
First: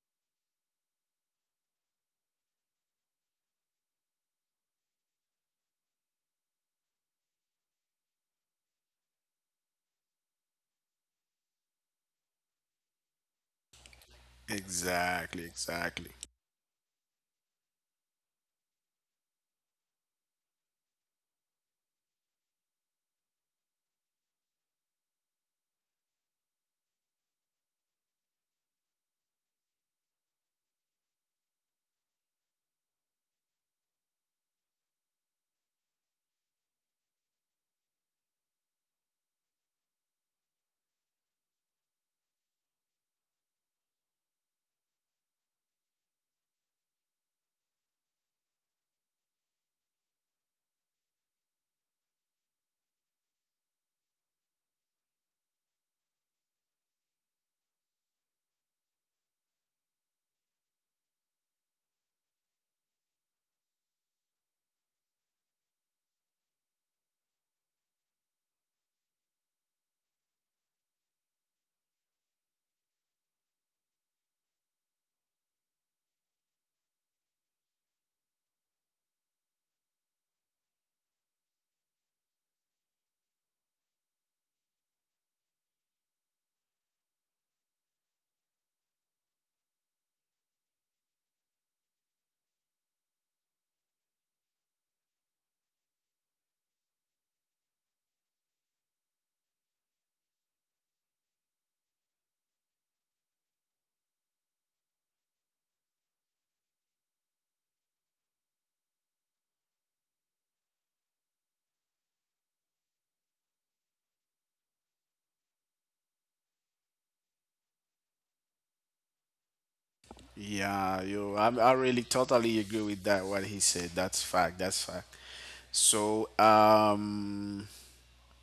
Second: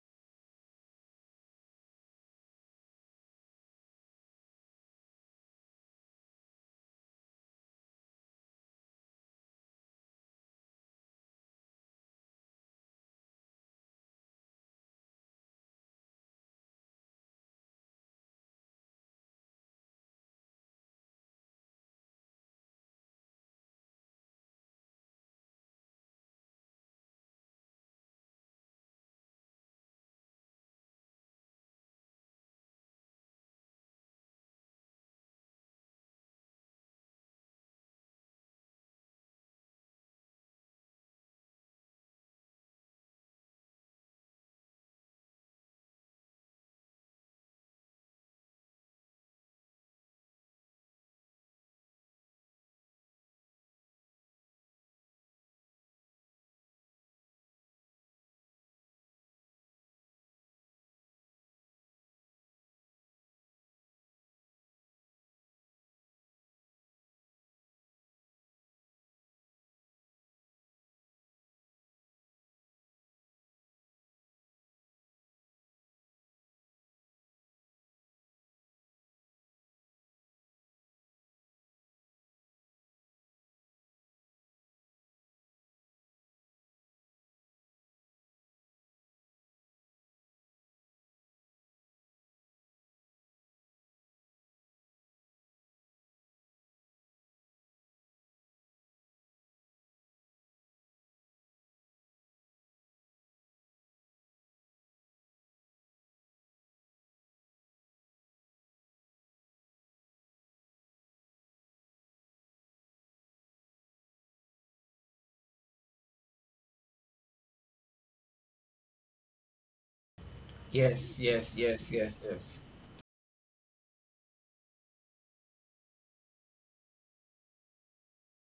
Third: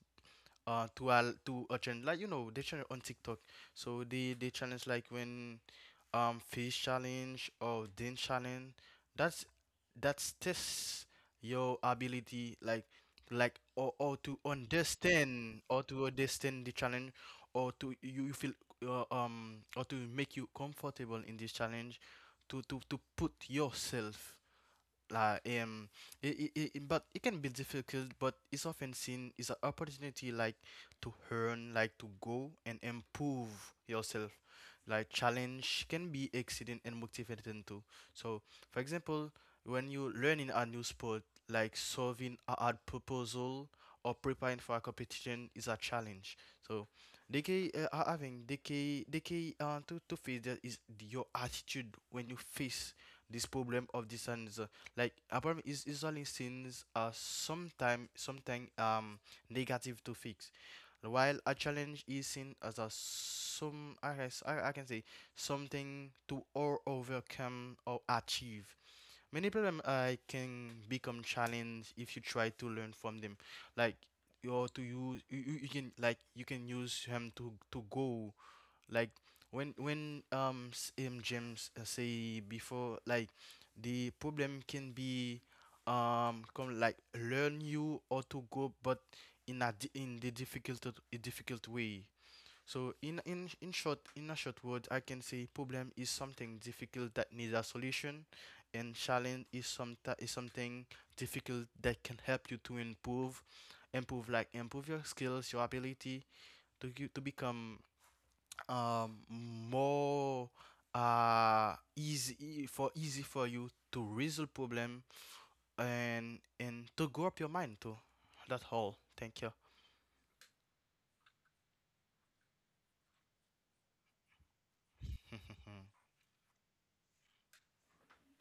Speaker 2: to al to a challenge, like you know they challenge on TikTok. So they challenge like when fish challenge or din challenge. That's that's test your ability, like
Speaker 3: Exactly,
Speaker 2: or to
Speaker 3: exactly.
Speaker 2: understand the challenge or to you, you feel or to make you comfortable in this challenge to put yourself like it, but it can be difficult but it's often seen is an opportunity, like to learn like to go and improve yourself, like challenge can be exciting and motivating too. So for example when you learning a new sport, like solving a hard proposal or preparing for a competition is a challenge. So they can having they can to face that is your attitude when you face this problem of this. And like apartment is usually seen as sometime something negative to fix, while a challenge is seen as a some, I guess, I can say something to or overcome or achieve. Many problem can become challenge if you try to learn from them, like or to use you can like you can use them to go, like when James say before, like the problem can be come like learn you or to go, but in a in the difficult a difficult way. So in short, in a short word, I can say problem is something difficult that needs a solution, and challenge is some is something difficult that can help you to improve, improve your skills, your ability to you to become more easy for easy for you to resolve problem and to grow up your mind too. That's all. Thank you.
Speaker 3: Yeah,
Speaker 1: Yes,
Speaker 3: you. I,
Speaker 1: yes,
Speaker 3: I
Speaker 1: yes,
Speaker 3: really
Speaker 1: yes,
Speaker 3: totally
Speaker 1: yes.
Speaker 3: agree with that. What he said. That's fact. That's fact. So,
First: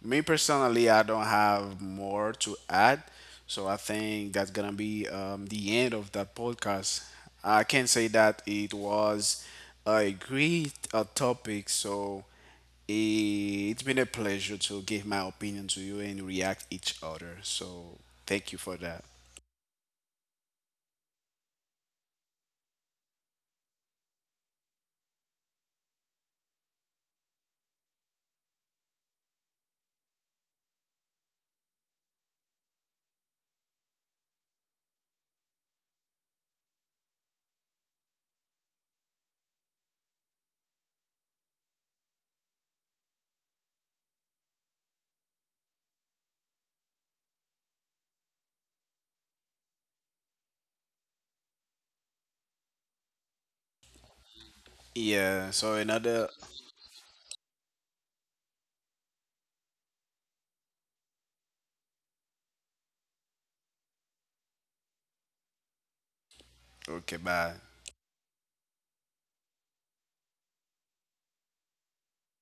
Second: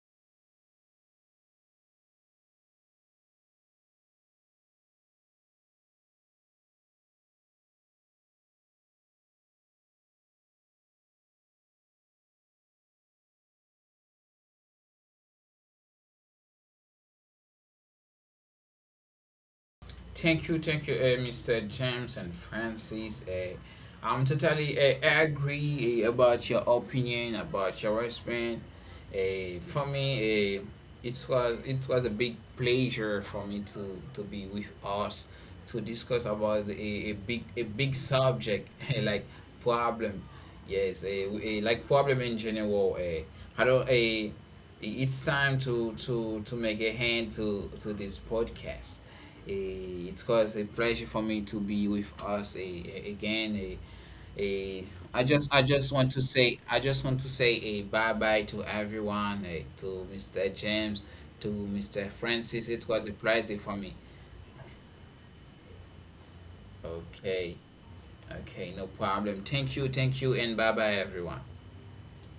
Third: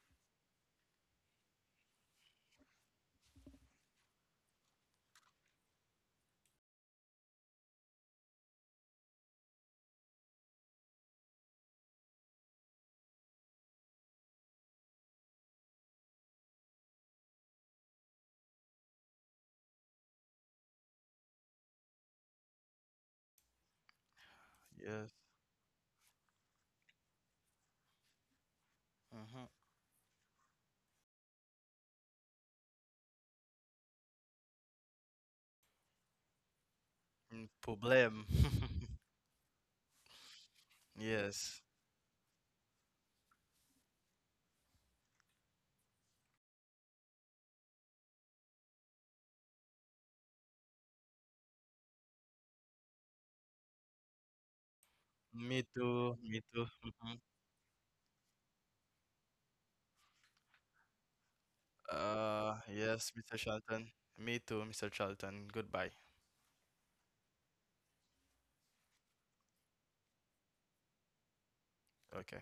Speaker 3: me personally, I don't have more to add, so I think that's gonna be the end of that podcast. I can say that it was a great topic, so it's been a pleasure to give my opinion to you and react each other. So thank you for that.
Speaker 1: Thank you, Mr. James and Francis. I'm
Speaker 2: Yes.
Speaker 1: totally agree about your opinion, about your response.
Speaker 2: Mm-hmm.
Speaker 1: For me, it was a big pleasure for me to be with us to discuss about a, a big
Speaker 2: Mm,
Speaker 1: a big
Speaker 2: problem.
Speaker 1: subject like problem. Yes,
Speaker 2: Yes.
Speaker 1: like problem in general. Eh. I don't. It's time to make a hand to this podcast a, it caused a pleasure for me to be with us a- again. A,
Speaker 3: Yeah.
Speaker 2: Me
Speaker 1: I
Speaker 3: So
Speaker 1: just
Speaker 2: too.
Speaker 1: want to
Speaker 3: another.
Speaker 2: Me
Speaker 1: say
Speaker 2: too.
Speaker 1: I just
Speaker 2: Mhm.
Speaker 1: want to say a bye bye to everyone, to Mr. James, to Mr. Francis. It was
Speaker 2: Yes,
Speaker 1: a
Speaker 2: Mr.
Speaker 1: pleasure for
Speaker 2: Charlton.
Speaker 1: me.
Speaker 2: Me too, Mr. Charlton. Goodbye.
Speaker 3: Okay. Bye.
Speaker 1: Okay, okay, no problem. Thank you, and bye bye everyone.
Speaker 2: Okay.